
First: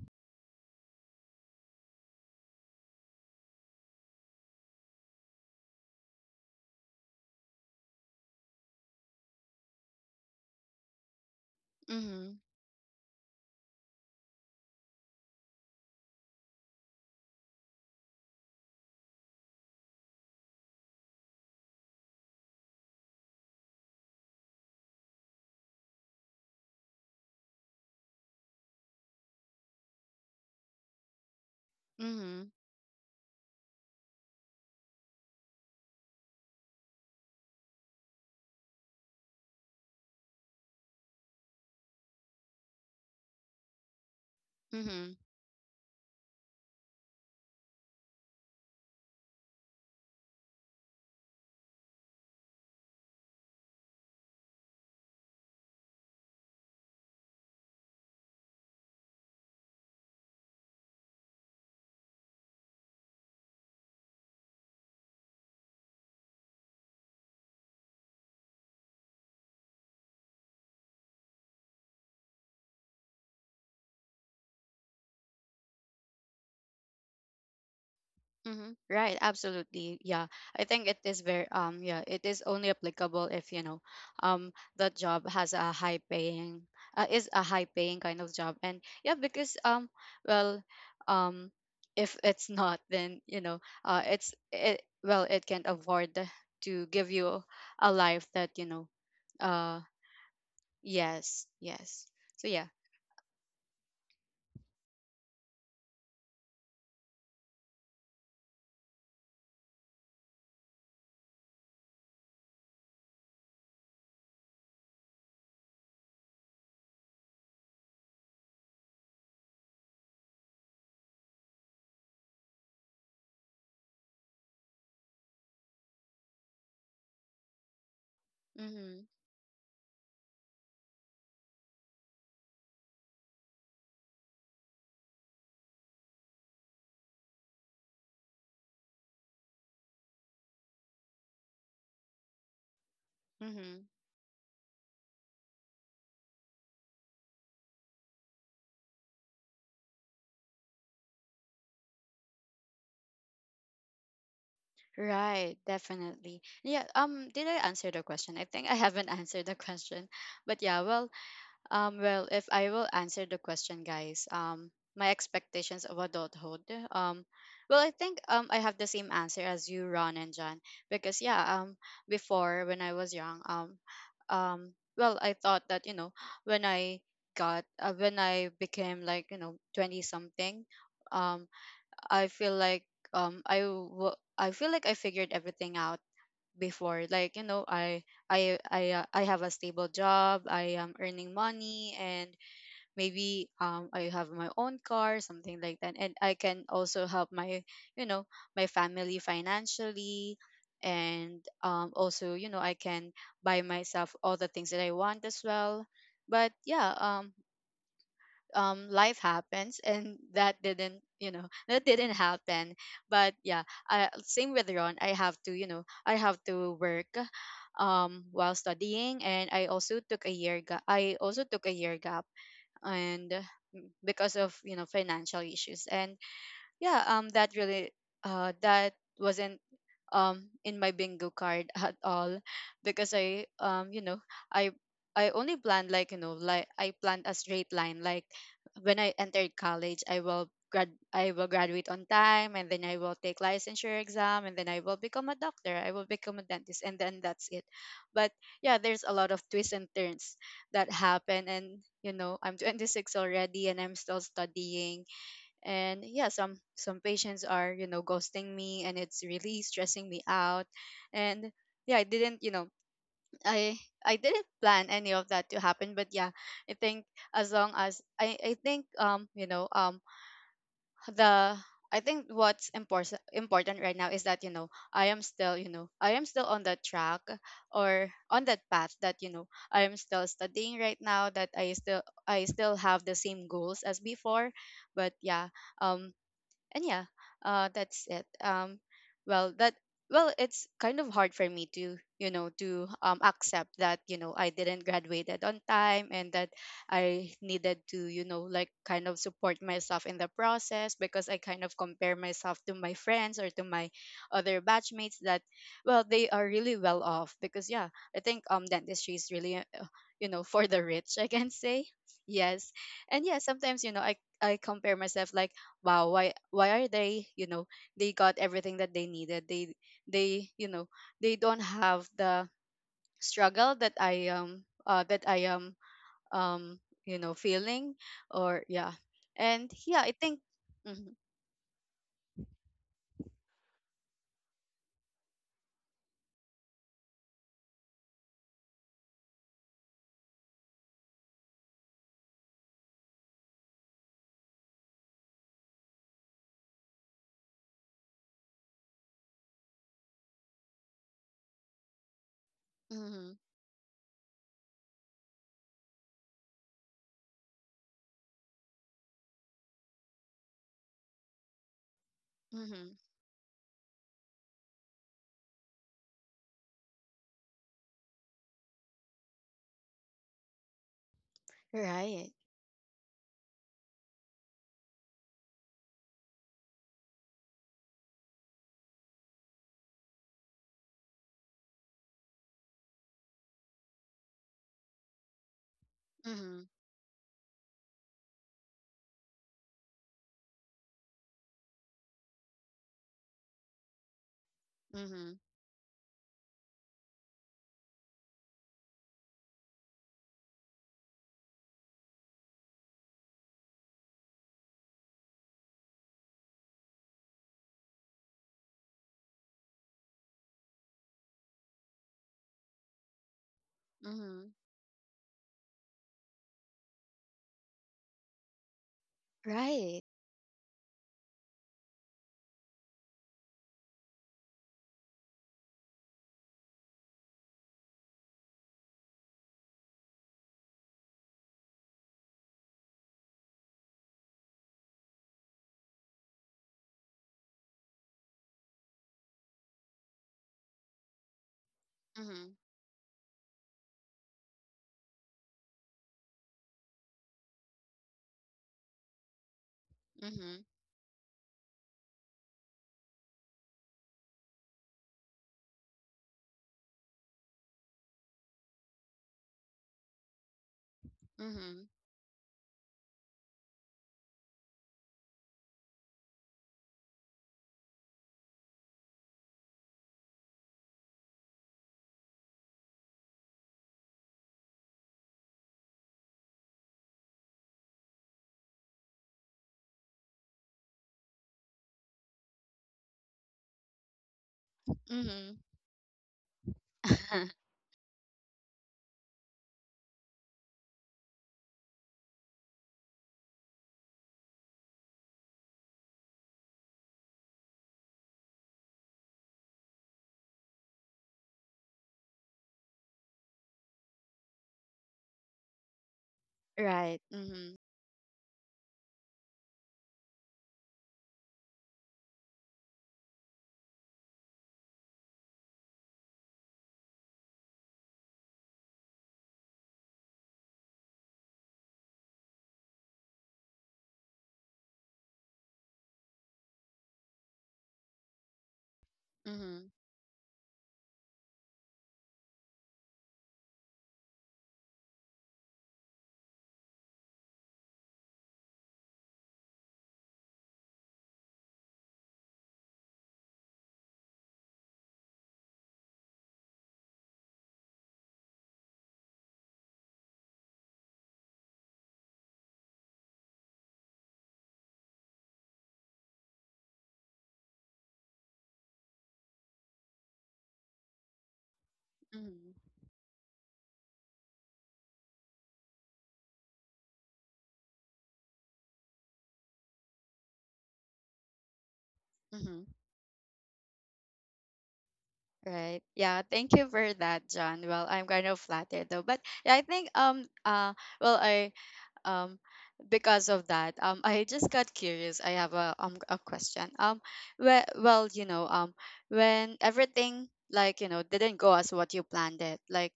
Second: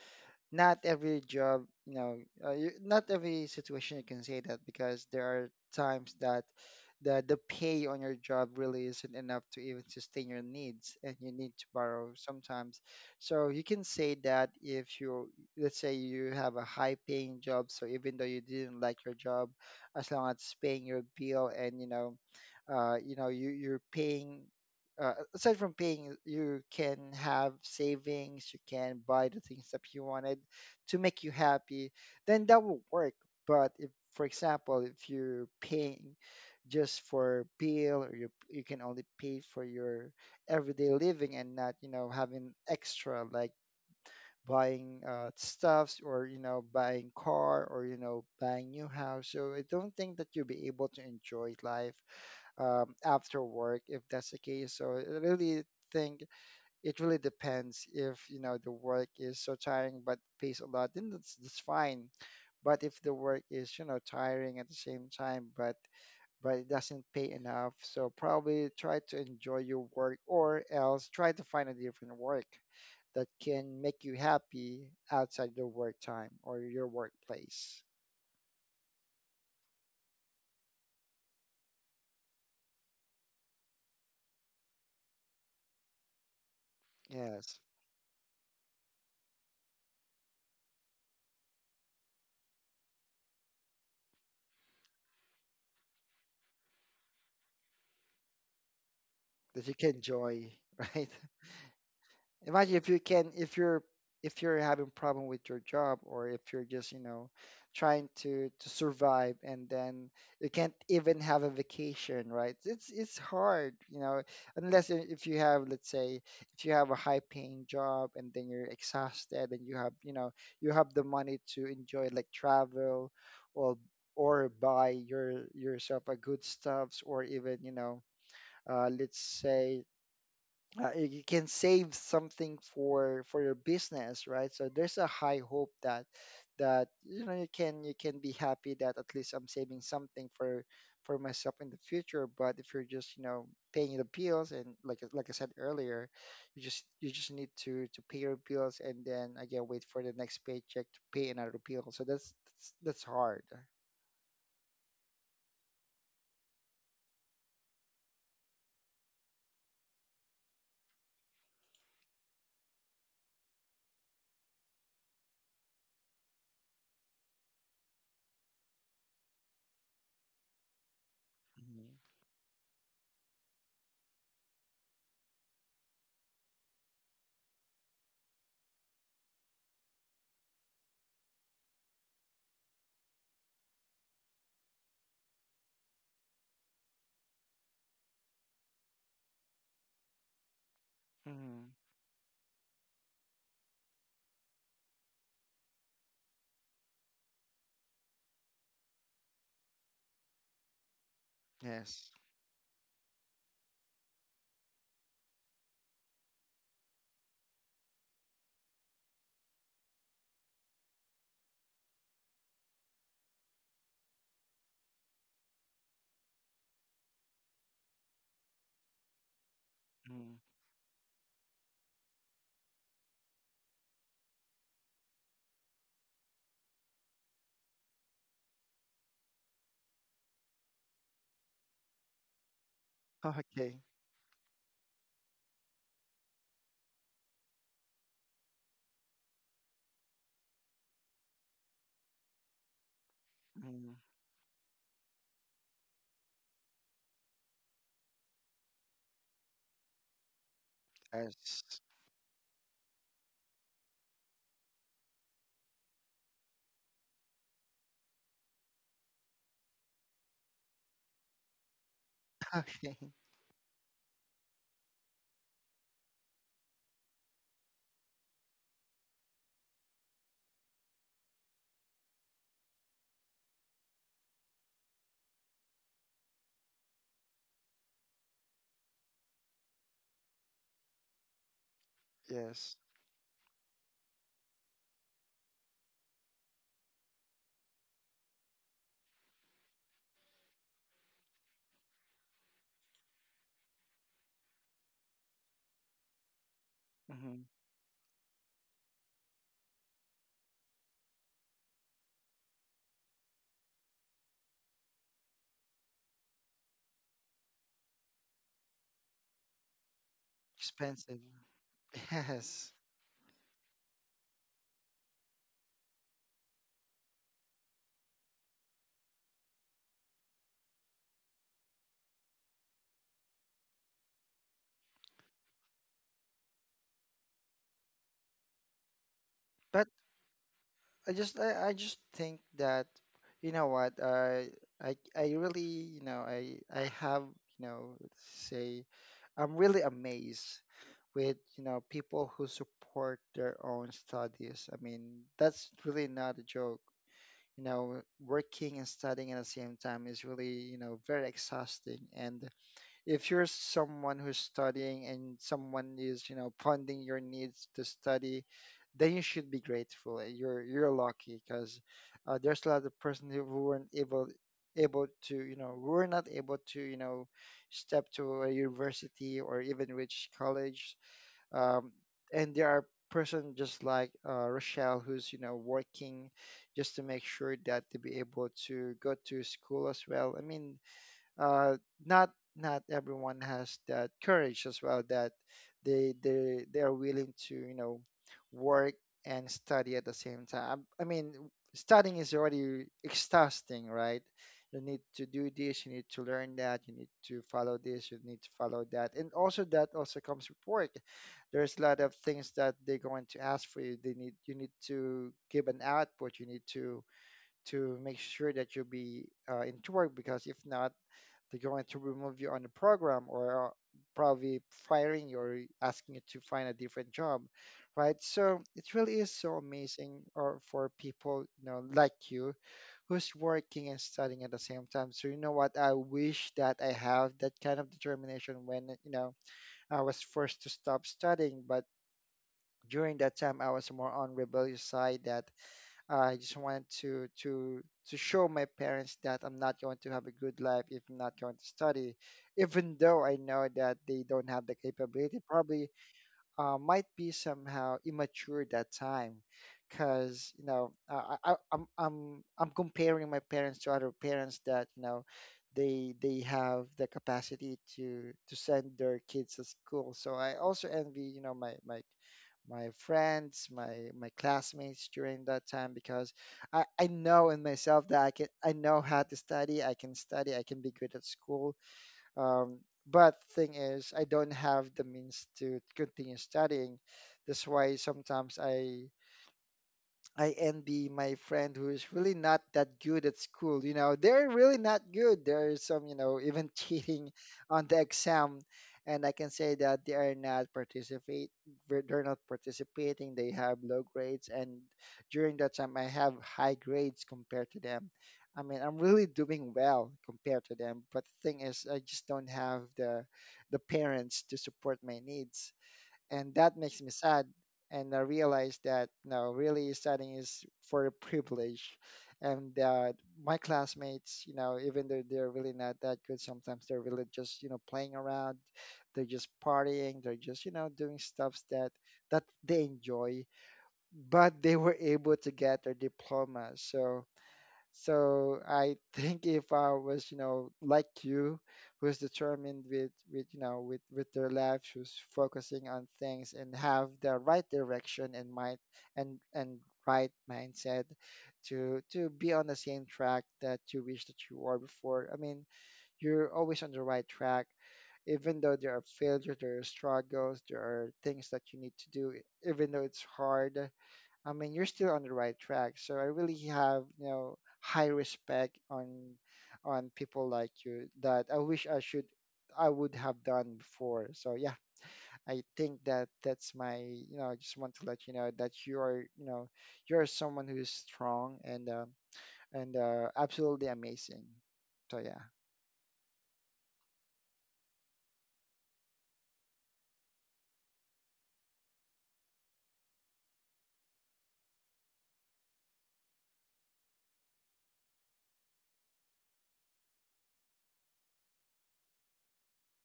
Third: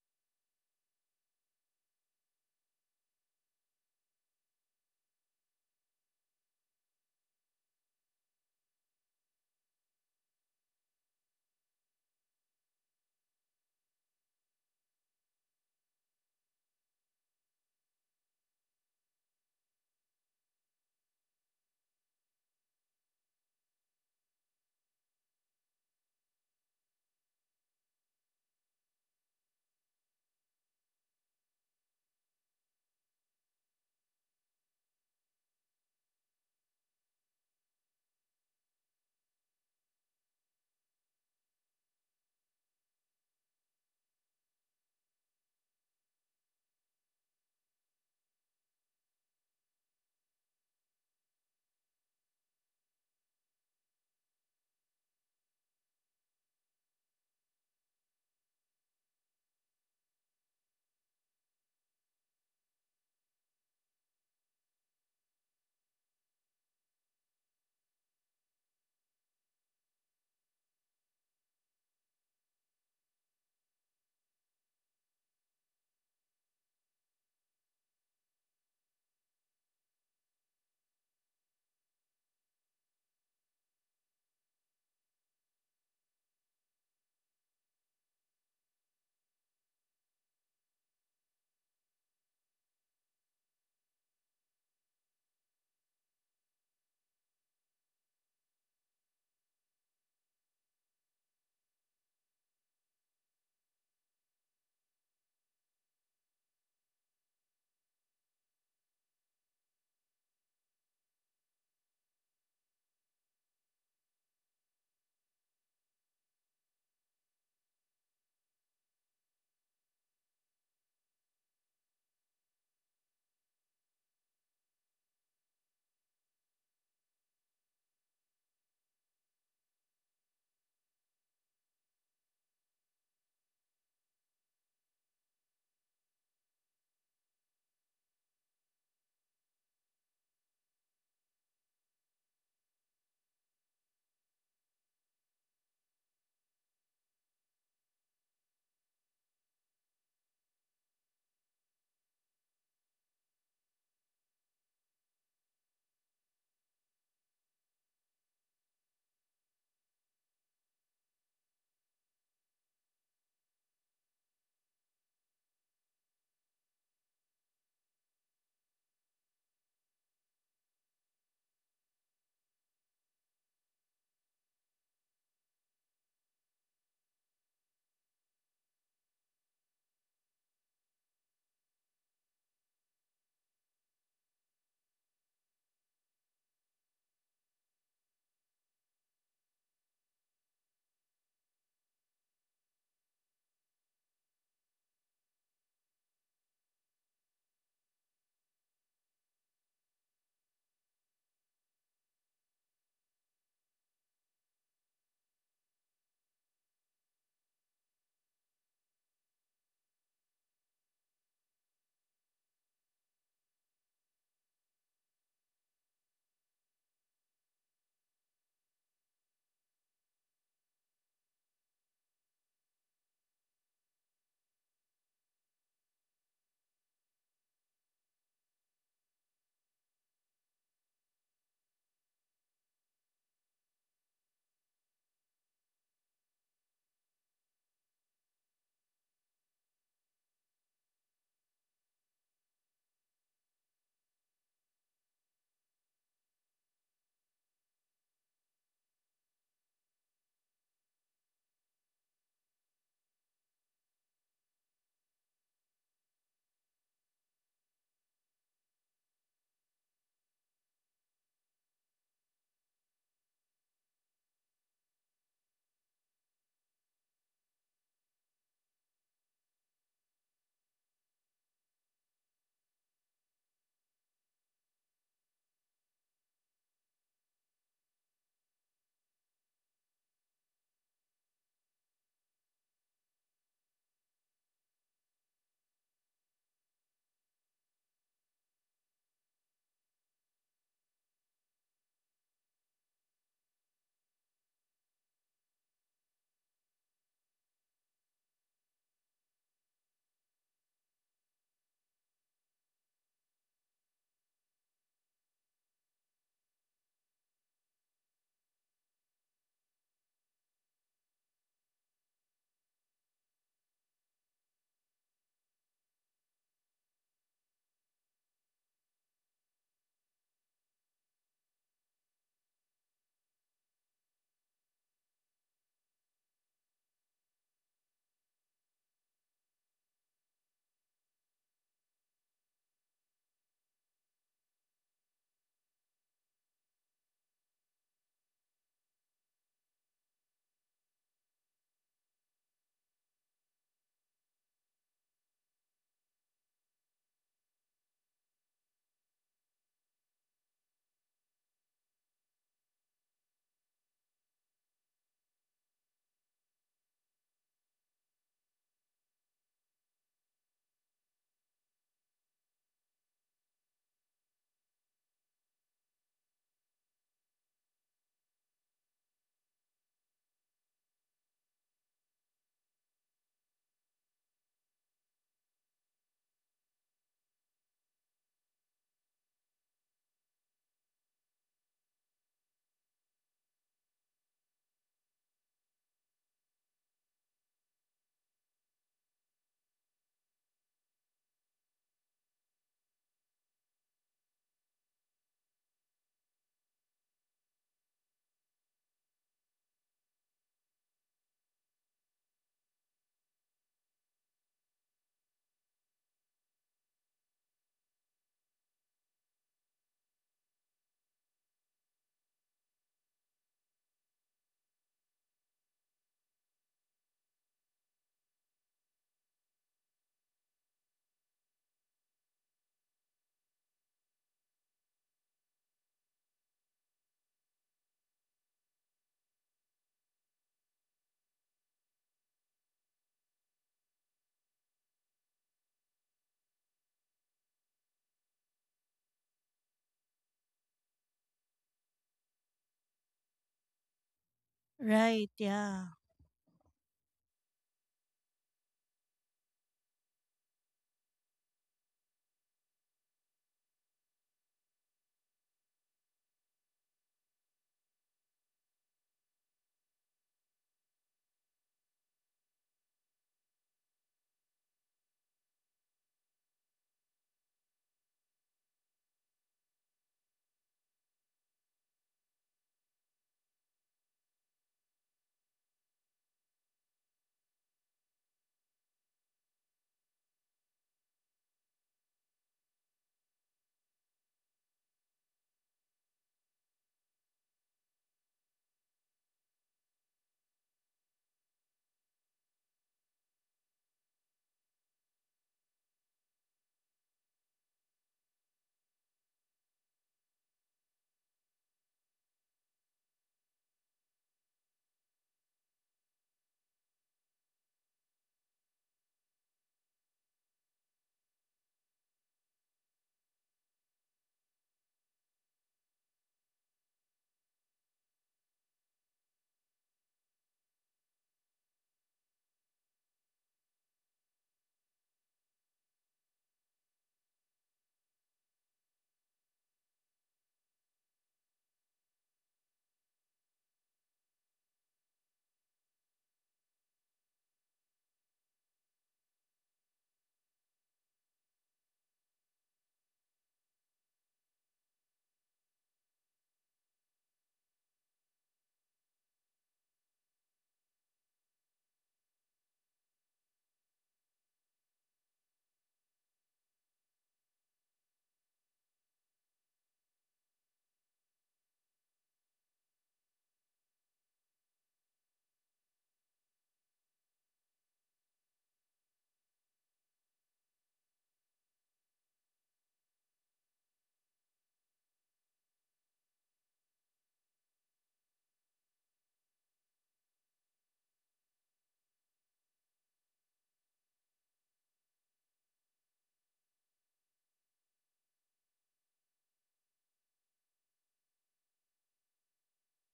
[SPEAKER 3] not every job, you know, not every situation you can say that, because there are times that the pay on your job really isn't enough to even sustain your needs, and you need to borrow
[SPEAKER 1] mhm,
[SPEAKER 3] sometimes. So you can say that if you, let's say you have a high paying job, so even though you didn't like your job, as long as it's paying your bill, and you know, you're paying aside from paying, you can have savings, you can buy the things that you wanted to make you happy, then
[SPEAKER 1] mhm,
[SPEAKER 3] that will work. But if, for example, if you're paying just for bill, or you can only pay for your everyday living and not, you know, having extra like buying
[SPEAKER 1] mhm.
[SPEAKER 3] stuffs, or, you know, buying car, or, you know, buying new house. So I don't think that you'll be able to enjoy life after work if that's the case. So I really think it really depends, if you know the work is so tiring but pays a lot, then that's fine. But if the work is you know tiring at the same time, but it doesn't pay enough, so probably try to enjoy your work, or else try to find a different work that can make you happy outside your work time or your workplace.
[SPEAKER 1] Mm-hmm. Right, absolutely. Yeah. I think it is very yeah, it is only applicable if, you know, um the job has a high paying is a
[SPEAKER 3] Yes,
[SPEAKER 1] high paying kind of job. And yeah, because well, um if it's not then, you know, it's it well, it can afford to give you a life that, you know,
[SPEAKER 3] that you
[SPEAKER 1] uh
[SPEAKER 3] can enjoy. Right.
[SPEAKER 1] yes, yes. So yeah.
[SPEAKER 3] Imagine if you can, if you're, if you're having problem with your job, or if you're just, you know, trying to survive, and then you can't even have a vacation, right? It's hard, you know, unless if you have, let's say, if you have a high paying job, and then you're exhausted, and you have, you know, you have the money to enjoy, like travel or or buy your yourself a good stuffs, or even, you know,
[SPEAKER 1] Mhm.
[SPEAKER 3] let's say you can save something for your business, right? So there's a high hope that you know, you can, you can be happy, that at least I'm saving something for myself in the future. But if you're just, you know,
[SPEAKER 1] Mhm.
[SPEAKER 3] paying the bills, and like like I said earlier, you just, you just need to pay your bills, and then again wait for the next paycheck to pay another bill, so that's hard.
[SPEAKER 1] Right, definitely. Yeah, did I answer the question? I think I haven't answered the question. But yeah, if I will answer the question, guys, my expectations of adulthood. Um, well, I think I have the same answer as you, Ron and John, because
[SPEAKER 3] Mhm.
[SPEAKER 1] before when I was young, well, I thought that, you know, when I got when I became like, you know, 20 something. Um. I feel like I feel like I figured everything out before like I have a stable job, I am earning
[SPEAKER 3] Mhm.
[SPEAKER 1] money and maybe I have my own car, something like that, and I can also help my you know my family financially. And
[SPEAKER 3] Yes.
[SPEAKER 1] also you know I can buy myself all the things that I want as well. But life happens and that didn't that didn't happen. But yeah, I, same with Ron, I have to I have to work while studying, and I also took a
[SPEAKER 3] Mhm.
[SPEAKER 1] year I also took a year gap and because of you know financial issues. And yeah that really that wasn't in my bingo card at all because I
[SPEAKER 3] Okay.
[SPEAKER 1] you know I I only planned like you know like I planned a straight line like when I entered college I will grad I will graduate on time and then I will take licensure
[SPEAKER 3] Mhm.
[SPEAKER 1] exam and then I will become a doctor I will become a dentist and then that's it. But yeah, there's a lot of twists and turns that happen and
[SPEAKER 3] Yes.
[SPEAKER 1] you know I'm 26 already and I'm still studying. And yeah, some patients are you know ghosting me and it's really stressing me out. And yeah, I didn't you know
[SPEAKER 3] Okay.
[SPEAKER 1] I I didn't plan any of that to happen. But yeah, I think as long as i think you know the I think what's important right now is that you know I am still you know I am still on the track or on that path that you know I am still studying right now that I still
[SPEAKER 3] Yes.
[SPEAKER 1] have the same goals as before. But um yeah, that's it. Well, that well, it's kind of hard for me to accept that I didn't graduated on time and that I
[SPEAKER 3] Hmm.
[SPEAKER 1] needed to kind of support myself in the process, because I kind of compare myself to my friends or to my other batchmates. That well they are really well off because, yeah, I think dentistry is really you know for the rich, I
[SPEAKER 3] Expensive.
[SPEAKER 1] can say. Yes.
[SPEAKER 3] Yes.
[SPEAKER 1] And yeah, sometimes I compare myself like, wow, why are they, they got everything that they needed. They they don't have the struggle that I am, um feeling, or yeah. And
[SPEAKER 3] But
[SPEAKER 1] yeah, I think. Mm-hmm.
[SPEAKER 3] I just think that, you know what, I really, you know, I have, you know, let's say, I'm really amazed with, you know, people who support their own studies. I mean that's really not a joke. You know, working and studying at the same time is really you know very exhausting. And
[SPEAKER 1] Mm-hmm.
[SPEAKER 3] if you're someone who's studying, and someone is you know funding your needs to study, then you should be grateful. You're lucky because there's a lot
[SPEAKER 1] Mm-hmm.
[SPEAKER 3] of person who weren't able to you know, who were not able to you know step to a university or even reach college, um,
[SPEAKER 1] Right.
[SPEAKER 3] and there are person just like Rochelle who's you know working just to make sure that to be able to go to school as well. I mean uh, not, not everyone has that courage as well, that
[SPEAKER 1] Mm-hmm.
[SPEAKER 3] they are willing to you know work and study at the same time. I mean, studying is already exhausting, right? You need
[SPEAKER 1] Mm-hmm.
[SPEAKER 3] to do this, you need to learn that, you need to follow this, you need to follow that, and also that also comes with work. There's a lot of things that they're going to ask for you. They need, you need to give an output. You need to make sure that you be into work, because if not they're going to remove you on the program, or
[SPEAKER 1] Mm-hmm.
[SPEAKER 3] probably firing you or asking you to find a different job, right? So it really is so
[SPEAKER 1] Right.
[SPEAKER 3] amazing or for people, you know, like you who's working and studying at the same time. So you know what? I wish that I have that kind of determination when, you know, I was forced to stop studying, but during that time I was more on rebellious side, that I just wanted to to show my parents that I'm not going to have a good life if I'm not going to study,
[SPEAKER 1] Mm-hmm.
[SPEAKER 3] even though I know that they don't have the
[SPEAKER 2] Right,
[SPEAKER 3] capability.
[SPEAKER 2] yeah.
[SPEAKER 3] Probably might be somehow immature that time, because
[SPEAKER 1] Mm-hmm.
[SPEAKER 3] you know I I'm comparing my parents to other parents that you know they have the capacity to send their kids to school. So I also envy, you know, my
[SPEAKER 1] Mm-hmm.
[SPEAKER 3] my my friends, my classmates during that time because I know in myself that I know how to study, I can be good at school. Um, but thing is, I don't have the means to continue studying. That's why sometimes I envy my friend who is really not that good at school. You know, they're really not good.
[SPEAKER 1] Mm-hmm.
[SPEAKER 3] There is some, you know, even cheating on the exam. And I can say that they are not participate. They're not participating. They have low grades, and during that time, I have high grades compared to them. I mean, I'm really doing well compared to them. But the thing is, I just don't have the parents to support my needs, and that makes me
[SPEAKER 1] Right.
[SPEAKER 3] sad.
[SPEAKER 1] Mm-hmm.
[SPEAKER 3] And I realized that, no, really studying is for a privilege, and that my classmates, you know, even though they're really not that good, sometimes they're really just, you know, playing around, they're just partying, they're just, you know, doing stuffs that they enjoy, but they were able to get their diploma. So so I think if
[SPEAKER 1] Mm-hmm.
[SPEAKER 3] I was, you know, like you, who's determined with, you know, with their life, who's focusing on things and have the right direction and mind and right mindset to be on the same track that you wish that you were before. I mean, you're always on the right track, even though there are failures, there are struggles, there are things that you need to do, even though it's hard. I mean, you're still on the right track. So I really have, you know, high respect on people like you that I wish I should
[SPEAKER 1] Mm-hmm.
[SPEAKER 3] I would have done before. So yeah, I think that that's my, you know, I just want to let you know that you are, you know, you're someone who is strong
[SPEAKER 1] Mm-hmm.
[SPEAKER 3] and absolutely amazing. So yeah,
[SPEAKER 1] Right. Yeah. Thank you for that, John. Well, I'm kind of flattered though. But yeah, I think well I um because of that, I just got curious. I have a question. Well, you know, when everything, like, you know, didn't go as what you planned it, like,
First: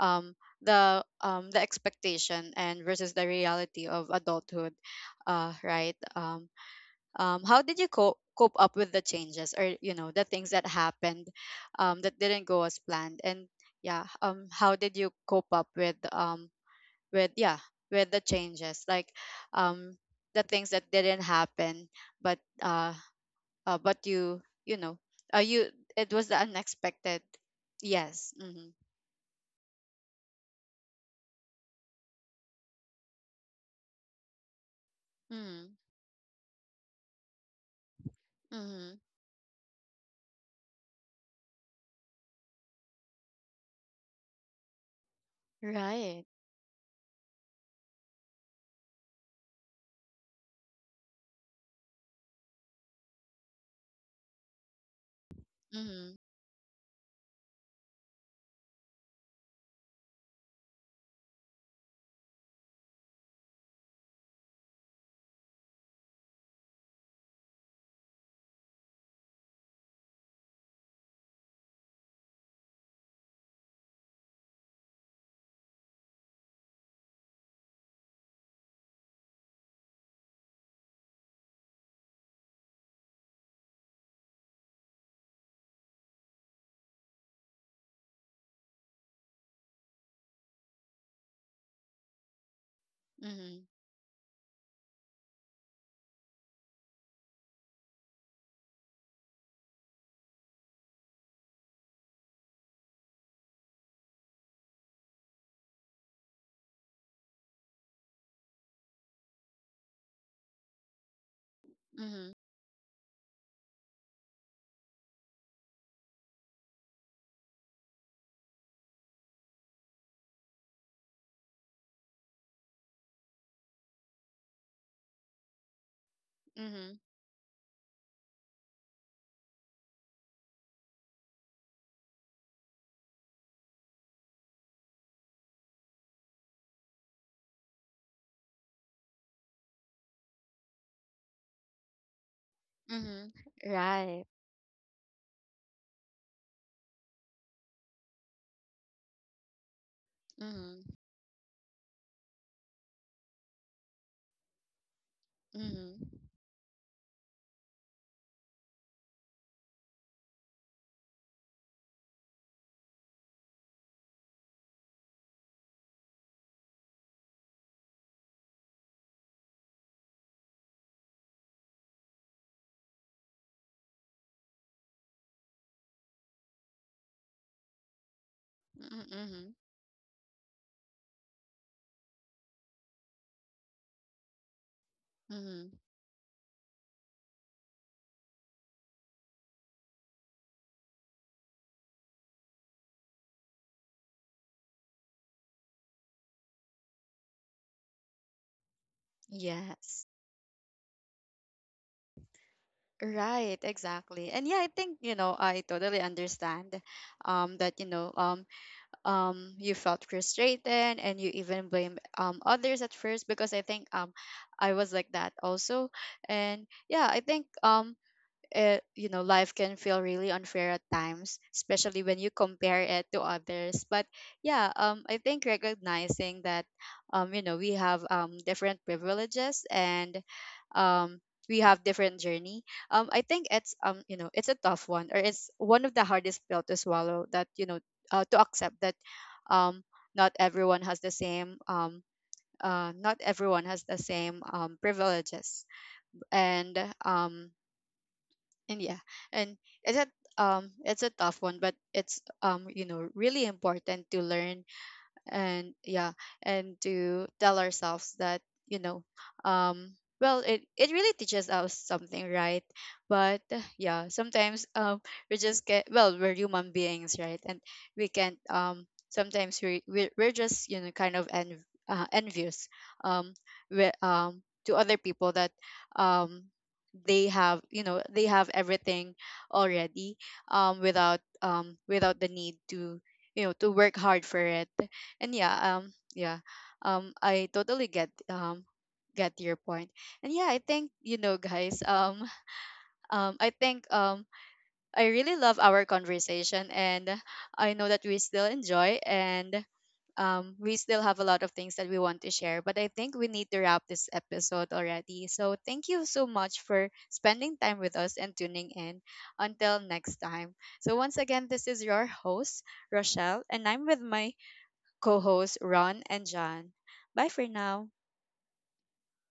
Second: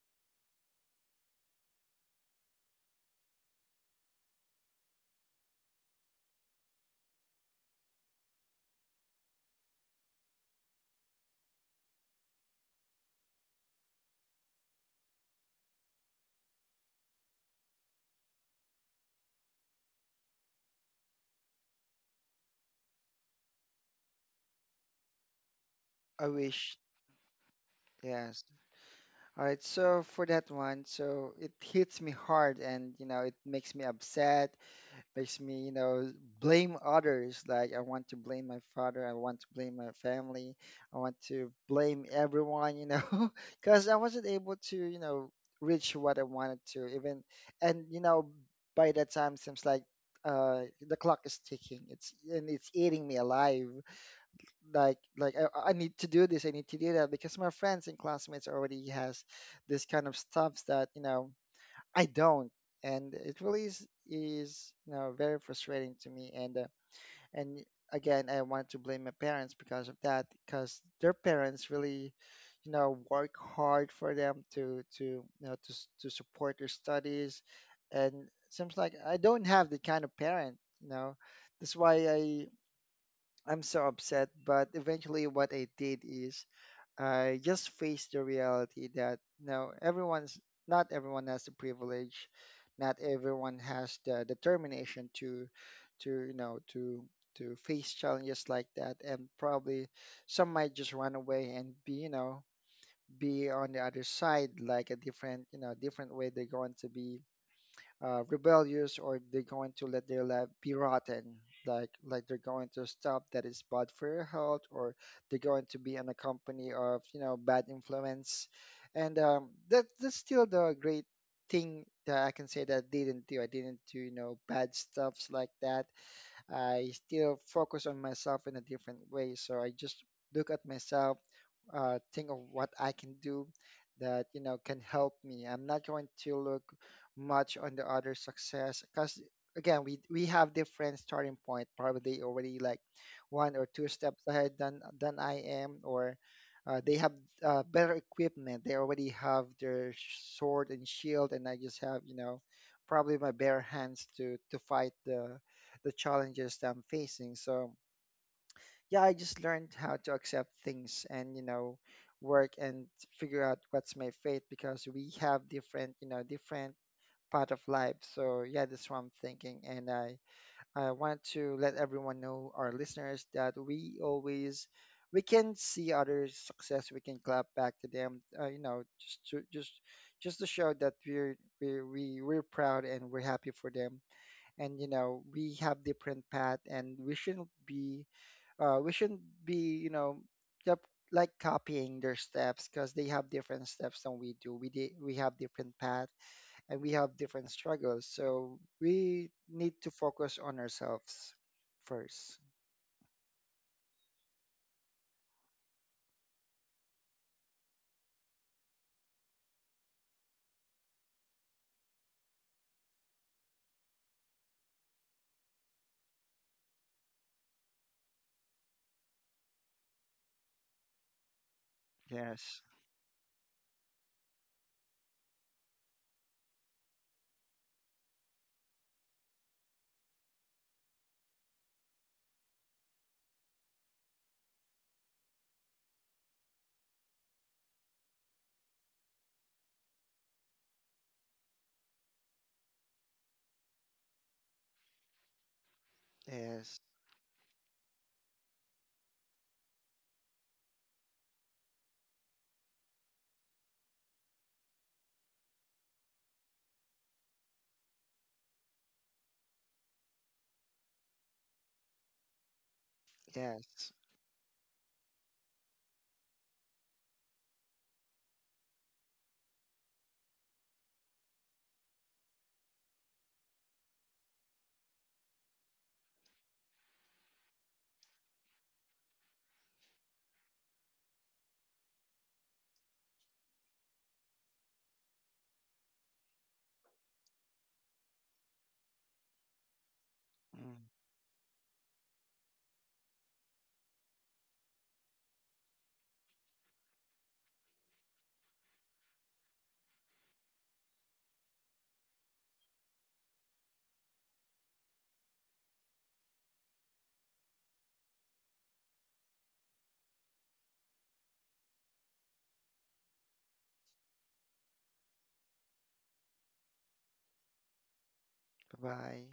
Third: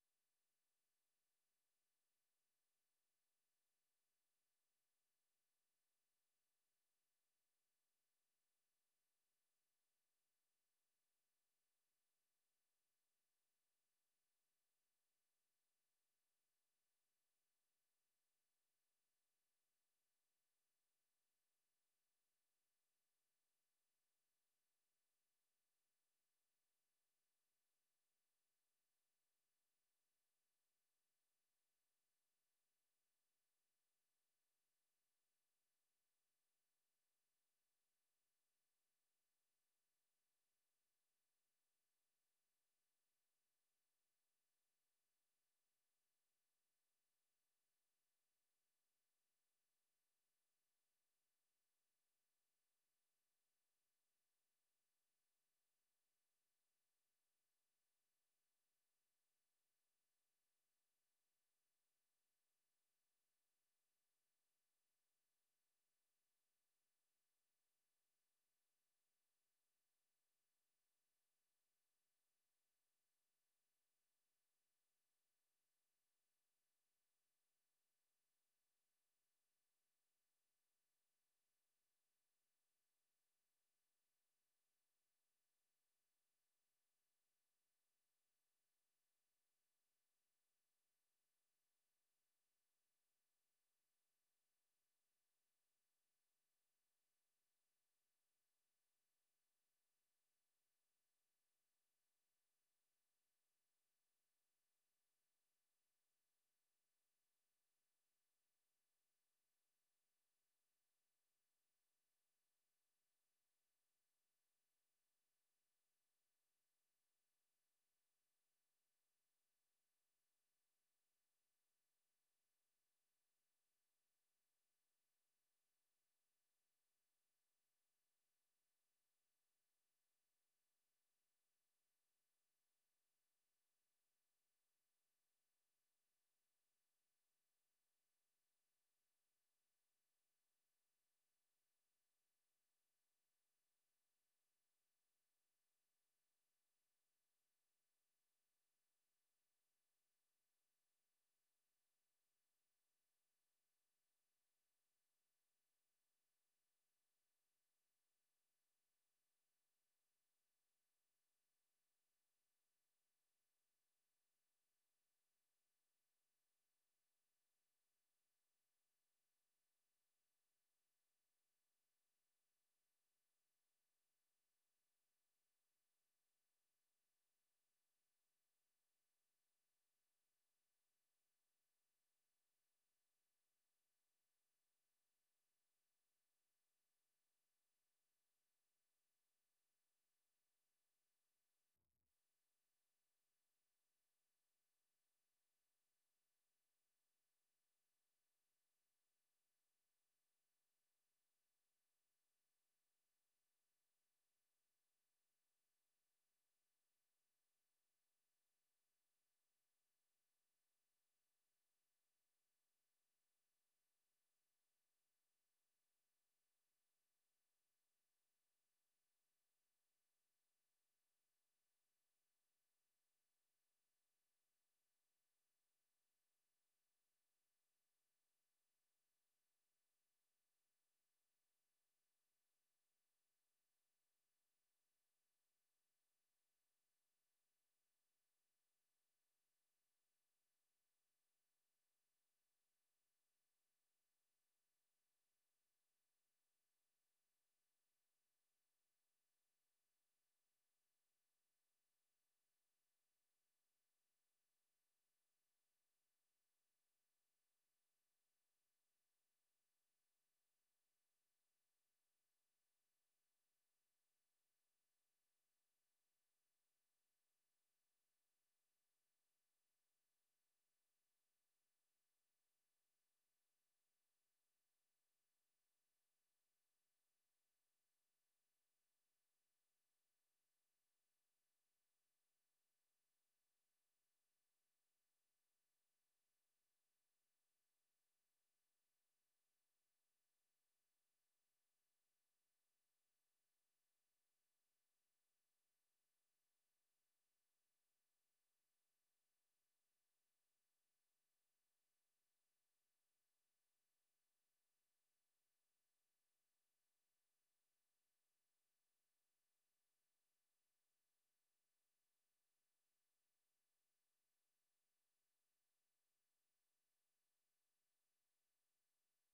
[SPEAKER 1] um the expectation and versus the reality of adulthood. uh right Um, how did you cope up with the changes, or you know, the things that happened that didn't go as planned? And yeah, how did you cope up with, with yeah with the changes, like um, the things that didn't happen, but uh, but you know you it
[SPEAKER 3] I
[SPEAKER 1] was the
[SPEAKER 3] wish.
[SPEAKER 1] unexpected. Yes.
[SPEAKER 3] Yes.
[SPEAKER 1] Mm-hmm.
[SPEAKER 3] All right. So for that one, so it hits me hard and, you know, it makes me upset, makes me, you
[SPEAKER 1] Mm-hmm.
[SPEAKER 3] know, blame others. Like I want to blame my
[SPEAKER 1] Mm-hmm.
[SPEAKER 3] father, I want to blame my family, I want to blame everyone, you know. Because I wasn't able to, you know, reach what I
[SPEAKER 1] Right.
[SPEAKER 3] wanted to even. And you know, by that time, seems like uh the clock is ticking, it's and it's eating me alive. Like I need to
[SPEAKER 1] Mm-hmm.
[SPEAKER 3] do this, I need to do that, because my friends and classmates already has this kind of stuff that, you know, I don't, and it really is you know very frustrating to me. And again, I want to blame my parents because of that, because their parents really, you know, work hard for them to you know to to support their studies, and seems like I don't have the kind of parent. You know, that's why I'm so upset. But eventually, what I did is, I just face the reality that, no, everyone's not everyone has the privilege, not everyone
[SPEAKER 1] Mm-hmm.
[SPEAKER 3] has the determination to you know to face challenges like that, and probably some might just run away and be, you know, be on the other side, like a different, you know, different way they're going to be, rebellious, or they're going to let their life be rotten. Like
[SPEAKER 1] Mm-hmm.
[SPEAKER 3] they're going to stop, that is bad for your health, or they're going to be in a company of, you know, bad influence. And that that's still the great thing that I can say, that I didn't do, I didn't do you know bad stuffs like that. I
[SPEAKER 1] Mm-hmm.
[SPEAKER 3] still focus on myself in a different way. So I just look at myself, think of what I can do that, you know, can help me. I'm not going to look much on the other success, because again we have different starting point. Probably already like
[SPEAKER 1] Mm-hmm.
[SPEAKER 3] one or two steps
[SPEAKER 1] Right.
[SPEAKER 3] ahead than I am, or they have better equipment. They already have their sword and
[SPEAKER 1] Mm-hmm.
[SPEAKER 3] shield, and I just have, you know, probably my bare hands to fight the
[SPEAKER 1] Mm-hmm.
[SPEAKER 3] challenges that I'm facing. So yeah, I just learned how to accept things and, you know, work and figure out what's my fate, because we have different, you know, different part of life. So yeah, that's what I'm thinking, and I want to let everyone know, our listeners, that we always we can see others' success, we can clap back to them, you know, just to
[SPEAKER 1] Mm-hmm.
[SPEAKER 3] just to show that we're proud and we're happy for them. And you know we
[SPEAKER 1] Mm-hmm.
[SPEAKER 3] have different path, and we shouldn't be, we shouldn't be, you know, yup, like copying their steps, because they have different steps than we do. We have different path, and we have different struggles, so we need to
[SPEAKER 1] Yes.
[SPEAKER 3] focus on ourselves first.
[SPEAKER 1] Right, exactly. And yeah, I think, you know, I totally understand that, you felt frustrated and you even blame others at first, because I think I was like that also. And yeah, I think it, you know, life can feel really unfair at times, especially when you
[SPEAKER 3] Yes.
[SPEAKER 1] compare it to others. But yeah, I think recognizing that, you know, we have different privileges, and, um, we have different journey. I think it's, you know, it's a tough one, or it's one of the hardest pill to swallow. That, you know, to accept that, um, not everyone has the same not everyone has the same, privileges, and
[SPEAKER 3] Yes.
[SPEAKER 1] um, and yeah, and it's a it's a tough one, but it's, you know, really important to learn. And yeah, and to tell ourselves that, you know, it it really teaches us something, right? But
[SPEAKER 3] Yes.
[SPEAKER 1] yeah, sometimes we just get, well, we're human beings, right? And we can't, sometimes we're just, you know, kind of en envious, um we to other people that um they have, you know, they have everything already, without, without the need to, you know, to work hard for it. And yeah, yeah, I totally get your point. And yeah, I
[SPEAKER 3] Mm.
[SPEAKER 1] think, you know, guys, I think I really love our conversation, and I know that we still enjoy, and we still have a lot of things that we want to share, but I think we need to wrap this episode already. So thank you so much for spending time with us and tuning in until next time. So once again, this is your host Rochelle, and I'm with my co hosts Ron and John. Bye for now.
[SPEAKER 3] Bye-bye.